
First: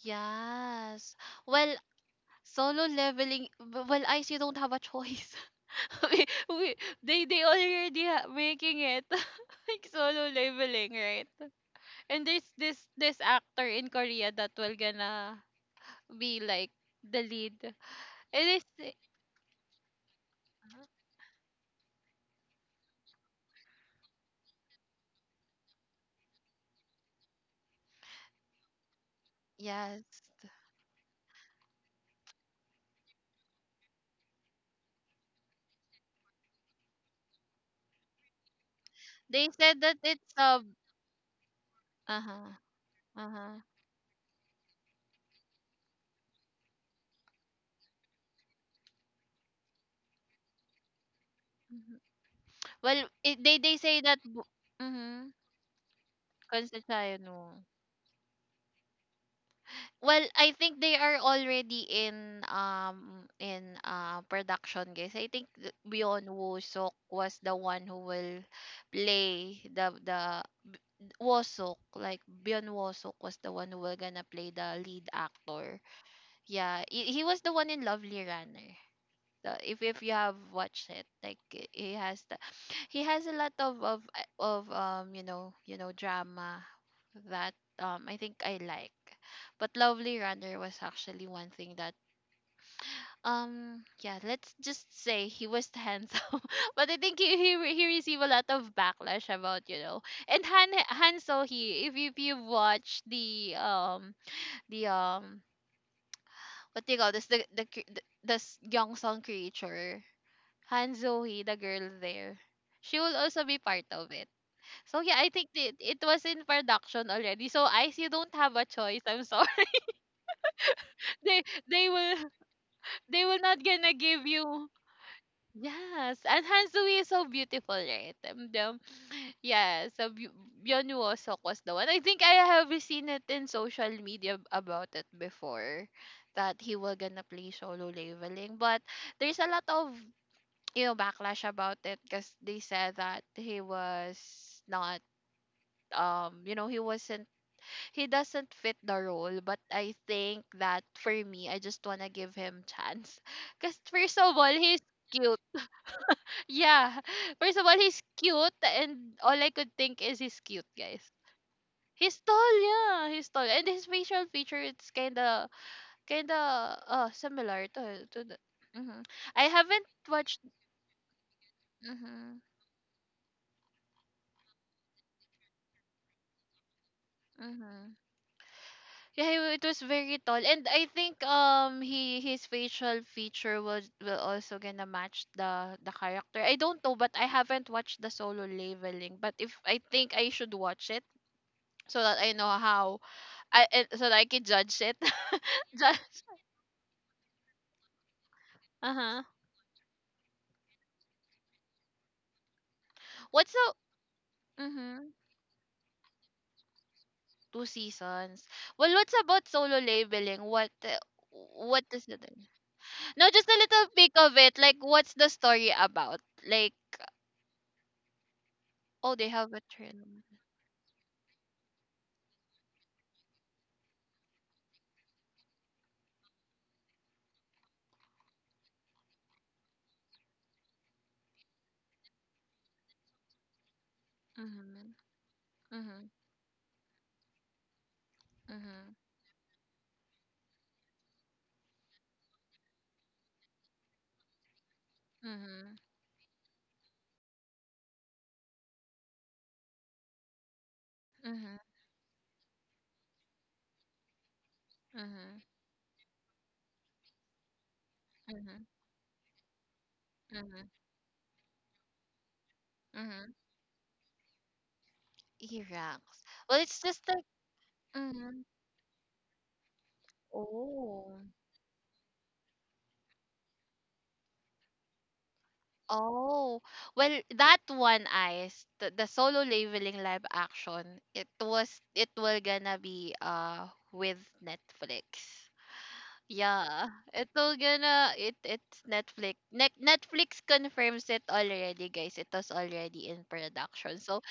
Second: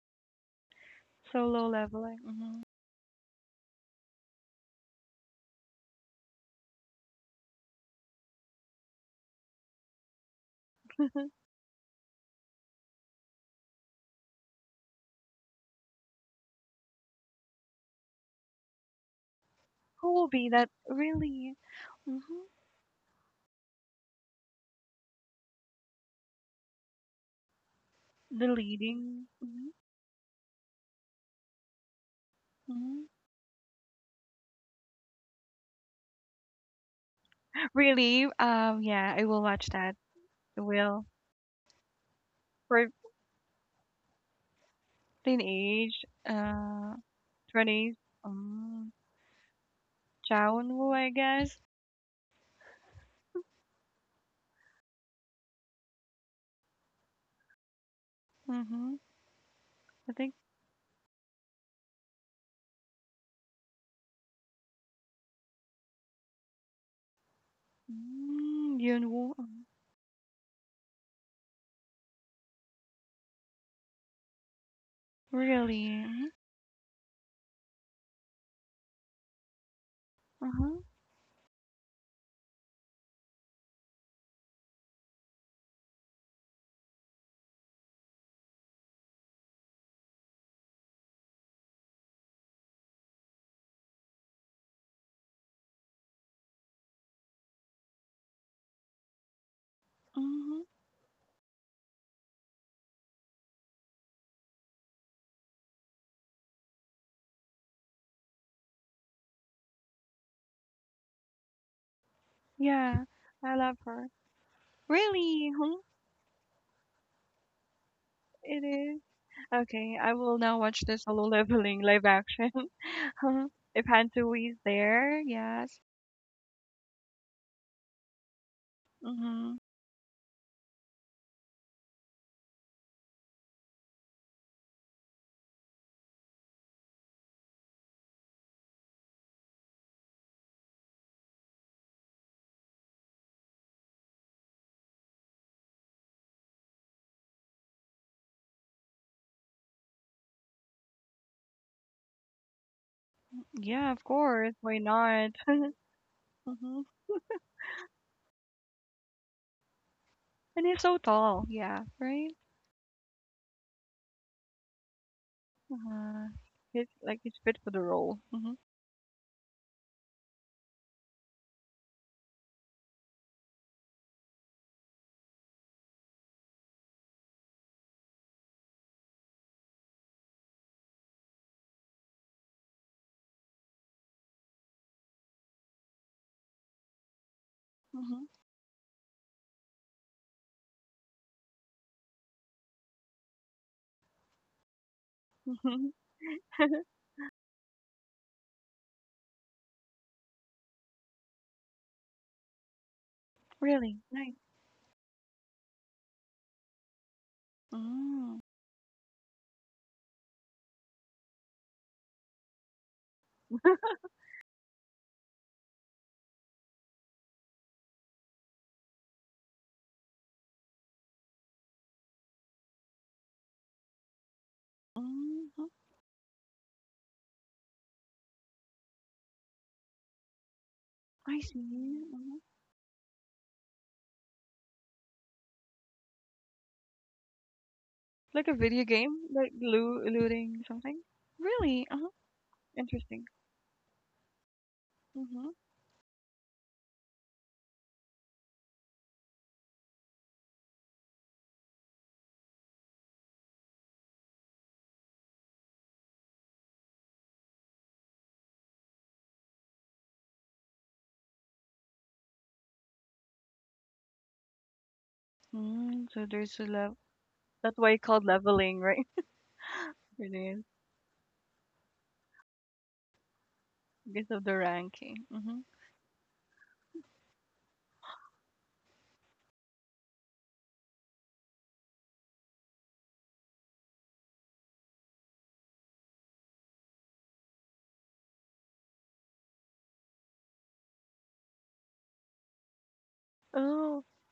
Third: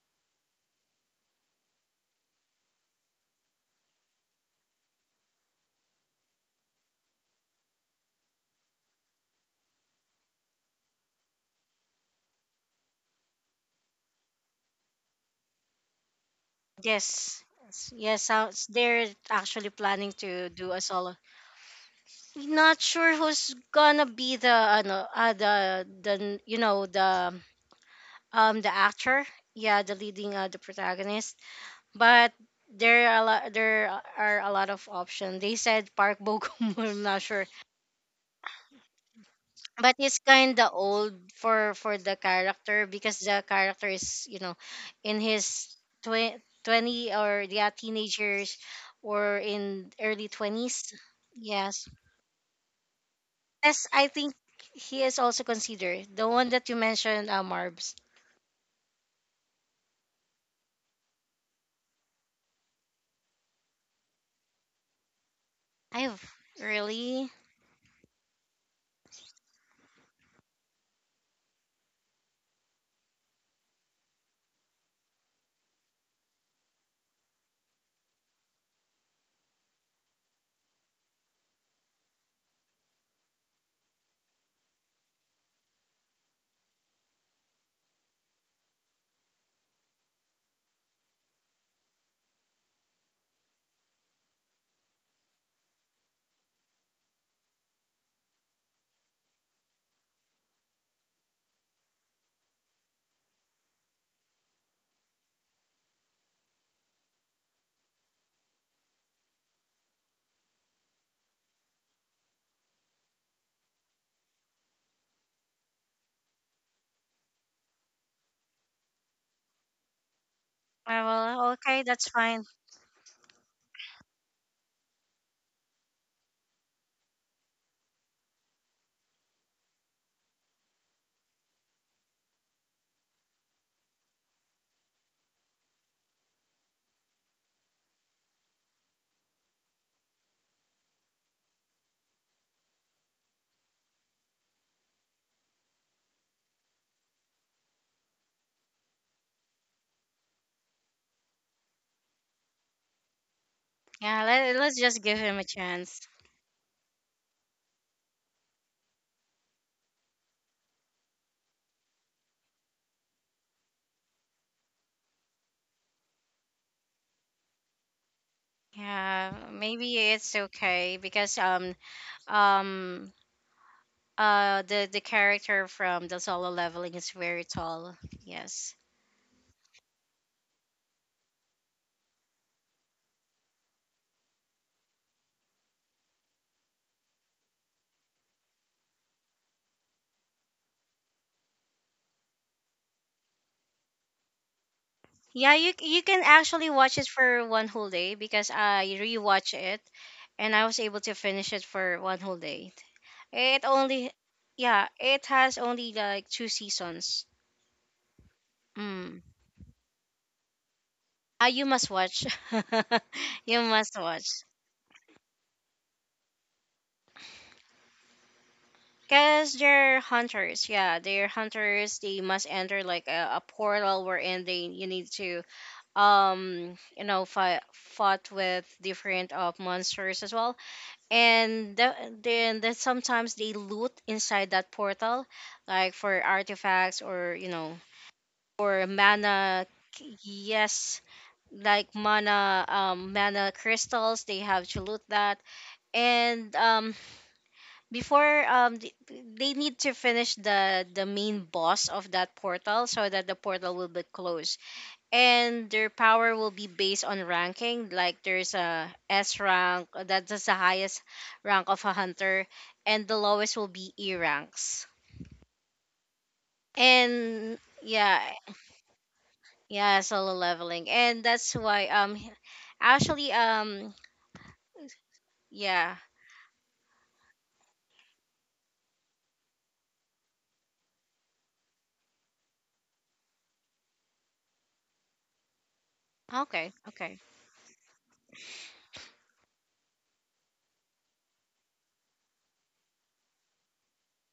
A: Yes.
C: So low
A: Well,
C: level. Like, mhm.
A: solo leveling. Well, I see. Don't have a choice. [laughs] we, we, they already making it, [laughs] like solo leveling, right?
C: [laughs]
A: And there's this actor in Korea that will gonna be like the
B: Yes,
A: lead.
B: yes,
A: And
B: sounds
A: they,
B: they're actually planning
C: Who will be
B: to
C: that
B: do a solo.
C: really? Mhm.
B: Not sure who's gonna be the ano the you know,
C: The
B: the actor,
C: leading. Mhm.
B: yeah, the
A: yes,
B: leading, the protagonist. But
C: Mhm.
B: there are a lot of options. They said Park Bogum. [laughs] I'm not sure,
C: Really? Yeah. I will
A: they
C: watch
A: said
B: but
C: that.
A: that
B: he's
A: it's
B: kind
C: I
A: a
B: of
C: will.
B: old for the
A: uh huh
B: character,
C: For
B: because
A: uh
B: the
A: huh.
B: character is, you know, in his
C: teenage.
B: 20, or yeah,
C: Twenties.
B: teenagers,
C: Um.
B: or in early 20s.
C: Chaunwoo, I guess.
B: Yes.
A: Well, I they
B: Yes,
A: say
B: I
A: that
B: think he is
A: mhm,
B: also considered the one that you
A: concession,
B: mentioned,
A: no.
B: Marbs.
C: Mhm. I
A: Well,
C: think.
A: I think they are already in production, guys. I think
B: I've
A: Beyond woo
B: really.
A: was the one who will
C: Mm, Yunwoo.
A: play the Woo-suk, like Beyond Woo-suk was the one who will gonna play the lead actor.
C: Really. Mhm.
A: Yeah, he was the one in Lovely Runner. If you have
C: Mhm.
A: watched it, like he has the, he has a lot of you know, you know, drama that I think I like. But Lovely Runner was actually one thing that yeah, let's just say he was handsome. [laughs] But I think he received a lot of backlash about you know. And
C: Mhm.
A: han han so he, if you watch the the um what do you call this, the young song creature, Han Zoe, the girl there. She
C: Yeah.
A: will also
C: I
A: be
C: love
A: part
C: her.
A: of it. So yeah, I think
C: Really.
A: it,
C: Mhm.
A: it was in production already. So Ice, you don't have
C: It
A: a
C: is.
A: choice. I'm sorry. [laughs]
C: Okay, I will now watch the Solo
A: They
B: Well,
C: Leveling
B: okay,
A: they
C: live
B: that's
A: will,
B: fine.
C: action. [laughs]
A: they will
C: Um,
A: not
C: if
A: gonna give
C: Hantu is
A: you.
C: there, yes.
A: Yes, and Han Zoe is so beautiful, right?
C: Mm-hmm.
A: Yeah, so Byun Woo-suk was the one. I think I have seen it in social media about it before, that he will gonna play solo leveling. But there's a lot of you know backlash about it because they said that he was not you know he wasn't, he doesn't fit the role. But I think that for me, I just want to give him chance [laughs] because
C: Yeah, of
A: first
B: Yeah,
A: of all
C: course.
B: let's
C: Why
A: he's
B: just give
C: not?
B: him
A: cute.
B: a
C: [laughs]
B: chance.
C: Hmm.
A: Yeah, [laughs] first of all he's cute and all I could think is he's cute,
C: And he's so
A: guys.
C: tall. Yeah,
A: He's
C: right?
A: tall, yeah, he's tall and his facial feature, it's kind of
C: Uh, he's like he's fit
A: similar
C: for the role.
A: to the,
C: Hmm.
A: hmm,
B: Yeah,
A: I haven't
B: maybe it's
A: watched,
B: okay because
A: mm-hmm,
B: um the character from the Solo Leveling is very
A: mm-hmm.
B: tall. Yes.
A: Yeah, it was very tall, and I think he, his facial feature was, will also gonna match the character. I don't know, but I haven't watched the solo leveling. But if I think I should watch it so that I know how I so that I can judge it.
B: Yeah, you
A: [laughs]
C: Hmm.
B: you
A: Judge.
B: can actually
C: [laughs]
B: watch it for one whole day because I
A: Uh huh.
B: rewatch it and I was able to finish it for one whole day.
A: What's
B: It
A: the
C: Really
B: only,
C: nice.
B: yeah,
A: mm-hmm,
B: it has only like two seasons.
A: two
C: Mm.
A: seasons? Well, what's
B: Mm.
A: about solo leveling?
B: Ah, you
A: What
B: must
A: is
B: watch.
A: it?
B: [laughs]
A: No, just a
B: You
A: little
B: must
C: [laughs]
A: peek
B: watch.
A: of it. Like, what's the story about? Like, oh, they
B: Cause
A: have a
B: they're
A: trailer.
B: hunters, yeah, they're hunters. They must enter like a portal, wherein they you need to
C: Mm-hmm.
B: fight fought with different monsters as well,
C: I see.
B: and the,
C: Hmm.
B: then then sometimes they loot inside that
A: Mm-hmm.
B: portal, like
A: Mm-hmm.
B: for artifacts or you know
C: Like a video
B: for
A: Mhm,
C: game, like
B: mana.
C: loo looting
B: Yes,
C: something.
B: like
C: Really? Uh-huh. Interesting.
B: mana crystals, they have chalutat.
C: Mm-hmm.
A: mhm,
B: And before, they need to finish the main
A: mhm,
B: boss of that portal, so that the portal will be closed.
A: mhm,
B: And their power will be based on ranking. Like, there's
A: mhm,
B: a S rank, that is the
A: mhm,
B: highest rank of a hunter, and the
A: mhm.
B: lowest will be E ranks.
C: Mm,
A: Iraqs.
C: so there's
A: Well,
C: a
A: it's
C: level.
A: just like,
B: And
C: That's why it's
B: yeah,
C: called
A: mhm.
C: leveling, right? [laughs]
B: yeah, Solo
C: It is
B: Leveling. And
A: Oh,
B: that's why, actually,
C: because of the ranking. Mm-hmm.
B: yeah.
A: oh. Well, that one, ice, the solo labeling live action, it was, it will gonna be with Netflix.
B: Okay,
A: Yeah,
B: okay.
A: it will gonna, it's Netflix. Netflix confirms it already, guys. It was already in production.
C: Oh,
A: So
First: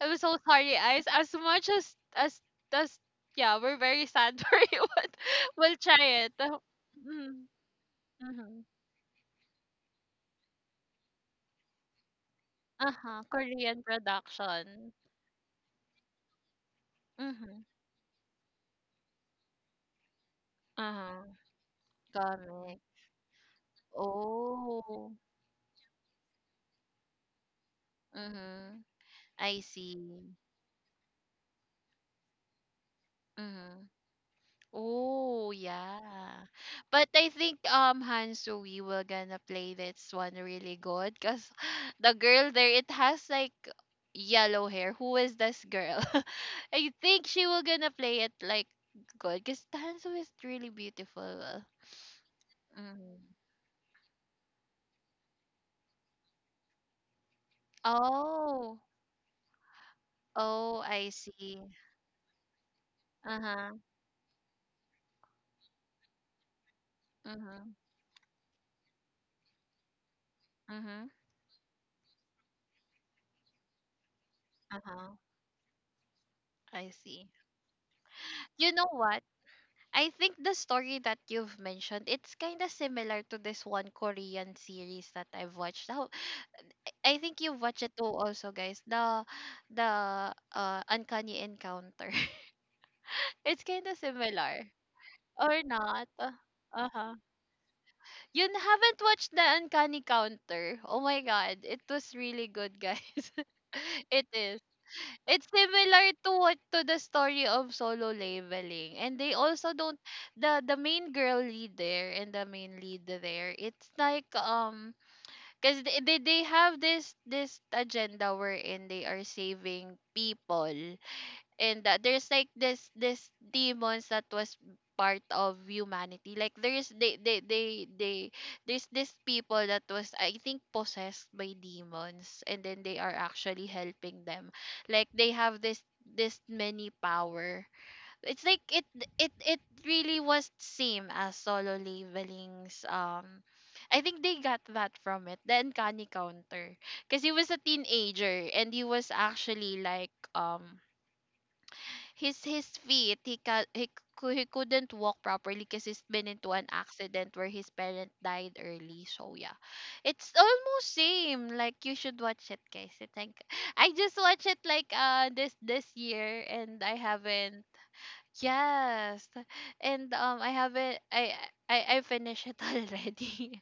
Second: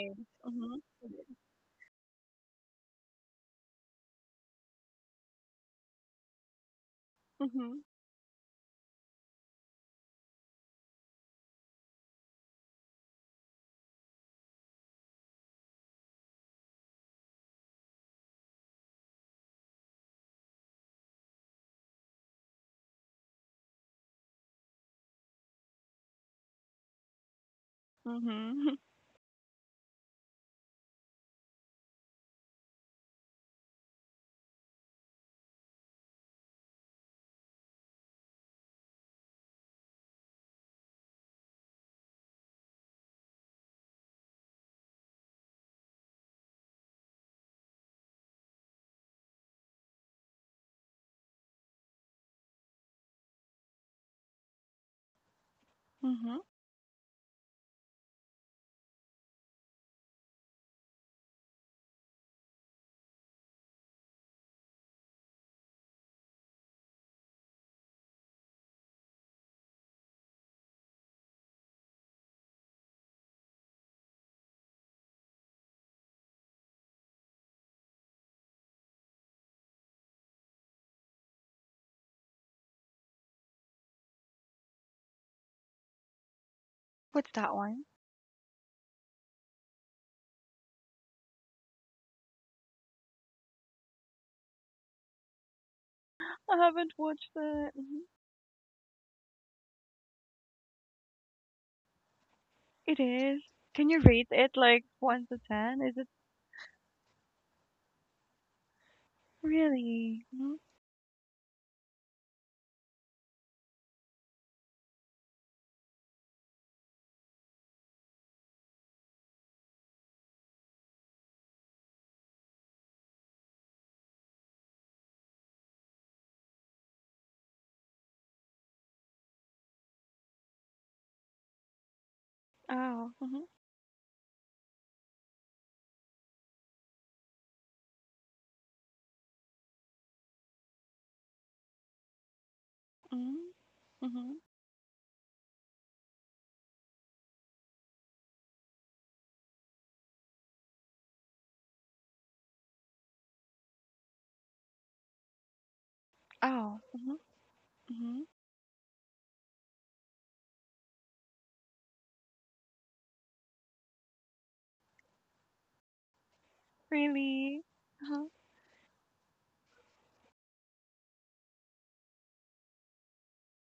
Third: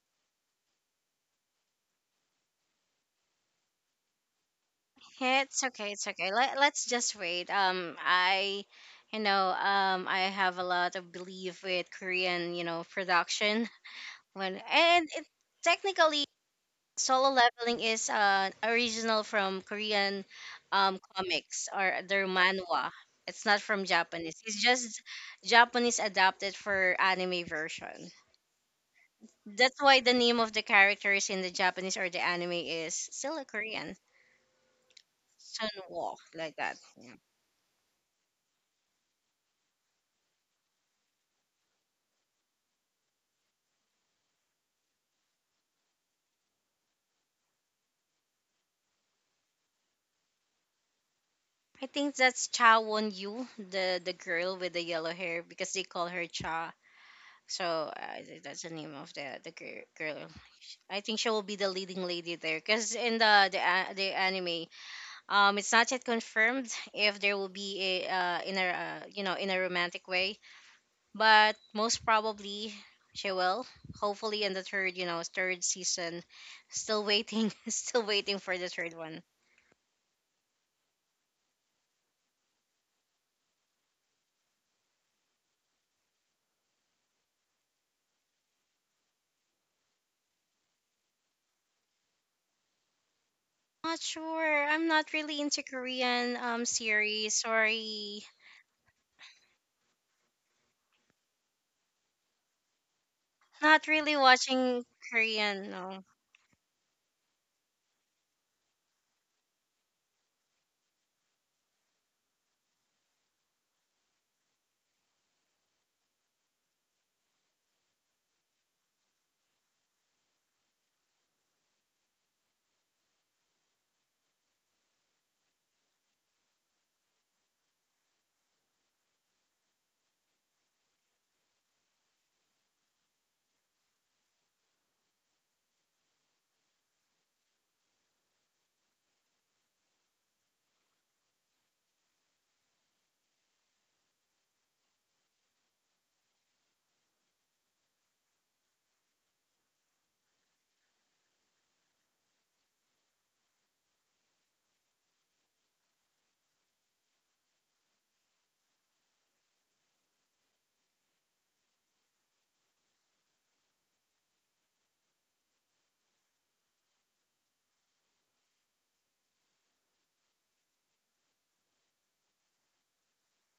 A: I was so sorry,
C: Mm-hmm.
A: Eyes. As much as yeah, we're very sad [laughs] for you, but
B: It's
A: we'll
B: okay,
A: try
B: it's
A: it.
B: okay. Let's just
A: Mm-hmm.
B: wait.
C: Mm-hmm.
B: I have a lot of belief with Korean, you know,
A: Uh-huh.
B: production.
A: Korean
B: When
A: production.
B: and it, Technically, Solo
A: Mm-hmm.
B: Leveling is original from Korean,
A: Uh-huh.
B: comics or their
A: Comic.
B: manhwa. It's not from Japanese. It's just
A: Oh.
B: Japanese adapted for anime version.
C: Mm-hmm.
A: Mm-hmm.
C: [laughs]
A: I
B: That's why the
A: see.
B: name of the characters in the Japanese or the anime is still a
A: Mm-hmm.
B: Korean.
A: Oh,
B: Sun,
A: yeah.
B: like that.
A: But
B: Yeah.
A: I think Hansu, we will gonna play this one really good because [gasps] [laughs] the girl there it has like yellow hair. Who is this girl? [laughs] I think she will gonna play it like good because Hansu is really beautiful.
B: I think that's Cha Won
A: Mm.
B: Yu, the girl with the yellow hair, because they call her
C: Mm-hmm.
B: Cha. So I think that's the
A: Oh,
B: name of the girl.
A: oh,
B: I
A: I
B: think she will be
A: see.
B: the leading lady there, because in the the
A: Uh-huh.
B: a- the anime, it's not yet confirmed if
A: Uh
B: there will
A: huh.
B: be a in a you know, in a romantic way,
A: Uh huh.
B: but most probably she will. Hopefully in the third you
A: Uh-huh.
B: know third season.
A: I
B: Still
A: see.
B: waiting, [laughs] still waiting for the
A: You know
B: third
A: what?
B: one.
A: I think the story that you've mentioned, it's kind of similar to this one Korean series that I've watched. Now, I
C: What's
A: think
C: that
A: you've watched
C: one?
A: it too also, guys. The Uncanny Encounter. [laughs] It's kind of
B: Not sure.
A: similar
B: I'm not really
A: or
B: into
A: not?
B: Korean
C: I haven't
A: Uh-huh.
C: watched
B: series.
C: that. Mhm.
B: Sorry.
A: Haven't watched the Uncanny Counter. Oh my god, it was really good,
C: It
A: guys.
C: is.
B: Not
C: Can you
A: [laughs]
B: really
C: rate
A: It
C: it
A: is.
C: like
B: watching
C: one to
A: It's
B: Korean,
C: ten? Is
B: no.
C: it
A: similar to what to the story of Solo Leveling, and they also don't
C: really? Mm-hmm.
A: the main girl lead there and the main lead there. It's like because they have this agenda wherein they are saving people, and there's like this demons that was part of humanity like there's they there's this people that was, I think, possessed by demons, and then they are
C: Oh. Mm-hmm.
A: actually helping them like they have this many power. It's like it really was same as Solo Leveling's. I
C: Mm-hmm.
A: think
C: Mm-hmm.
A: they got that from it, the Uncanny Counter. Because he was a teenager and he was actually like his feet. He couldn't walk properly because he's been into an
C: Oh. Mm-hmm.
A: accident where his parent
C: Mm-hmm.
A: died early, so yeah, it's almost same. Like you should watch it, guys. I think I just watched it like this year, and I haven't.
C: Really? Uh-huh.
A: Yes. And I haven't I finished it [laughs] already,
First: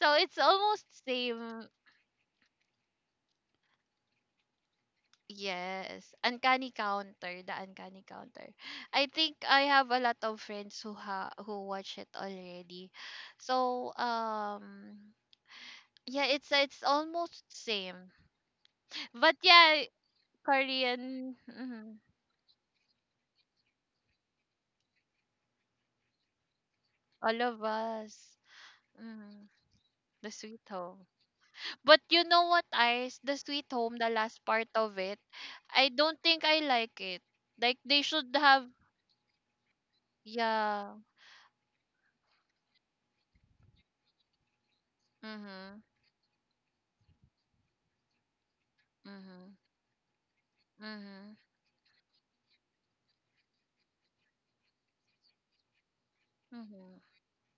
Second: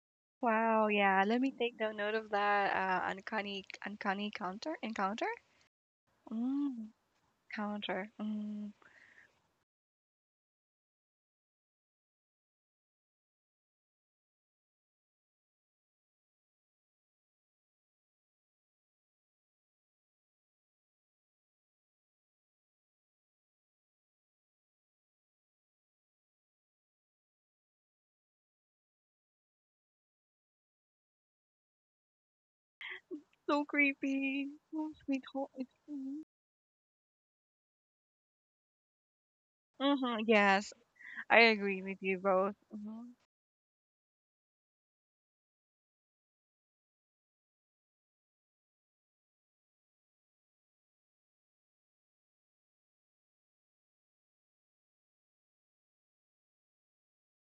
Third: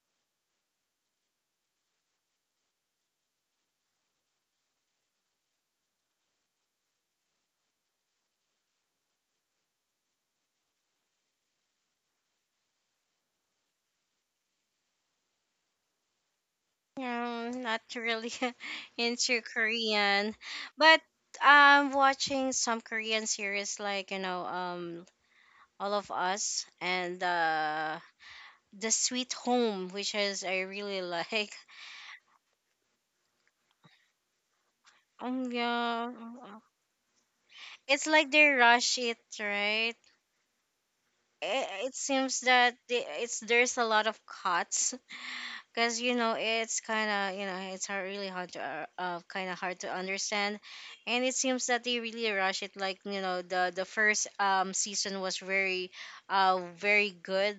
A: so it's almost
C: Wow. Yeah. Let me
A: same.
C: take down note of that. Uncanny, uncanny counter encounter.
A: Yes, Uncanny
C: Mm.
A: Counter, the Uncanny
C: Counter.
A: Counter.
C: Mm.
A: I think I have a lot of friends who ha who watch it already. So, yeah, it's almost
B: No, not
A: same.
B: really [laughs]
A: But
B: into
A: yeah,
B: Korean. But
A: Korean,
B: I'm
A: mhm,
B: watching some Korean series like, you know, All of Us and
A: all of us.
B: The Sweet
A: Mhm,
B: Home, which
A: the
B: is
A: Sweet
B: I really
A: Home.
B: [laughs] like.
A: But you know what, Ice? The Sweet
C: So
A: Home, the last
C: creepy.
A: part
C: Oh,
A: of it,
C: sweet home.
A: I
B: Yeah.
A: don't think I like it. Like they
B: It's like
A: should
B: they
A: have,
B: rush it, right?
C: Mm-hmm. Yes,
A: yeah.
C: I agree
B: It
C: with you
B: seems
C: both.
B: that
C: Mm-hmm.
B: they, it's there's a lot of cuts,
A: Mhm.
B: because you know it's kind of, you know, it's hard, really hard to kind
A: Mhm.
B: of hard to understand, and it
A: Mhm.
B: seems that they really rush it, like you know the first season was very
A: Mhm.
B: very good,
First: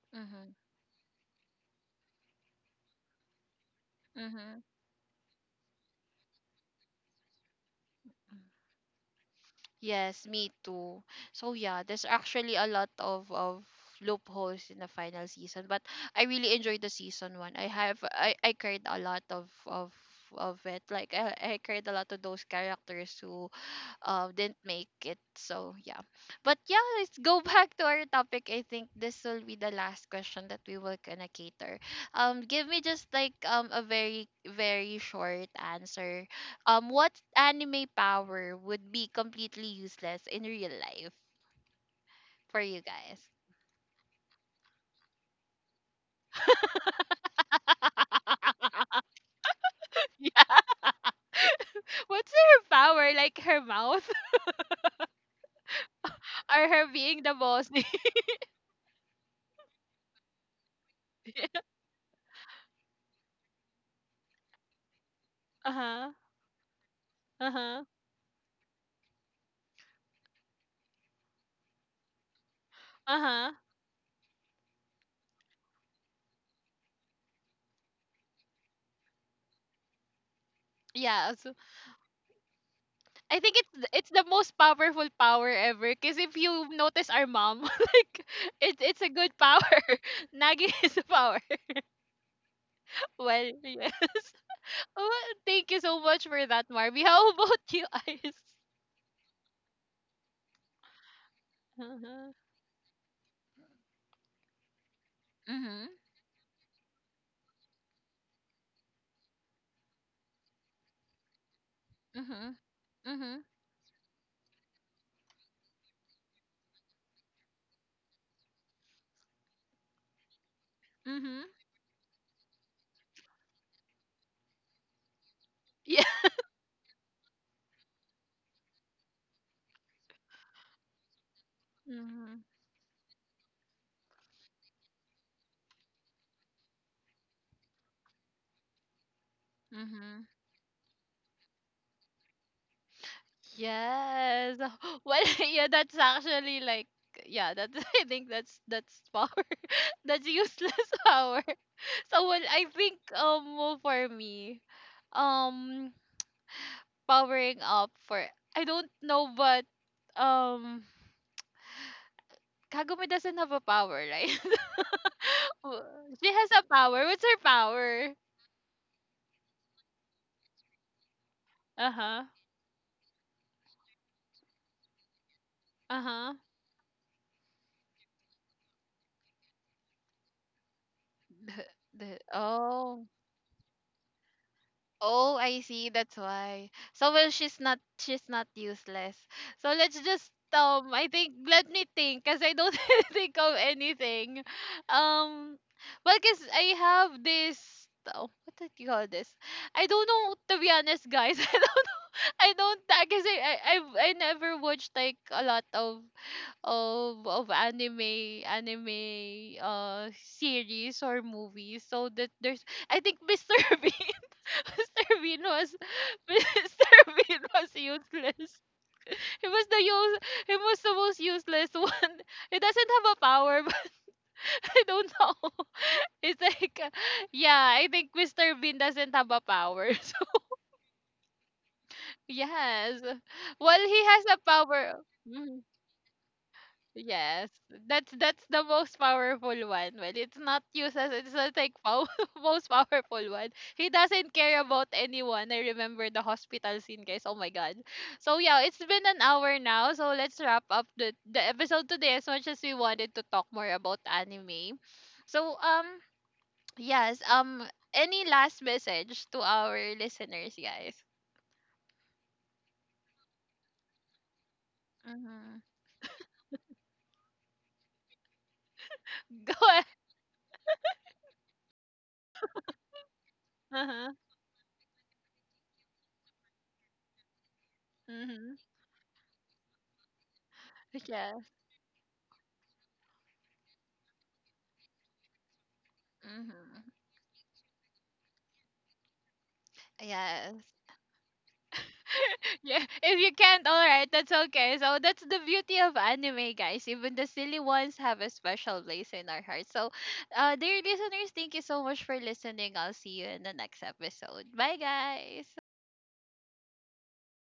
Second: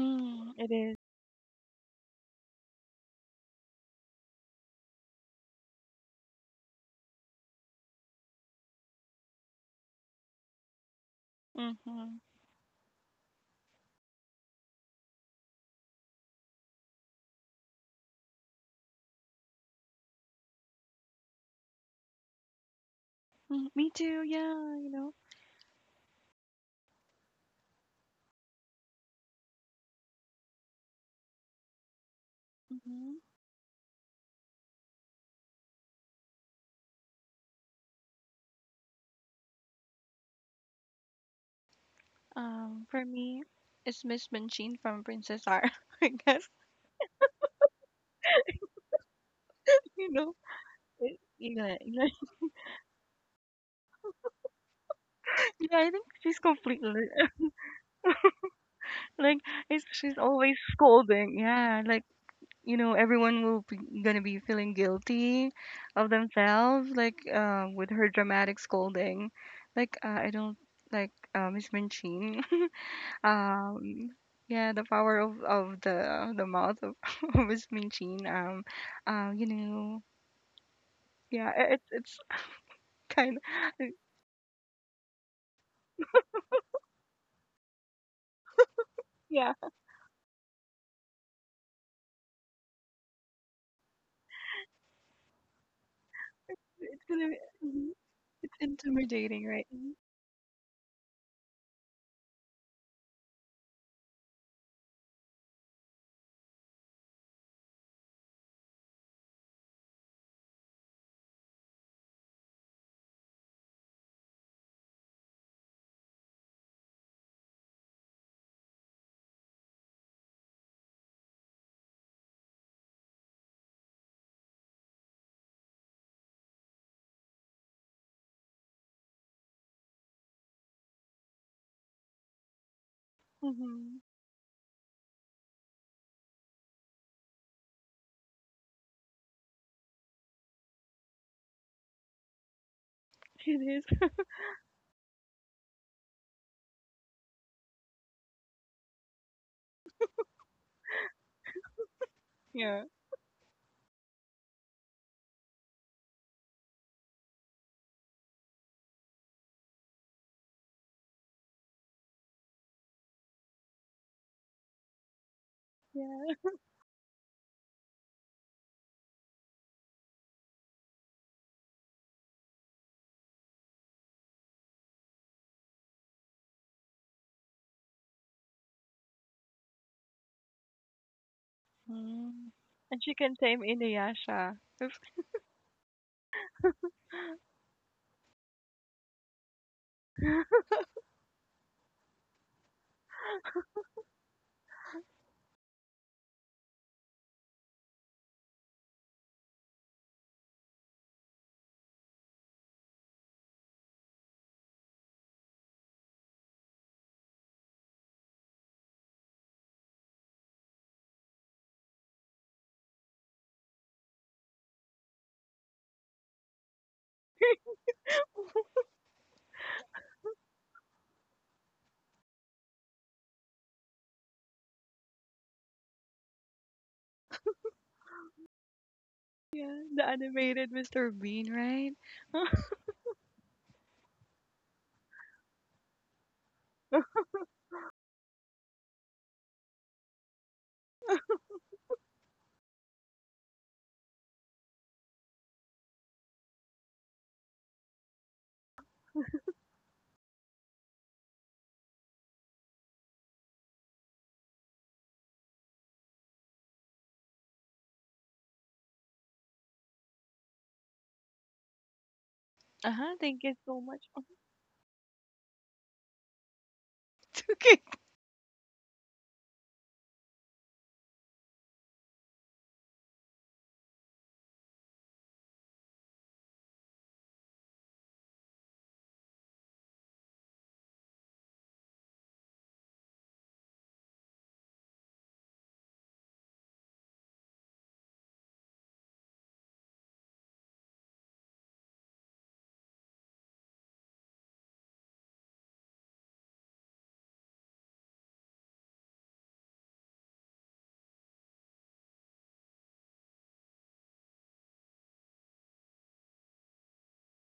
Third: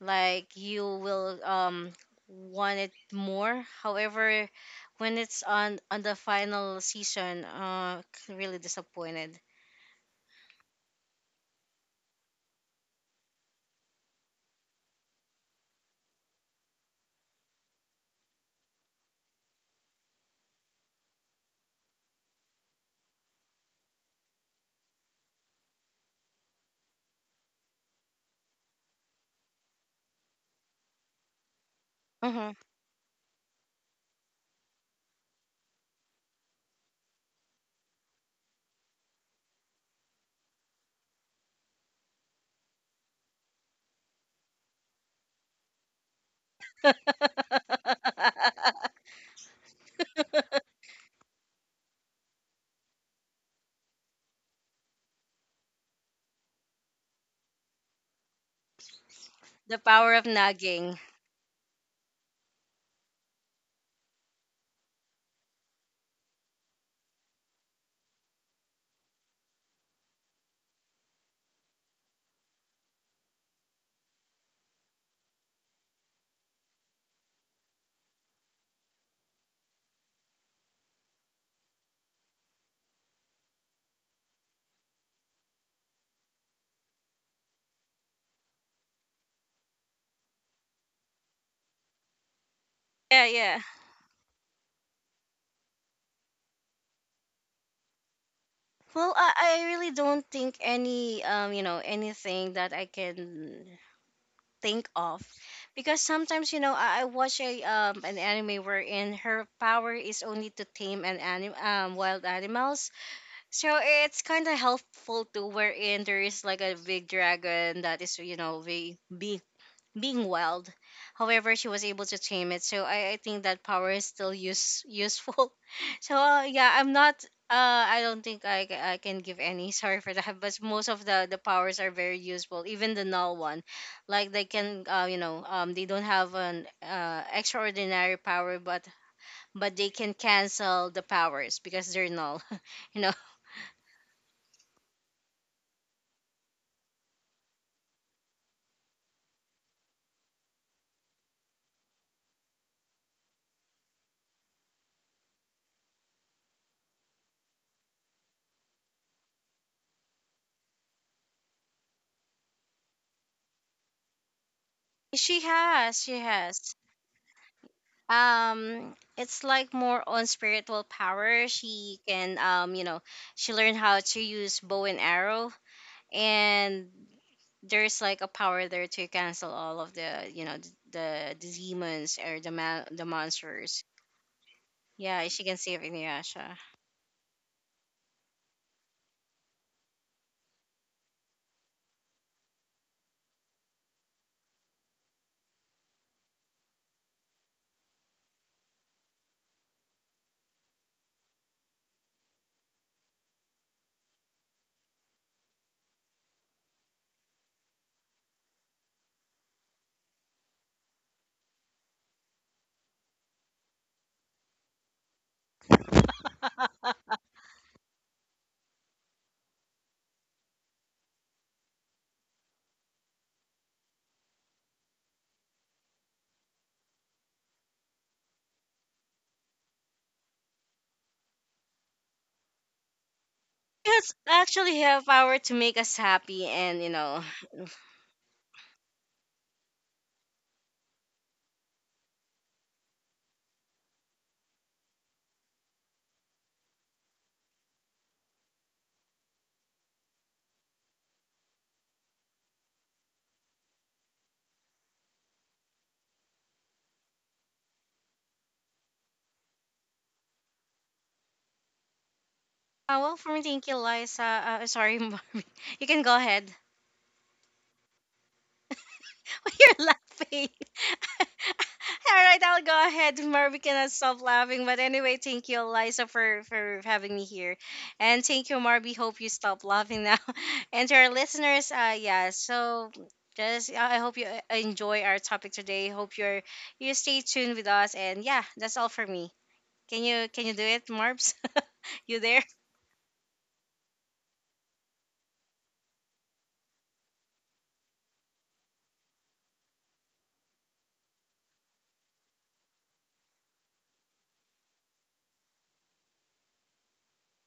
B: like
A: Mm-hmm.
C: It
B: you
C: is.
B: will want it more. However,
A: Mm-hmm.
B: when it's on the final season, really disappointed.
A: Yes, me too. So yeah, there's
C: Mm-hmm.
A: actually a lot of loopholes in the final season, but I really enjoyed the season one. I have I cried a lot of it. Like I cried a lot of those characters who
C: Mm, me too.
A: didn't
C: Yeah, you
A: make
C: know.
A: it. So yeah, but yeah, let's go [laughs] back to our topic. I think this will be the last question that we will gonna cater.
B: Hmm.
A: Give me just
C: Mm-hmm.
A: like a very short answer. What anime power would be completely useless in real life for you
C: For
A: guys?
C: me, it's Miss Manchin from Princess R. [laughs] I guess
B: [laughs]
A: [laughs]
C: you know.
A: Yeah.
C: It, yeah, yeah,
A: What's her power? Like her mouth? [laughs]
C: [laughs] yeah. I think she's
A: Or her
C: completely
A: being the boss? [laughs]
C: [laughs] like
B: The
C: it's,
B: power
C: she's
B: of
C: always
B: nagging.
C: scolding. Yeah, like you know everyone will be gonna be feeling guilty
A: Uh
C: of
A: huh.
C: themselves like
A: Uh huh.
C: with her dramatic scolding like I don't like miss minchin
A: Uh
C: [laughs]
A: huh.
C: um yeah the power of the mouth of, [laughs] of miss minchin you know
A: Yes.
C: yeah
A: [laughs]
C: it's kind
A: I think
C: of
A: it's the most powerful power ever. Cause if you notice our mom, [laughs] like it's a good
C: yeah
A: power. [laughs] Nagging is a power. [laughs]
B: Yeah,
A: Well,
B: yeah.
A: yes. [laughs] Oh, thank you so much for that,
C: it's
A: Marby. [laughs]
C: gonna
A: How
C: be
A: about you,
C: mhm,
A: Ice? [laughs]
C: it's
B: Well,
C: intimidating
B: I,
C: right
B: I really don't think any,
A: Uh-huh.
B: anything that I can think of,
A: Mhm.
B: because sometimes you know I watch a an anime wherein her power is only to tame wild
A: Mhm.
B: animals,
A: Mhm.
B: so it's kind of helpful too, wherein there is like a big dragon that is, you know, be, being being wild.
A: Mhm.
B: However, she was able to tame it. So I think that power is still useful. [laughs]
A: Yeah.
B: So, yeah, I'm not. I don't think I can give any. [laughs] Sorry for that. But most of the powers
A: [laughs]
B: are very
A: Mhm.
B: useful. Even the null one,
C: mm-hmm.
B: like they can, you know, they don't have an extraordinary power, but they can
A: Mhm.
B: cancel the powers because they're null. [laughs] You know,
C: [laughs] It is
A: Yes. [laughs] Well, [laughs] yeah, that's actually like yeah, that's [laughs] I think that's power. [laughs] That's useless [laughs] power. So well, I
C: yeah
A: think well, for me, um powering up for, I don't know, but um Kagome doesn't have a power, right? [laughs]
B: she
A: Oh,
B: has, she
A: she
C: yeah
A: has a
B: has.
A: power. What's her power?
B: It's like more on spiritual power. She
A: Uh-huh.
B: can you know She learned how to use bow and arrow,
A: Uh-huh.
B: and there's like a power there to cancel all of the, you know, the
A: The,
B: demons
C: mm.
B: or
C: And
B: the
A: oh.
C: she can tame
B: monsters.
C: inuyasha. [laughs]
B: Yeah,
A: Oh,
B: she can
A: I
B: save
A: see. That's
B: Inuyasha.
A: why. So well, she's not useless. So let's just I think let me think because I don't [laughs] think of anything. Um well because I have this, oh, what did you call this? I don't know, to be honest, guys. [laughs] I don't because I never watched like a lot of anime series or movies. So that there's I think [laughs] Mr. B [laughs] Mr. Bean was [laughs] Mr. Bean was [laughs] useless. He was the use he was the most useless one. [laughs] He doesn't have a power, but [laughs] I don't know. [laughs] It's like yeah, I think Mr. Bean doesn't have a
C: Yeah,
A: power.
C: the
A: [laughs] So
C: animated Mr. Bean, right?
A: yes. Well, he
B: It's
A: has a
B: actually
A: power.
B: have power to
A: Mm-hmm.
B: make us happy, and you know.
A: Yes, that's the most powerful one. Well, it's not used as it's not like pow- [laughs] most powerful one. He doesn't care about anyone. I remember the hospital scene, guys. Oh my god. So yeah, it's been an hour now. So let's wrap up the episode today. As much as we wanted to talk more about anime, so yes, any last message to our listeners, guys?
C: Uh-huh,
B: Well, for
C: thank
B: me,
C: you
B: thank you,
C: so much.
B: Liza, sorry [laughs] Marvin.
A: Mm-hmm.
B: You can go ahead.
C: [laughs] Okay.
A: [laughs] Go
B: [laughs]
A: ahead.
B: You're laughing. All right, I'll go ahead. Mar, we cannot
A: Uh-huh.
B: stop laughing. But anyway, thank you, Eliza, for having me here. And thank
A: Mm-hmm.
B: you, Marby. Hope you stop laughing now. [laughs] And to
A: [laughs]
B: our
A: Yeah.
B: listeners, yeah, so just I hope you enjoy our topic today. Hope
A: Mm-hmm.
B: you stay tuned with us. And yeah, that's all for me. Can you can
A: Yes.
B: you do it, Marbs? [laughs] You there?
A: Yeah, if you can't, all right, that's okay. So that's the beauty of anime, guys. Even the silly ones have a special place in our hearts. So, dear listeners, thank you so much for listening. I'll see you in the next episode. Bye, guys.